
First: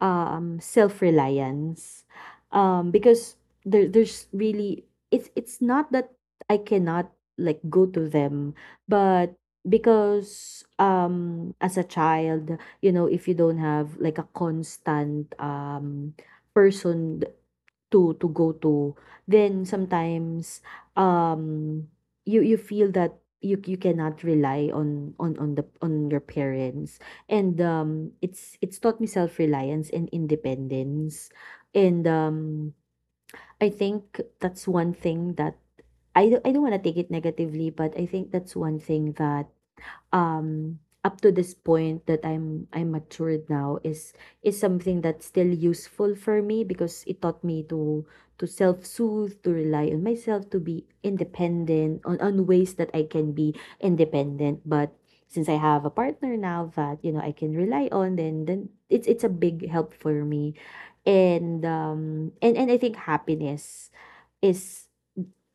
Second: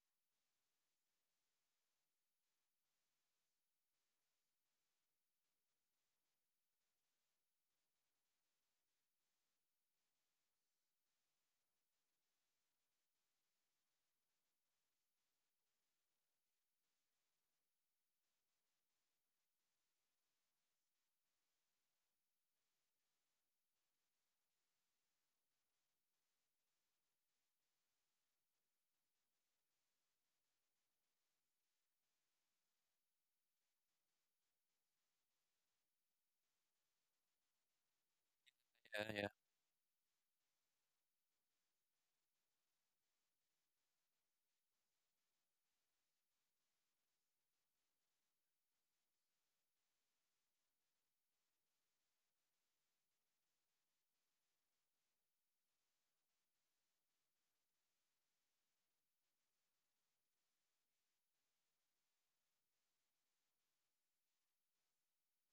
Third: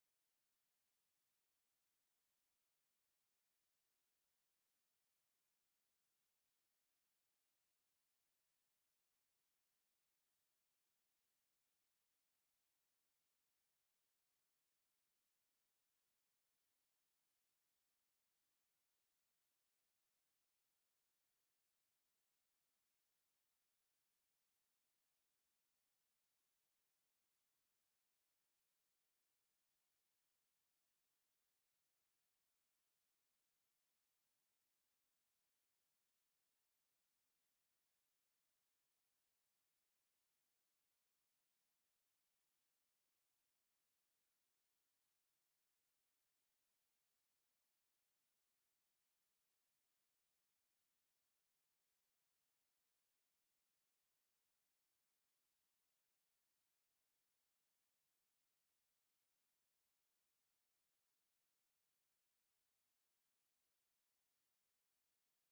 Speaker 3: self-reliance, because there's really — it's not that I cannot, like, go to them, but because, as a child, you know, if you don't have, like, a constant person to go to, then, sometimes, um, you feel that you cannot rely on your parents, and, it's taught me self-reliance and independence. And, I think that's one thing that — I don't want to take it negatively, but I think that's one
Speaker 2: Yeah,
Speaker 3: thing
Speaker 2: yeah.
Speaker 3: that, um up to this point, that I'm matured now, is something that's still useful for me, because it taught me to self-soothe, to rely on myself, to be independent on ways that I can be independent. But since I have a partner now that, you know, I can rely on, then, it's a big help for me. And I think happiness is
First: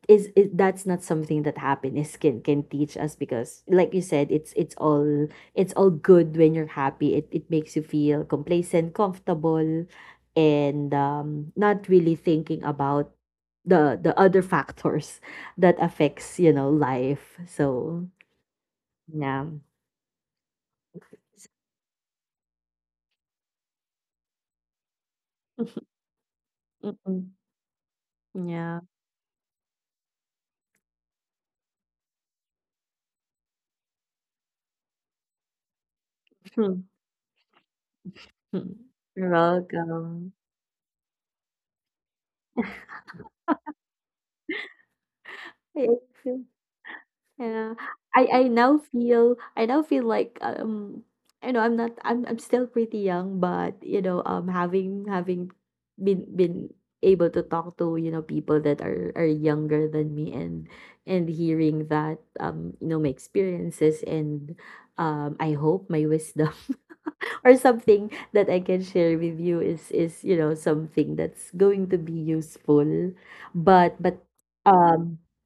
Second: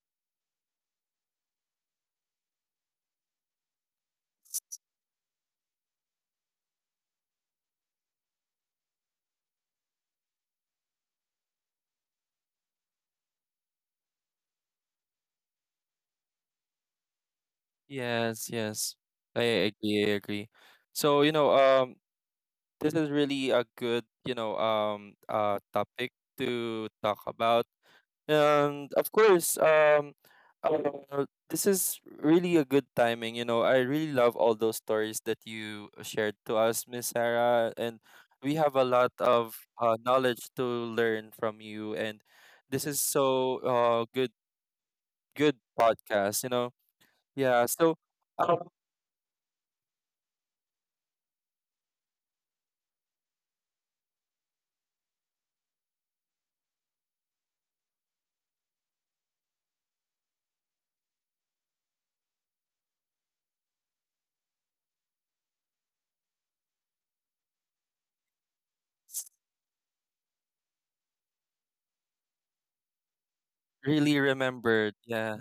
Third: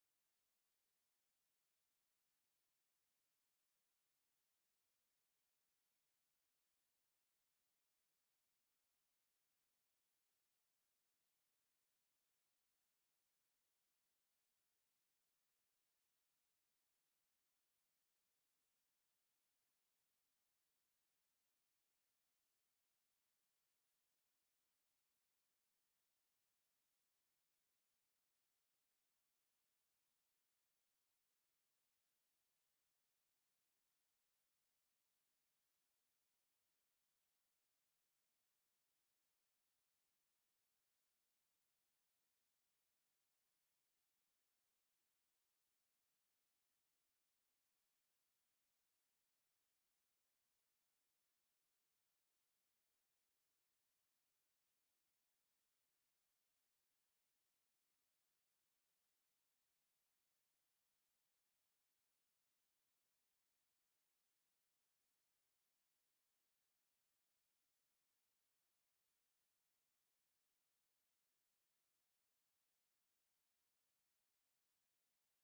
Speaker 3: is that's not something that happiness can teach us, because, like you said, it's all good when you're happy. It makes you feel complacent, comfortable, and, not really thinking about the other factors that affects, you know, life. So,
Speaker 2: Yes, yes.
Speaker 3: yeah.
Speaker 2: I agree. So, this is really a good, topic to talk
Speaker 3: Mm-mm.
Speaker 2: about.
Speaker 3: Yeah.
Speaker 2: And of course, this is really a good timing. You know, I really love all those stories that you shared to us, Miss Sarah, and we have a lot
Speaker 3: You're
Speaker 2: of
Speaker 3: welcome.
Speaker 2: knowledge to learn from you. And this is so good
Speaker 3: Thank
Speaker 2: podcast.
Speaker 3: you.
Speaker 2: You know, yeah.
Speaker 3: Yeah,
Speaker 2: So
Speaker 3: I
Speaker 2: I don't
Speaker 3: now feel — like, you know, I'm not — I'm still pretty young, but, you know, having been able to talk to, you know, people that are younger than me, and hearing that, you know, my experiences, and, I hope my wisdom or something that I can share with you is, you know, something that's going to be useful. but but
Speaker 2: really remembered.
Speaker 3: um
Speaker 2: Yeah,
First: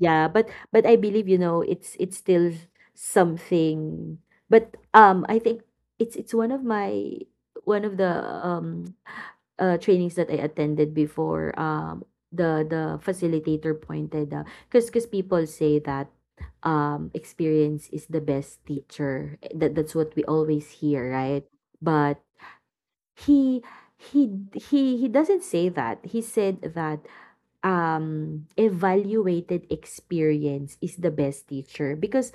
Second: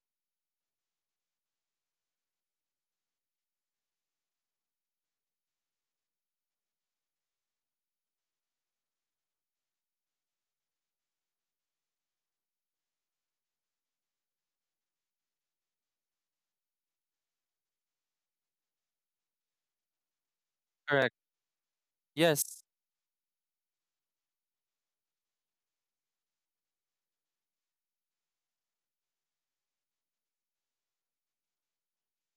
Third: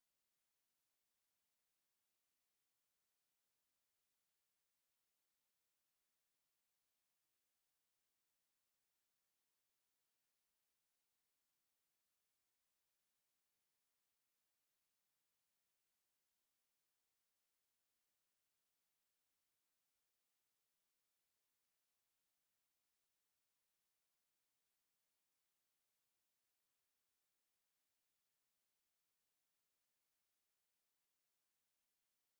Speaker 3: yeah, but I believe, you know, it's still something. But, I think it's one of my — one of the trainings that I attended before, the facilitator pointed out, because, people say that, experience is the best teacher. That's what we always hear,
Speaker 2: correct.
Speaker 3: right? But
Speaker 2: Yes.
Speaker 3: he he doesn't say that. He said that, evaluated experience is the best teacher, because —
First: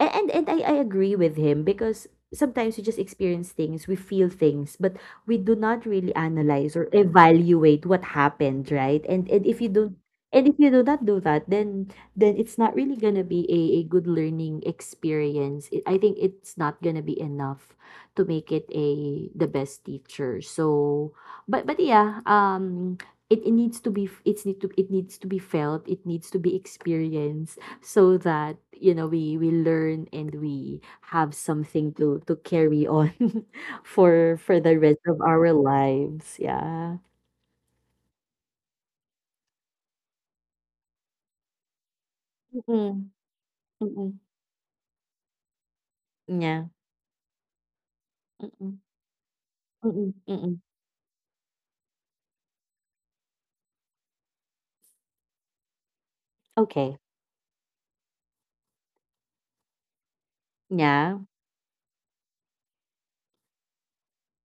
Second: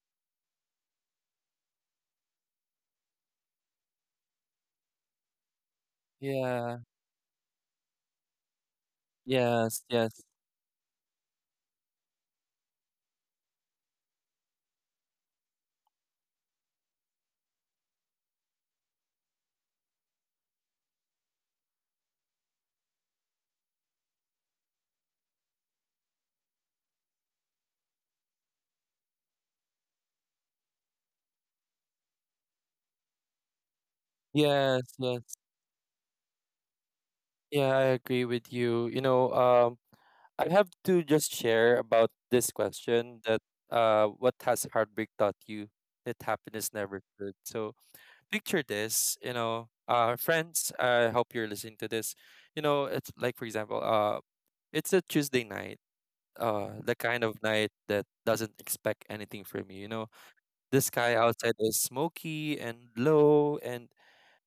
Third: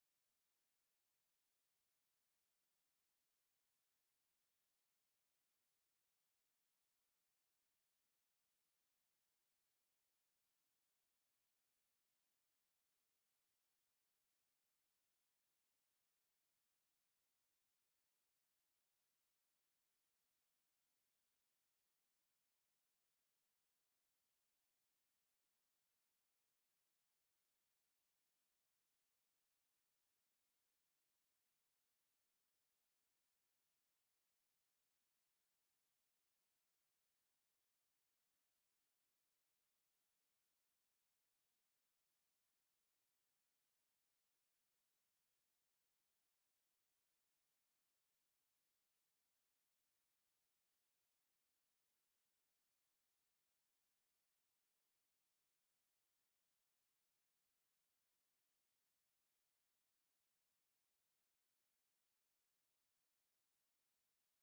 Speaker 3: and I agree with him, because sometimes we just experience things, we feel things, but we do not really analyze
Speaker 2: Yeah.
Speaker 3: or evaluate what happened, right? And if you
Speaker 2: Yes.
Speaker 3: don't —
Speaker 2: Yes.
Speaker 3: and if you do not do that, then, it's not really gonna be a good learning experience. I think it's not gonna be enough to make it a the best teacher. So, but yeah, it needs to be it needs to be felt, it needs to be experienced, so that, you know, we learn and we have something to carry on for the
Speaker 2: Yes.
Speaker 3: rest of
Speaker 2: Yes.
Speaker 3: our lives. Yeah.
Speaker 2: Yeah, I agree with you. I have to just share about this
Speaker 3: Mm-mm,
Speaker 2: question that
Speaker 3: mm-mm,
Speaker 2: what has heartbreak taught you that
Speaker 3: yeah,
Speaker 2: happiness never could? So picture
Speaker 3: mm-mm,
Speaker 2: this,
Speaker 3: mm-mm, mm-mm.
Speaker 2: friends. I hope you're listening to this. You know, it's like for example, it's a Tuesday night,
Speaker 3: Okay.
Speaker 2: the kind of night that doesn't expect anything from you. You know, the
Speaker 3: Yeah.
Speaker 2: sky outside is smoky and low, and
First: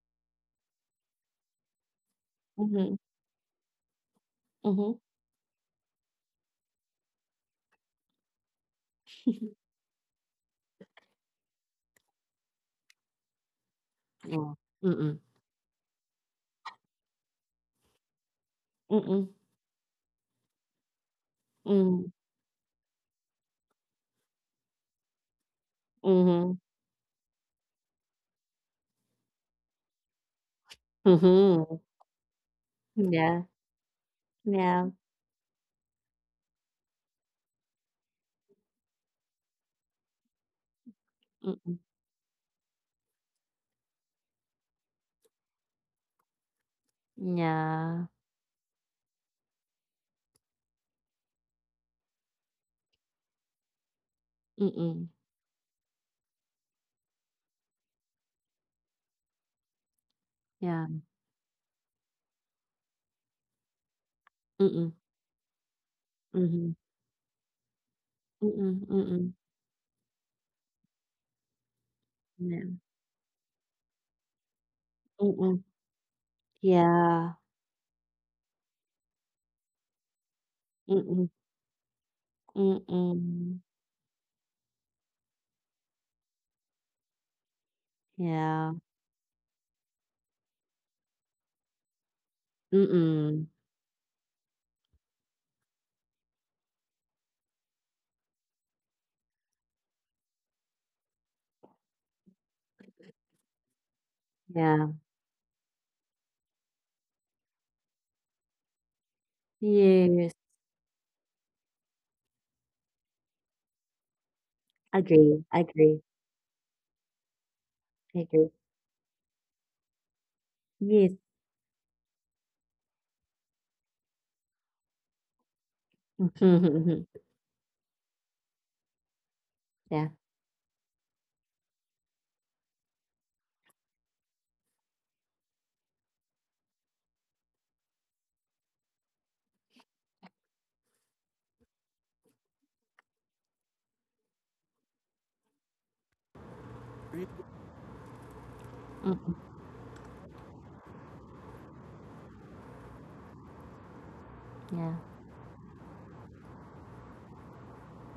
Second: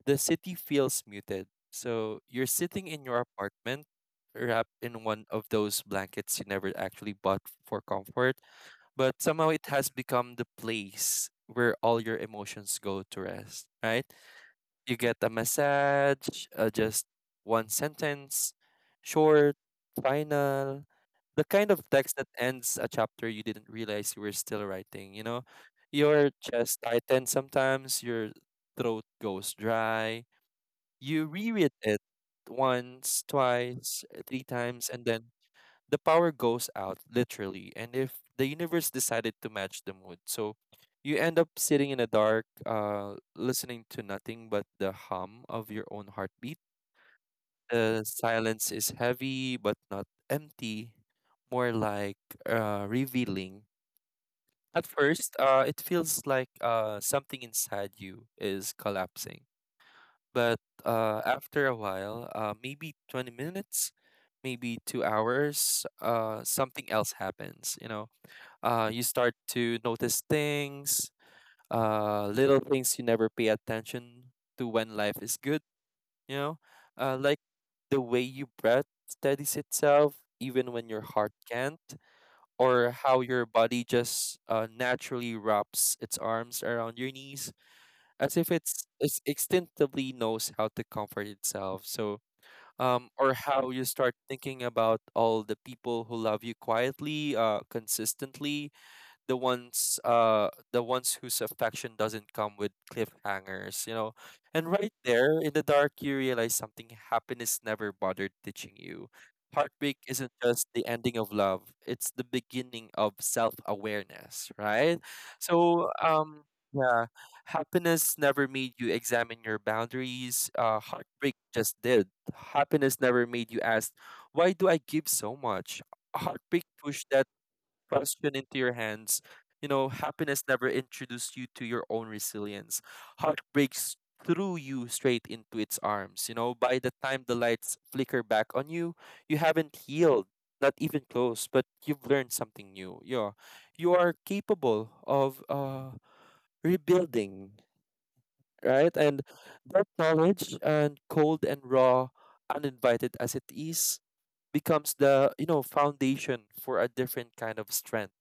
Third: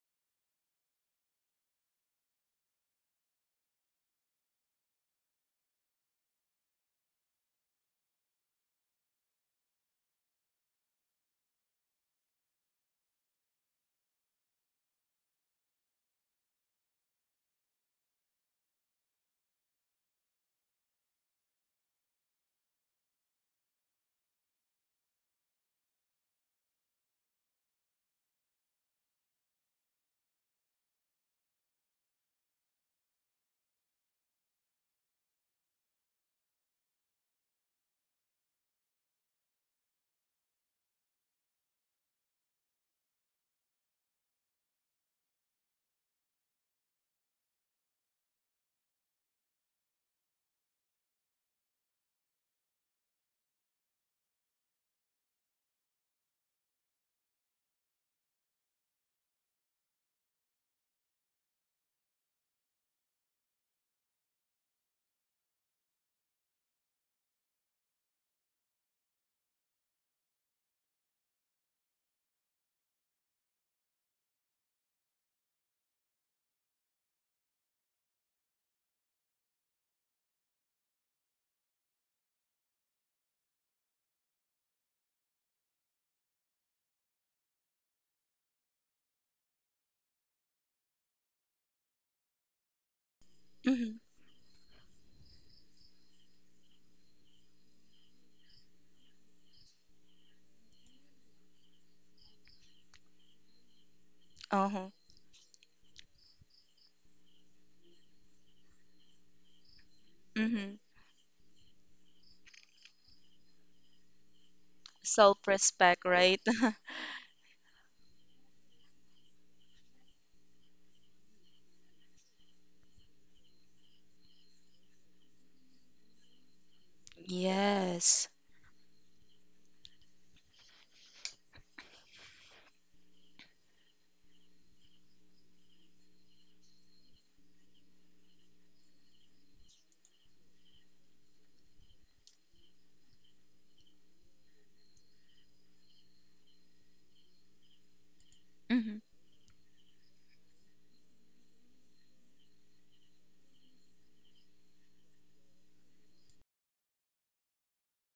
Speaker 2: the city feels muted. So you're sitting
Speaker 3: Mm-hmm,
Speaker 2: in your apartment, wrapped
Speaker 3: mm-hmm.
Speaker 2: in one of those blankets you never actually bought for comfort, but somehow it has become the place where all your emotions go to rest, right?
Speaker 3: Yeah.
Speaker 2: You get
Speaker 3: Mm-mm,
Speaker 2: a massage, just one sentence,
Speaker 3: mm-mm,
Speaker 2: short, final, the kind of
Speaker 3: mm,
Speaker 2: text that ends a chapter you didn't realize you were still writing, you know? Your
Speaker 3: mm-hmm, mm,
Speaker 2: chest tightens sometimes, your throat goes dry,
Speaker 3: mm,
Speaker 2: you reread
Speaker 3: hmm,
Speaker 2: it
Speaker 3: hmm,
Speaker 2: once,
Speaker 3: yeah,
Speaker 2: twice, three
Speaker 3: yeah,
Speaker 2: times, and then the power goes out, literally. And if the universe decided to match the mood, so you end up
Speaker 3: mm-mm,
Speaker 2: sitting in the dark, listening to nothing but the hum of your own heartbeat. The
Speaker 3: yeah,
Speaker 2: silence is heavy but not empty, more like revealing. At
Speaker 3: mm-mm,
Speaker 2: first, it feels like something inside you is collapsing, but
Speaker 3: yeah,
Speaker 2: after a while, maybe 20 minutes, maybe
Speaker 3: mm,
Speaker 2: 2 hours,
Speaker 3: mm-hmm,
Speaker 2: something else happens. You know,
Speaker 3: mm-mm,
Speaker 2: you
Speaker 3: mm-mm,
Speaker 2: start to notice things, little
Speaker 3: yeah,
Speaker 2: things you never pay attention to when life is good.
Speaker 3: mm-mm,
Speaker 2: You know,
Speaker 3: yeah,
Speaker 2: like the way your breath steadies itself, even when your
Speaker 3: mm-mm.
Speaker 2: heart can't, or how your
Speaker 3: Mm.
Speaker 2: body just naturally wraps its arms around your knees as if
Speaker 3: Yeah.
Speaker 2: it's it's instinctively knows how to comfort itself. So or
Speaker 3: Mm.
Speaker 2: how you
Speaker 1: Mm-hmm.
Speaker 2: start thinking about all the people who love you quietly, consistently, the ones whose affection doesn't come with cliffhangers, you know. And
Speaker 3: Yeah.
Speaker 2: right
Speaker 1: Uh-huh.
Speaker 2: there in the dark you realize something happiness never bothered teaching you. Heartbreak isn't
Speaker 3: Yes.
Speaker 2: just
Speaker 1: Mm-hmm.
Speaker 2: the ending of love, it's the beginning of self-awareness, right?
Speaker 3: Agree.
Speaker 2: So
Speaker 3: Agree.
Speaker 1: Self-respect,
Speaker 2: um
Speaker 1: right?
Speaker 2: yeah, happiness never
Speaker 3: Agree.
Speaker 2: made you examine your boundaries.
Speaker 3: Yes.
Speaker 2: Heartbreak just did. Happiness never made you ask, why do I give so much? Heartbreak pushed that
Speaker 1: Yes.
Speaker 2: question into your hands. You know,
Speaker 3: Yeah.
Speaker 2: happiness never introduced you to your own resilience. Heartbreaks threw you straight into its arms. You know, by the time the lights flicker back on you, you haven't healed, not even close, but you've learned something new. Yeah. You are capable of rebuilding, right?
Speaker 1: Mm-hmm.
Speaker 2: And
Speaker 3: Mm.
Speaker 2: that knowledge and cold and raw, uninvited as it is, becomes
Speaker 3: Yeah.
Speaker 2: the, you know, foundation for a different kind of strength,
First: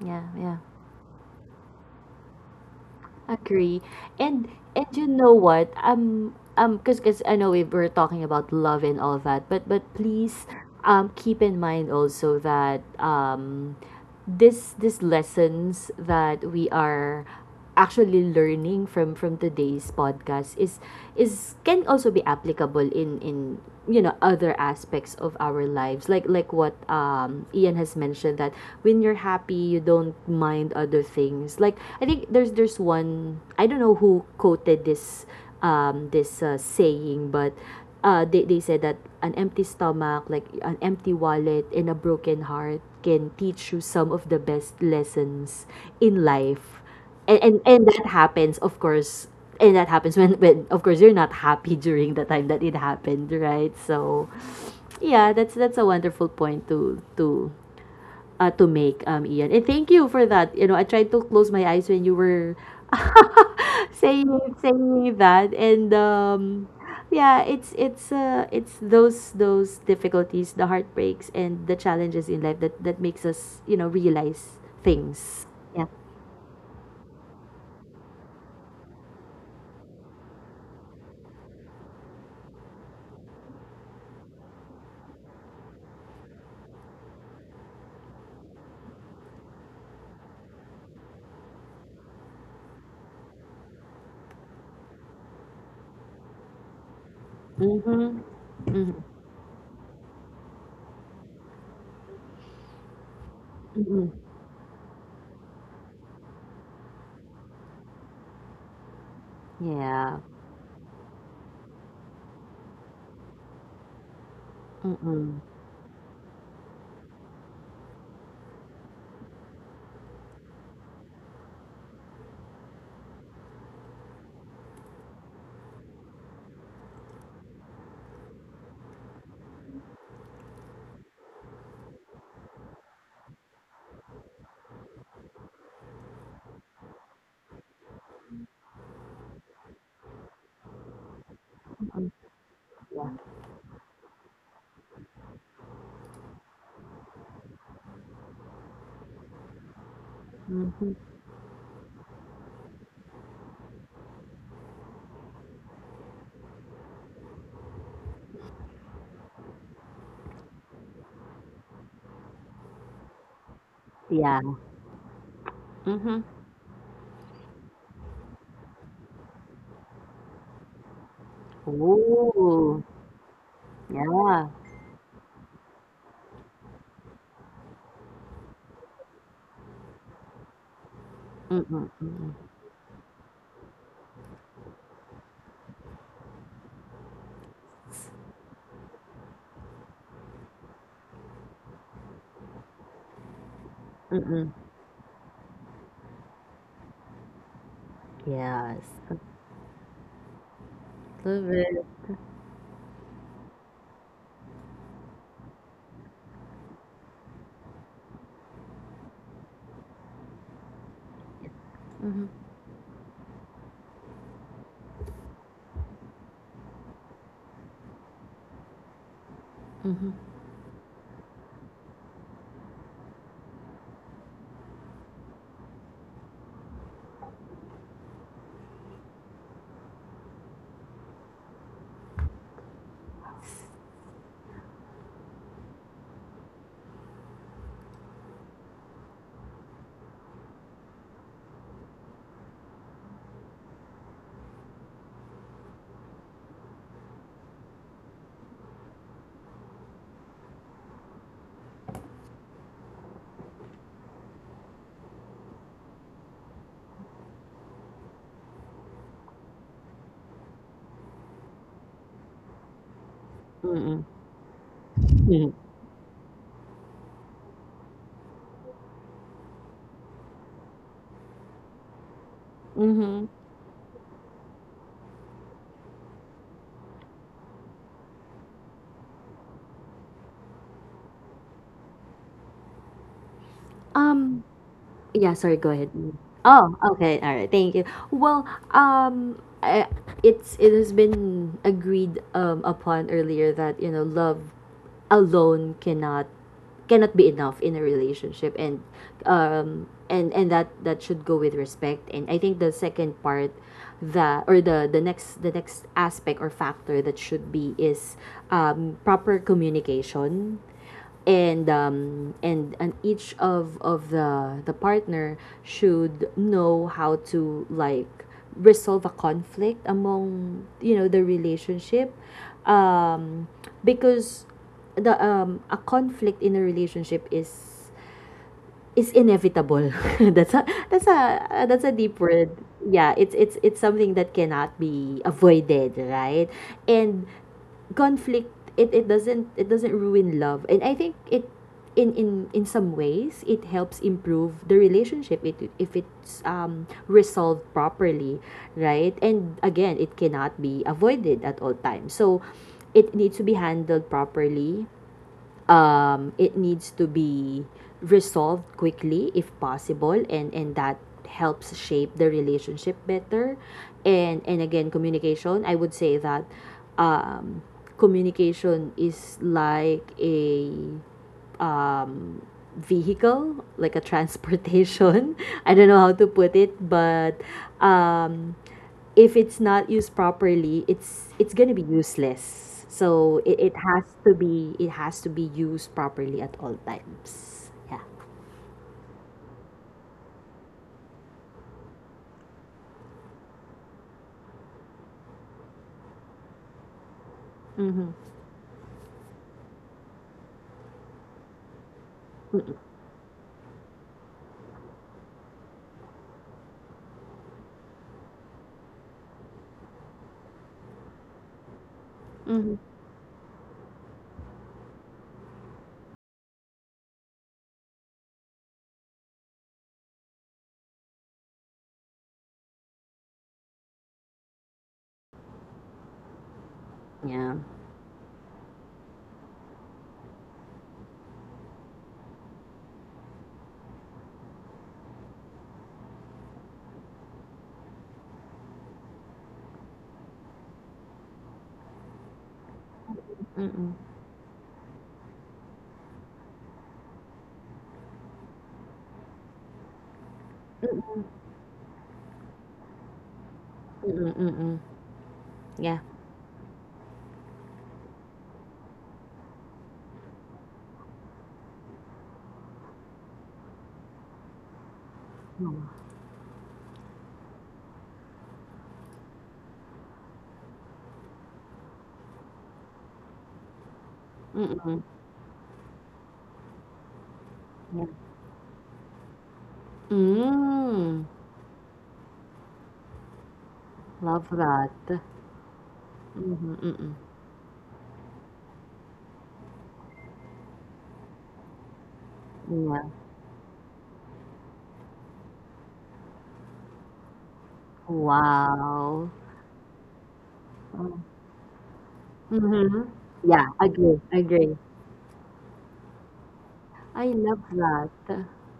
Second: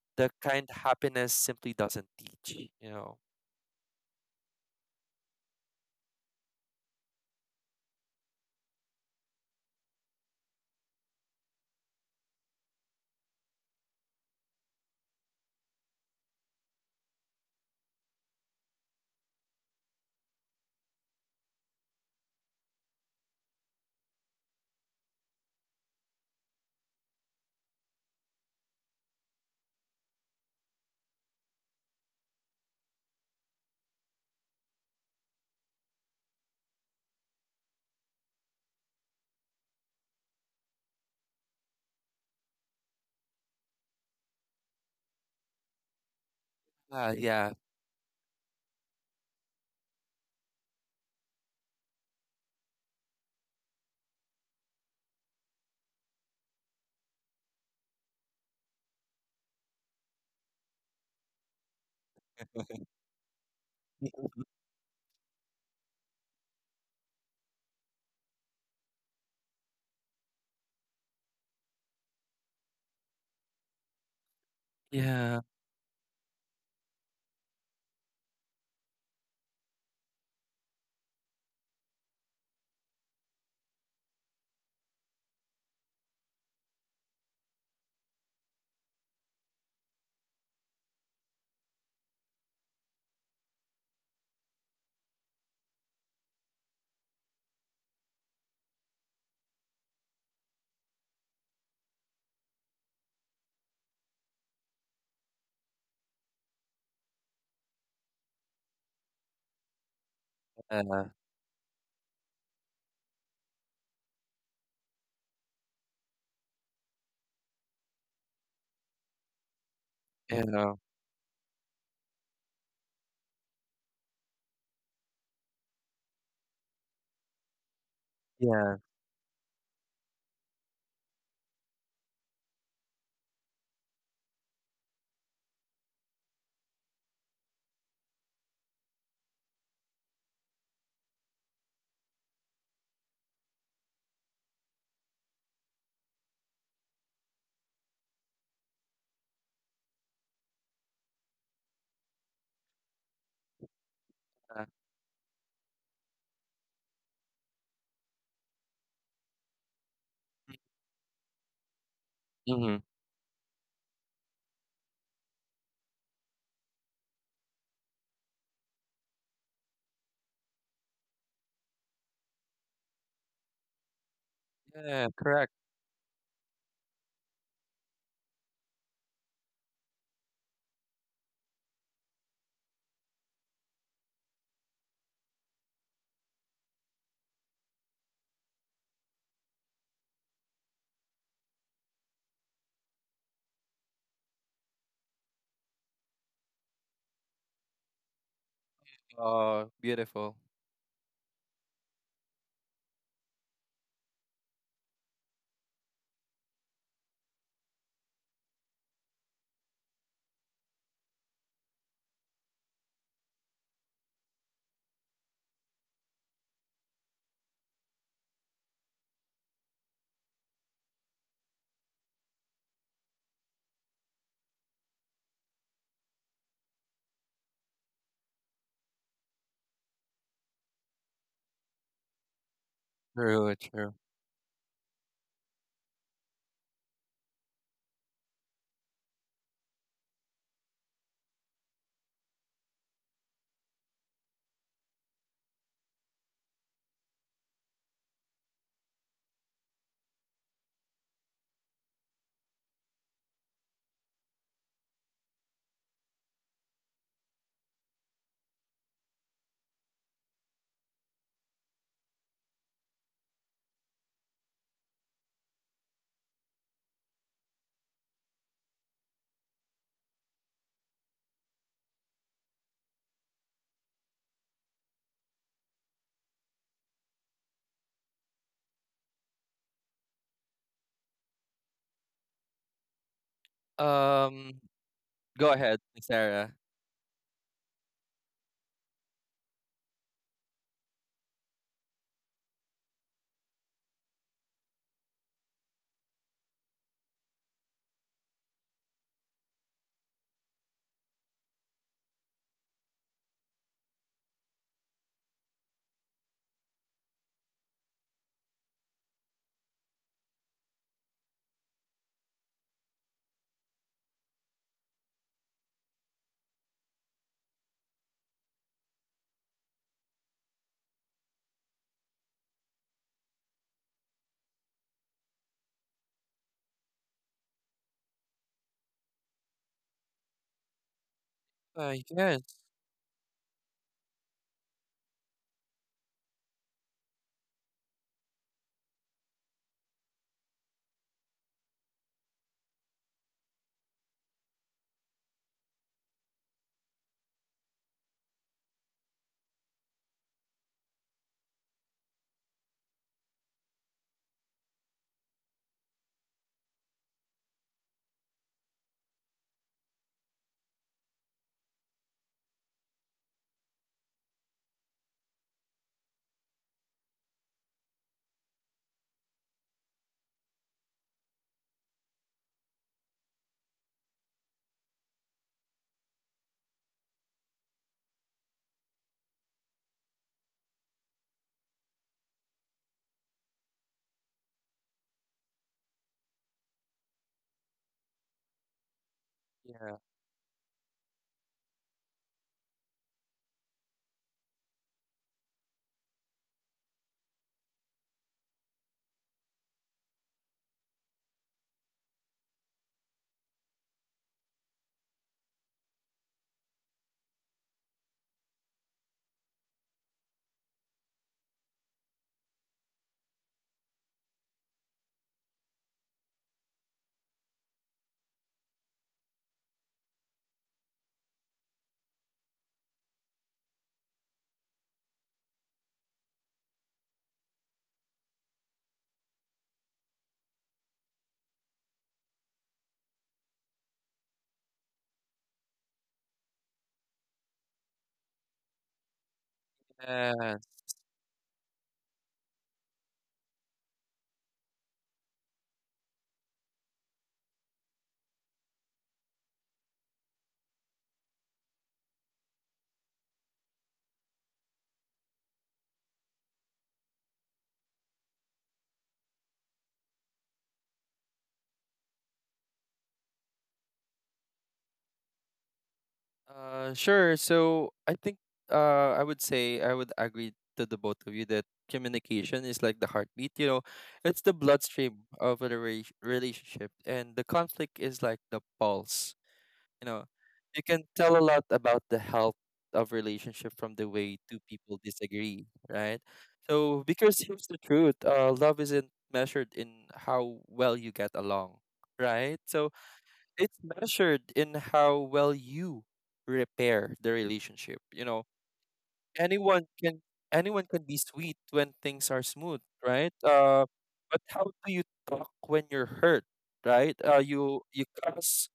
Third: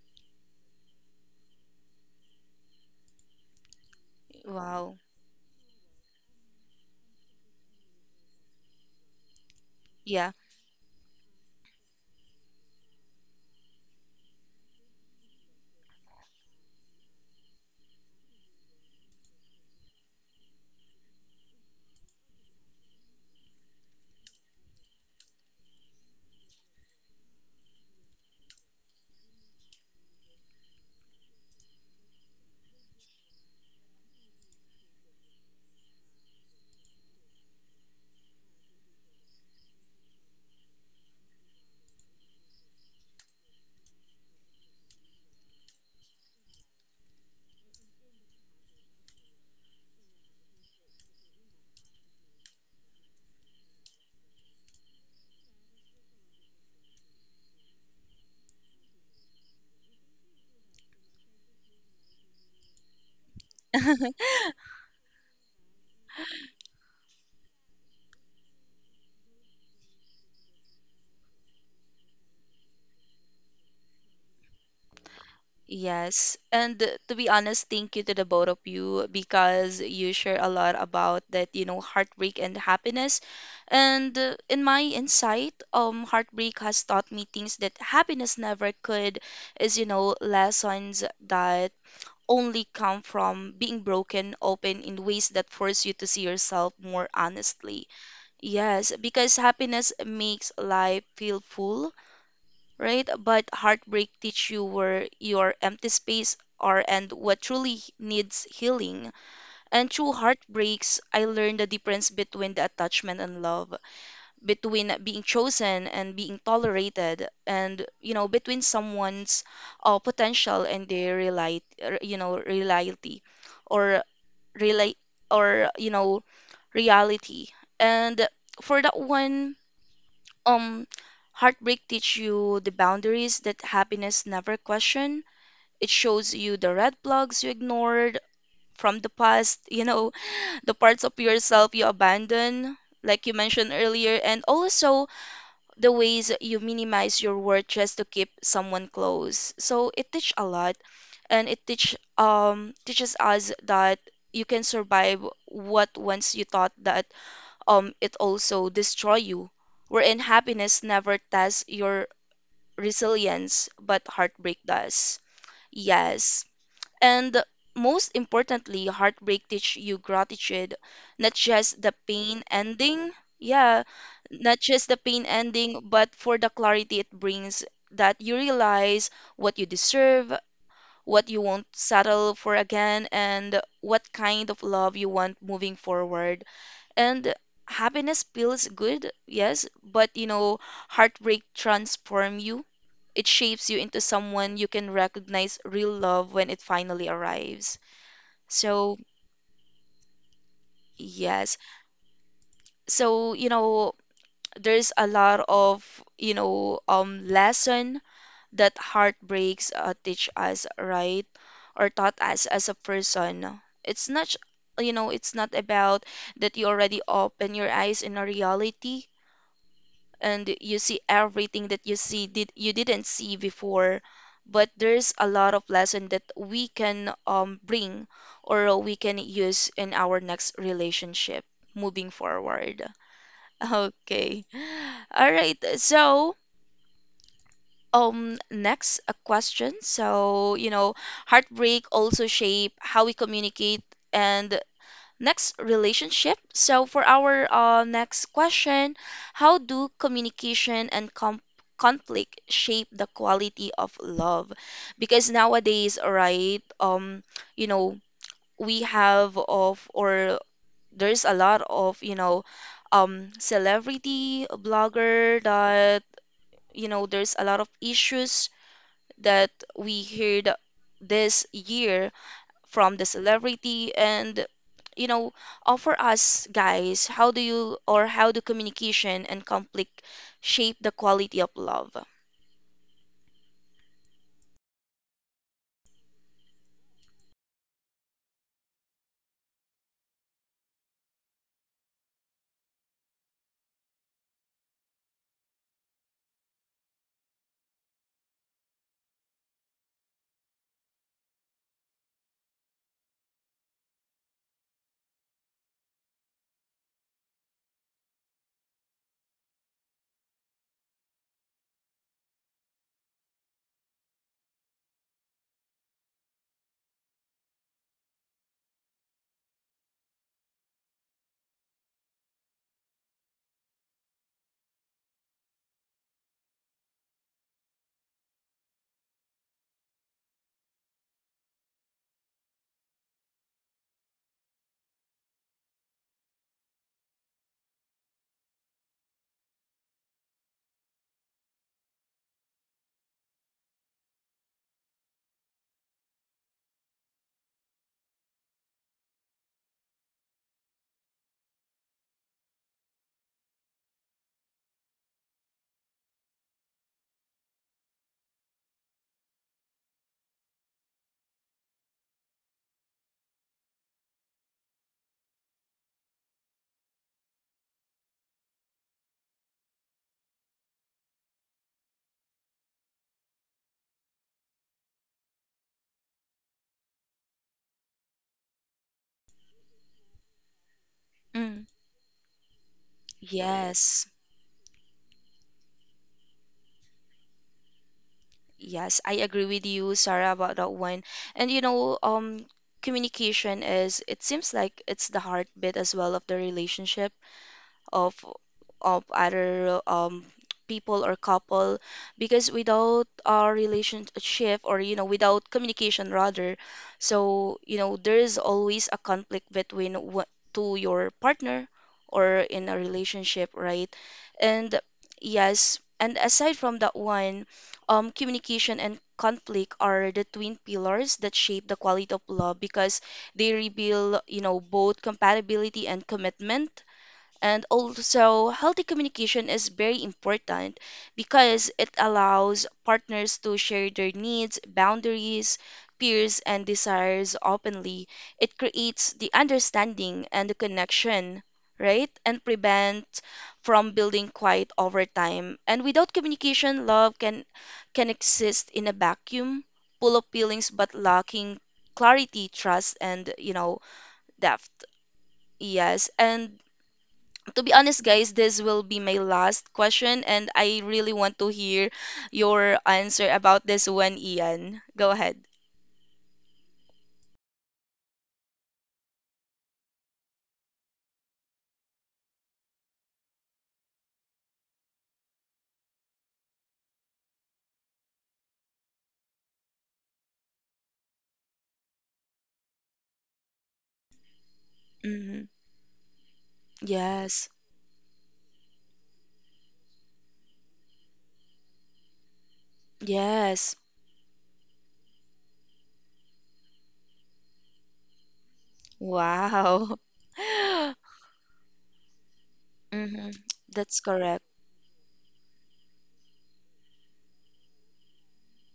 Speaker 3: Yeah.
Speaker 2: the
Speaker 3: Yeah.
Speaker 2: kind happiness simply doesn't teach, you know.
Speaker 3: Agree. And and
Speaker 1: Wow.
Speaker 3: you know what? Cuz I know we were talking about love and all that, but,
Speaker 1: Yeah.
Speaker 3: please, keep in mind also that, this lessons that we are actually learning from, today's podcast is can also be applicable in, you know, other aspects of our lives, like what, Ian has mentioned, that when you're happy, you don't mind other things. Like, I think there's — one, I don't know who quoted this this, saying, but, they, said that an empty stomach, like an empty wallet, and a broken heart can teach you some of the best lessons in life.
Speaker 2: Right.
Speaker 3: And,
Speaker 2: Yeah,
Speaker 3: and, and that happens, of course, and that happens when, of course, you're not happy during the time that it happened, right? So, yeah, that's a wonderful point to make, Ian. And thank you for that. You know, I tried to close my eyes when you were
Speaker 2: y-
Speaker 3: saying saying that, and, yeah, it's those, difficulties, the heartbreaks and the challenges in life, that makes us, you know, realize
Speaker 2: yeah.
Speaker 3: things. Yeah.
Speaker 1: Yes, and to be honest, thank you to the both of you because you share a lot about that, you know, heartbreak and happiness. And in my insight, heartbreak has taught me things that happiness never could, is, you know, lessons that only come from being broken open in ways that force you to see yourself more honestly.
Speaker 3: Mm-hmm.
Speaker 1: Yes,
Speaker 3: Mm-hmm,
Speaker 1: because happiness makes life feel full, right? But
Speaker 3: mm-hmm.
Speaker 1: heartbreak teach you where your empty space are and what truly needs healing. And through
Speaker 3: Yeah.
Speaker 1: heartbreaks,
Speaker 2: uh,
Speaker 1: I learned the difference between the attachment and love, between being
Speaker 3: Mm-hmm.
Speaker 1: chosen and being tolerated, and you know, between someone's
Speaker 2: you
Speaker 1: potential
Speaker 2: know,
Speaker 1: and their reality, you know, reality, or relate, or you know, reality. And
Speaker 2: yeah,
Speaker 1: for that one um, heartbreak teach you the boundaries that happiness never questioned. It shows you the red flags you ignored from the past, you know, the parts of yourself you
Speaker 3: Mm-hmm.
Speaker 1: abandon,
Speaker 3: Yeah.
Speaker 1: like you mentioned earlier, and also the ways you minimize your worth just to keep someone close. So it teach a lot,
Speaker 3: Mm-hmm.
Speaker 1: and it teach teaches us that you can
Speaker 2: uh,
Speaker 1: survive what once you thought that it also destroy you. Wherein happiness never tests your
Speaker 2: mm-hmm.
Speaker 1: resilience, but
Speaker 3: Yeah.
Speaker 1: heartbreak does.
Speaker 3: Mm-hmm.
Speaker 1: Yes. And most importantly, heartbreak teach you gratitude, not just the pain
Speaker 3: Oh.
Speaker 1: ending. Yeah,
Speaker 3: Yeah.
Speaker 1: not just the
Speaker 2: Yeah,
Speaker 1: pain
Speaker 2: correct.
Speaker 1: ending, but for the clarity it brings that you realize what you deserve, what you won't
Speaker 3: Mm-hmm. Mm-hmm.
Speaker 1: settle for again, and what kind of love you want moving forward. And happiness feels good, yes, but heartbreak transform you. It shapes you into
Speaker 3: Mm-hmm.
Speaker 1: someone you can recognize real love when it finally arrives.
Speaker 3: Yes.
Speaker 1: So
Speaker 3: I
Speaker 2: Oh, beautiful.
Speaker 3: love
Speaker 1: yes.
Speaker 3: it.
Speaker 1: So there's a lot of lesson that heartbreaks teach us, right? Or taught
Speaker 3: Mm-hmm.
Speaker 1: us as a person. It's not it's not about that you already open your eyes in a reality
Speaker 3: Mm-hmm.
Speaker 1: and you see everything that you see did you didn't see before. But there's a lot of lesson that we can bring or we can use in our next relationship moving forward.
Speaker 2: True, true.
Speaker 1: Okay, all right. So next a question. So heartbreak also shape how we communicate and next relationship. So, for our next question, how do communication and conflict shape the quality of love? Because nowadays, right, you know, we have of, or there's a lot of,
Speaker 3: Mm-hmm.
Speaker 1: celebrity blogger
Speaker 3: Mm-hmm.
Speaker 1: that, there's a lot of issues that we heard this year from the
Speaker 3: Mm-hmm.
Speaker 1: celebrity. And you know offer us guys, how do you, or how do communication and conflict shape the quality of love?
Speaker 3: Um,
Speaker 2: Um,
Speaker 3: Yeah, sorry,
Speaker 2: Go
Speaker 3: go
Speaker 2: ahead,
Speaker 3: ahead. Mm.
Speaker 2: Sarah.
Speaker 3: Oh, okay. All right. Thank you. Well, um I, it has been agreed upon earlier that, you know, love alone cannot be enough in a relationship, and, that should go with respect. And I think the second part — the next — aspect or factor that should be is proper communication. And, each of the partner should know how to, like, resolve a conflict among, you know, the relationship, um because the a conflict in a relationship is inevitable. that's a that's a deep
Speaker 2: Yes,
Speaker 3: word. Yeah, it's something that cannot be avoided, right? And conflict — it doesn't ruin love. And I think it in, some ways it helps improve the relationship, if it's resolved properly, right? And, again, it cannot be avoided at all times. So it needs to be handled properly, it needs to be resolved quickly if possible, and that helps shape the relationship better. And, again, communication — I would say that, um, communication is like a vehicle, like a transportation. I don't know how to put it, but, um, if it's not used properly, it's
Speaker 1: Mm,
Speaker 3: gonna be useless. So it, it has
Speaker 1: yes.
Speaker 3: to be it has to be used properly at all times. Yeah.
Speaker 1: Yes, I agree with you,
Speaker 2: yeah,
Speaker 1: Sarah, about that one. And communication is, it seems like it's the heartbeat as well of the relationship,
Speaker 3: Mm-hmm.
Speaker 1: of of other people or couple, because
Speaker 3: Mm-mm.
Speaker 1: without our relationship, or without communication rather. So there is always a conflict between what to your partner or in a relationship, right? And yes, and aside from that one, communication and conflict are the twin pillars that shape the quality of love, because they reveal both compatibility and commitment.
Speaker 3: Yeah.
Speaker 1: And also, healthy communication is very important, because it allows partners to share their needs, boundaries, fears, and desires openly. It creates the understanding and the
Speaker 2: yeah.
Speaker 1: connection, right? And prevent from
Speaker 3: Mm-mm.
Speaker 1: building quiet over time. And without communication, love can exist in a vacuum, full of feelings but
Speaker 3: Mm-mm.
Speaker 1: lacking clarity, trust, and
Speaker 3: Mm-mm. Mm-mm.
Speaker 1: depth.
Speaker 3: Yeah.
Speaker 1: Yes, and to be honest, guys, this will be my last question, and I really want to hear your answer about this one, Ian. Go ahead.
Speaker 3: Mm.
Speaker 2: Sure. So I think I would say I would agree to the both of you that communication is like the heartbeat. You know, it's the
Speaker 3: Mm-mm.
Speaker 2: bloodstream of a relationship, and the conflict
Speaker 3: Yeah.
Speaker 2: is like the pulse. You know, you can
Speaker 3: Mm.
Speaker 2: tell a lot about the health of relationship from the way
Speaker 3: Love
Speaker 2: two
Speaker 3: that.
Speaker 2: people
Speaker 1: Hmm.
Speaker 2: disagree, right?
Speaker 3: Mm-hmm.
Speaker 2: So
Speaker 3: Mm-mm.
Speaker 2: because
Speaker 1: Yes.
Speaker 2: here's the truth, love isn't measured in how well you get along, right? So
Speaker 3: Yeah.
Speaker 1: Yes.
Speaker 2: it's measured in how well you repair the relationship. You know,
Speaker 3: Wow.
Speaker 2: anyone
Speaker 1: Wow.
Speaker 2: can anyone can be sweet when things are smooth,
Speaker 3: Mhm.
Speaker 1: Hmm.
Speaker 2: right?
Speaker 3: Yeah,
Speaker 1: That's
Speaker 3: agree,
Speaker 2: But
Speaker 1: correct.
Speaker 2: how
Speaker 3: agree.
Speaker 2: do you talk when you're hurt, right?
Speaker 3: I love
Speaker 2: You
Speaker 3: that.
Speaker 2: curse,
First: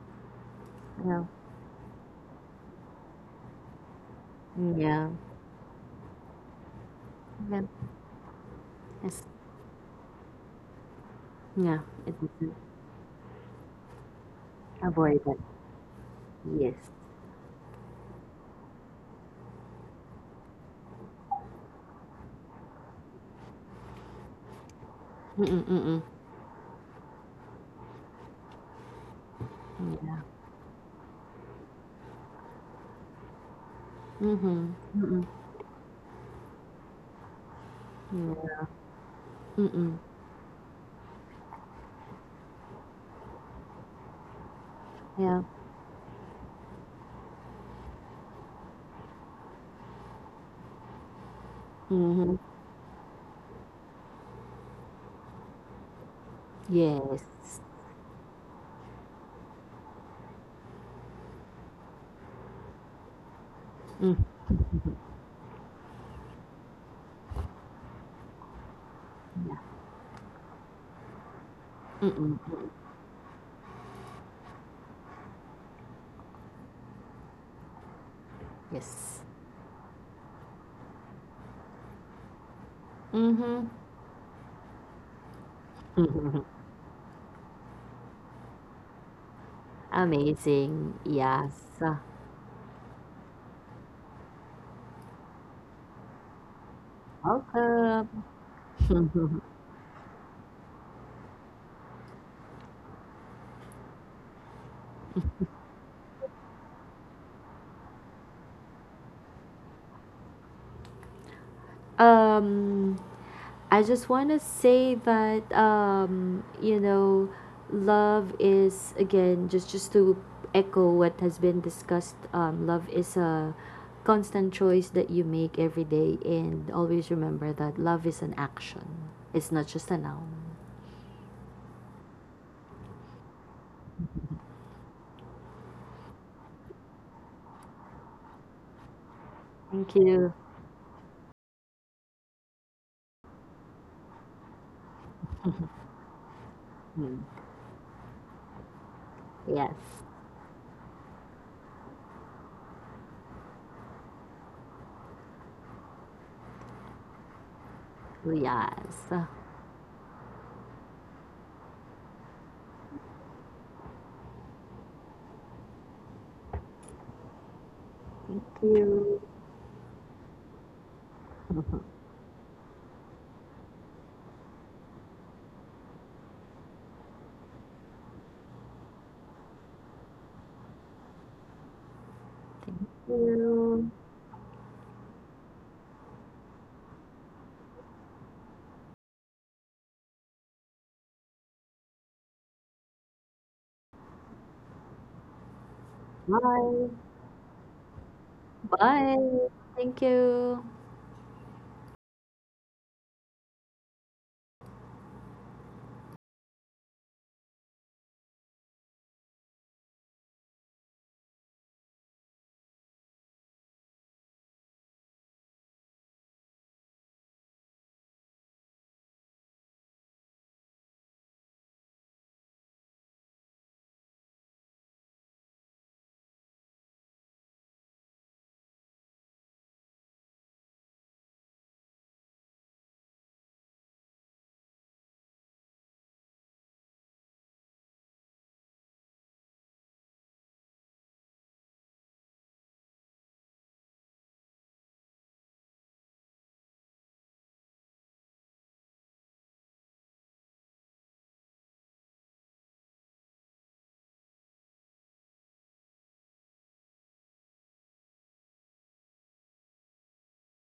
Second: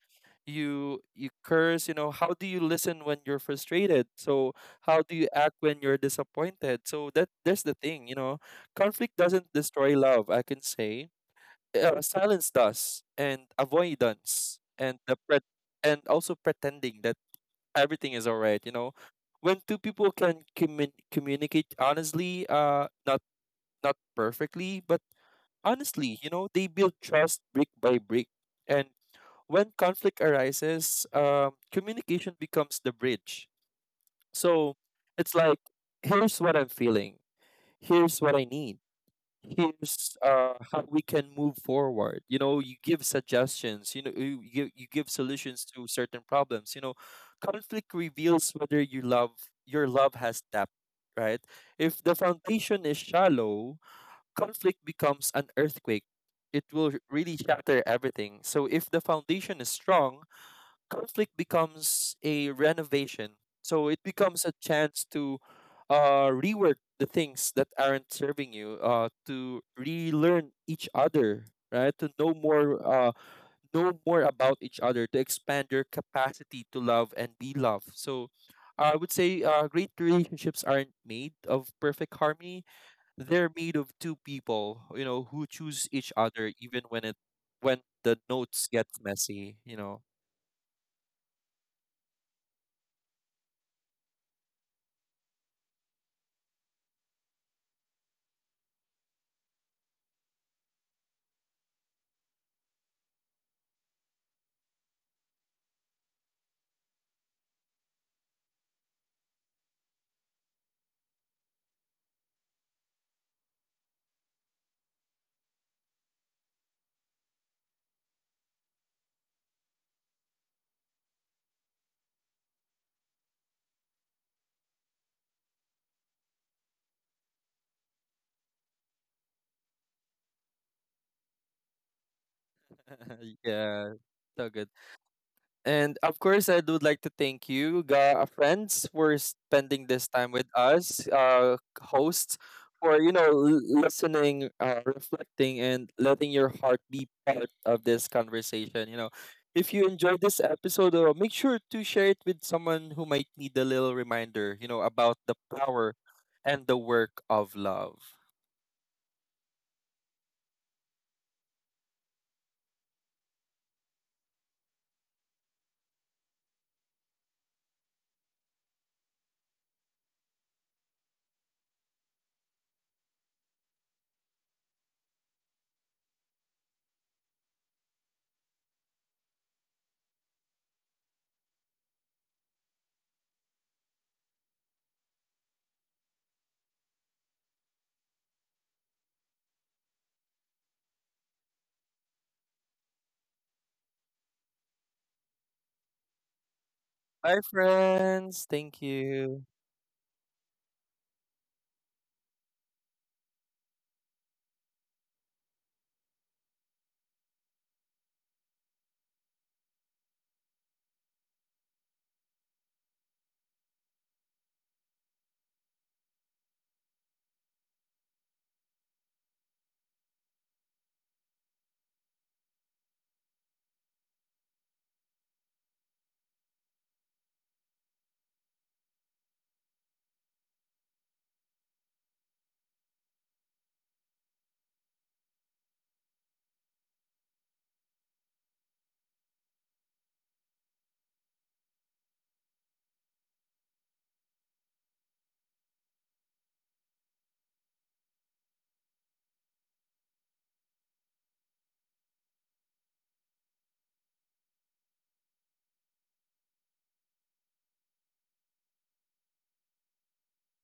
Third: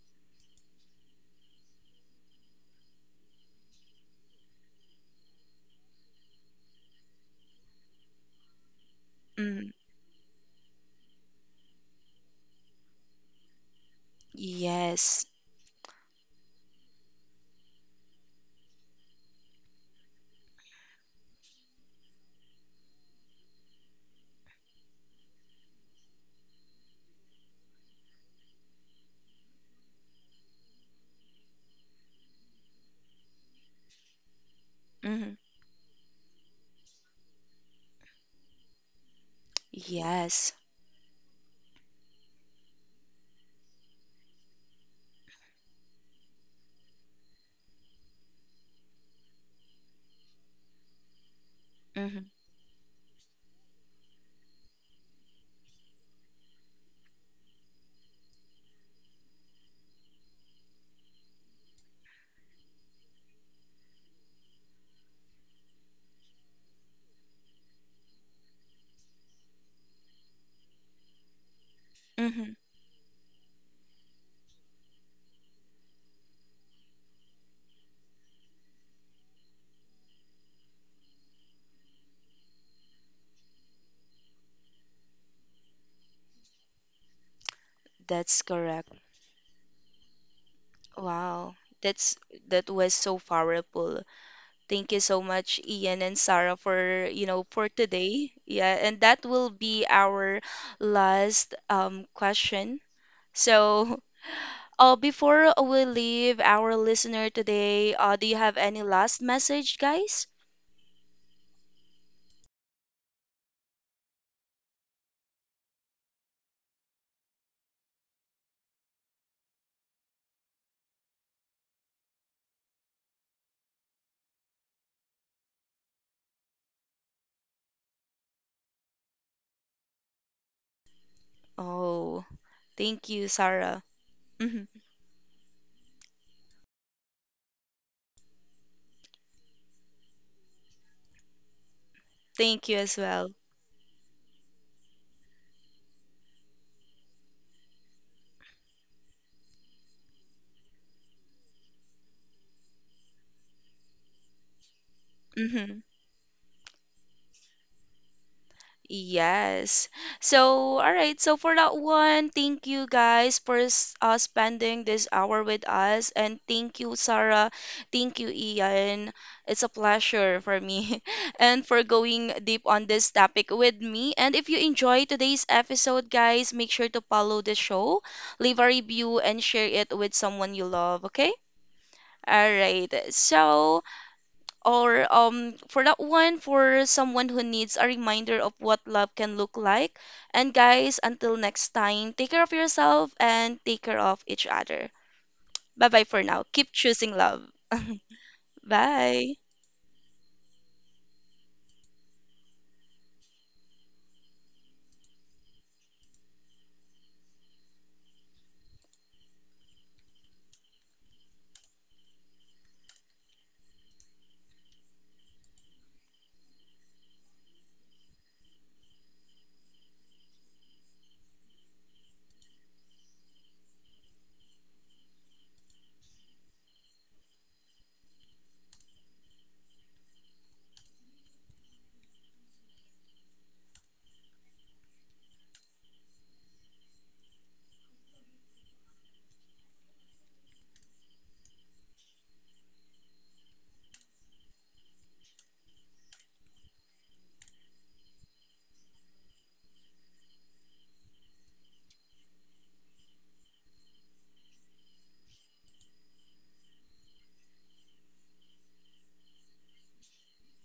Speaker 3: Yeah,
Speaker 2: you curse. You know, how do you listen when you're frustrated? So how
Speaker 3: yeah.
Speaker 2: do you act when you're disappointed? So that, that's
Speaker 3: That
Speaker 2: the thing. You know, conflict
Speaker 3: is,
Speaker 2: doesn't
Speaker 1: Mm.
Speaker 2: destroy love, I can say.
Speaker 3: yeah, it
Speaker 2: Silence
Speaker 3: is
Speaker 2: does, and avoidance, and the
Speaker 3: avoided.
Speaker 1: Yes.
Speaker 2: and also
Speaker 3: Yes.
Speaker 2: pretending that everything is all right. You know, when two people can communicate honestly, not not perfectly, but
Speaker 3: Mm-mm, mm-mm.
Speaker 2: honestly, you know, they build trust brick by brick. And when conflict
Speaker 3: Yeah.
Speaker 2: arises, communication becomes the bridge. So
Speaker 3: Mm-hmm. Mm-mm.
Speaker 2: it's
Speaker 1: Hmm.
Speaker 2: like, here's what I'm feeling, here's what I
Speaker 3: Yeah.
Speaker 2: need,
Speaker 3: Mm-mm.
Speaker 2: here's
Speaker 1: Yes.
Speaker 2: how we can move forward. You know, you give suggestions, you know, you you give
Speaker 3: Yeah.
Speaker 2: solutions to certain problems. You know, conflict reveals whether your love has depth, right? If the
Speaker 1: Hmm.
Speaker 3: Mm-hmm.
Speaker 2: foundation is shallow, conflict becomes an earthquake. It will
Speaker 3: Yes.
Speaker 2: really shatter everything. So if the foundation is strong, conflict becomes a renovation. So it
Speaker 3: Mm.
Speaker 2: becomes a chance to rework the things that aren't serving you,
Speaker 3: Yeah.
Speaker 2: to relearn each other, right? To
Speaker 3: Mm-mm.
Speaker 2: know
Speaker 1: Hmm.
Speaker 3: Mm-mm.
Speaker 2: more, about each other, to expand your capacity to love and be loved. So I would
Speaker 3: Yes.
Speaker 2: say great relationships aren't made of perfect harmony. They're
Speaker 3: Mm-hmm.
Speaker 2: made of two people, you know, who choose each other even when it when the
Speaker 1: That's
Speaker 2: notes get
Speaker 1: correct.
Speaker 2: messy, you know.
Speaker 3: Amazing. Yes.
Speaker 1: Wow. That's, that was so powerful. Thank you so much, Ian and Sarah, for for
Speaker 3: Welcome.
Speaker 1: today. Yeah, and that will be our last question. So, before we leave our listener today, do you have any last message, guys?
Speaker 3: um, I just want to say that, you know, love is — again, just to echo what has been discussed. Love is a constant choice that you make every day, and always remember that love is an action. It's not just a noun.
Speaker 1: Oh, thank you, Sarah.
Speaker 2: Yeah, so
Speaker 1: Hmm.
Speaker 2: good. And of course, I would like to thank you, friends, for spending
Speaker 3: Thank
Speaker 2: this time
Speaker 3: you.
Speaker 2: with us, hosts,
Speaker 1: Thank you as
Speaker 2: for you know
Speaker 1: well.
Speaker 2: listening, reflecting, and letting your heart be
Speaker 3: Mm.
Speaker 2: part of this conversation. You know, if
Speaker 3: Yes.
Speaker 2: you enjoyed this episode, make sure to share it with someone who might need a little reminder. You know, about the
Speaker 1: Hmm.
Speaker 2: power and the work of love.
Speaker 3: Yes. Thank
Speaker 1: Yes. So, all right. So for that one, thank you guys for spending this hour with us, and thank you, Sarah. Thank you, Ian.
Speaker 3: you.
Speaker 1: It's a pleasure for me, and for going deep on this topic with me. And if you enjoy today's episode, guys, make sure to follow the show, leave a review, and share it with someone you love. Okay. All right.
Speaker 3: Thank
Speaker 1: So
Speaker 3: you.
Speaker 1: or for that one, for someone who needs a reminder of what love can look like. And guys, until next time, take care of yourself and take care of each other. Bye bye for now. Keep
Speaker 3: Bye.
Speaker 1: choosing
Speaker 2: Bye,
Speaker 1: love.
Speaker 2: friends. Thank
Speaker 1: Bye.
Speaker 2: you.
Speaker 3: Bye. Thank you.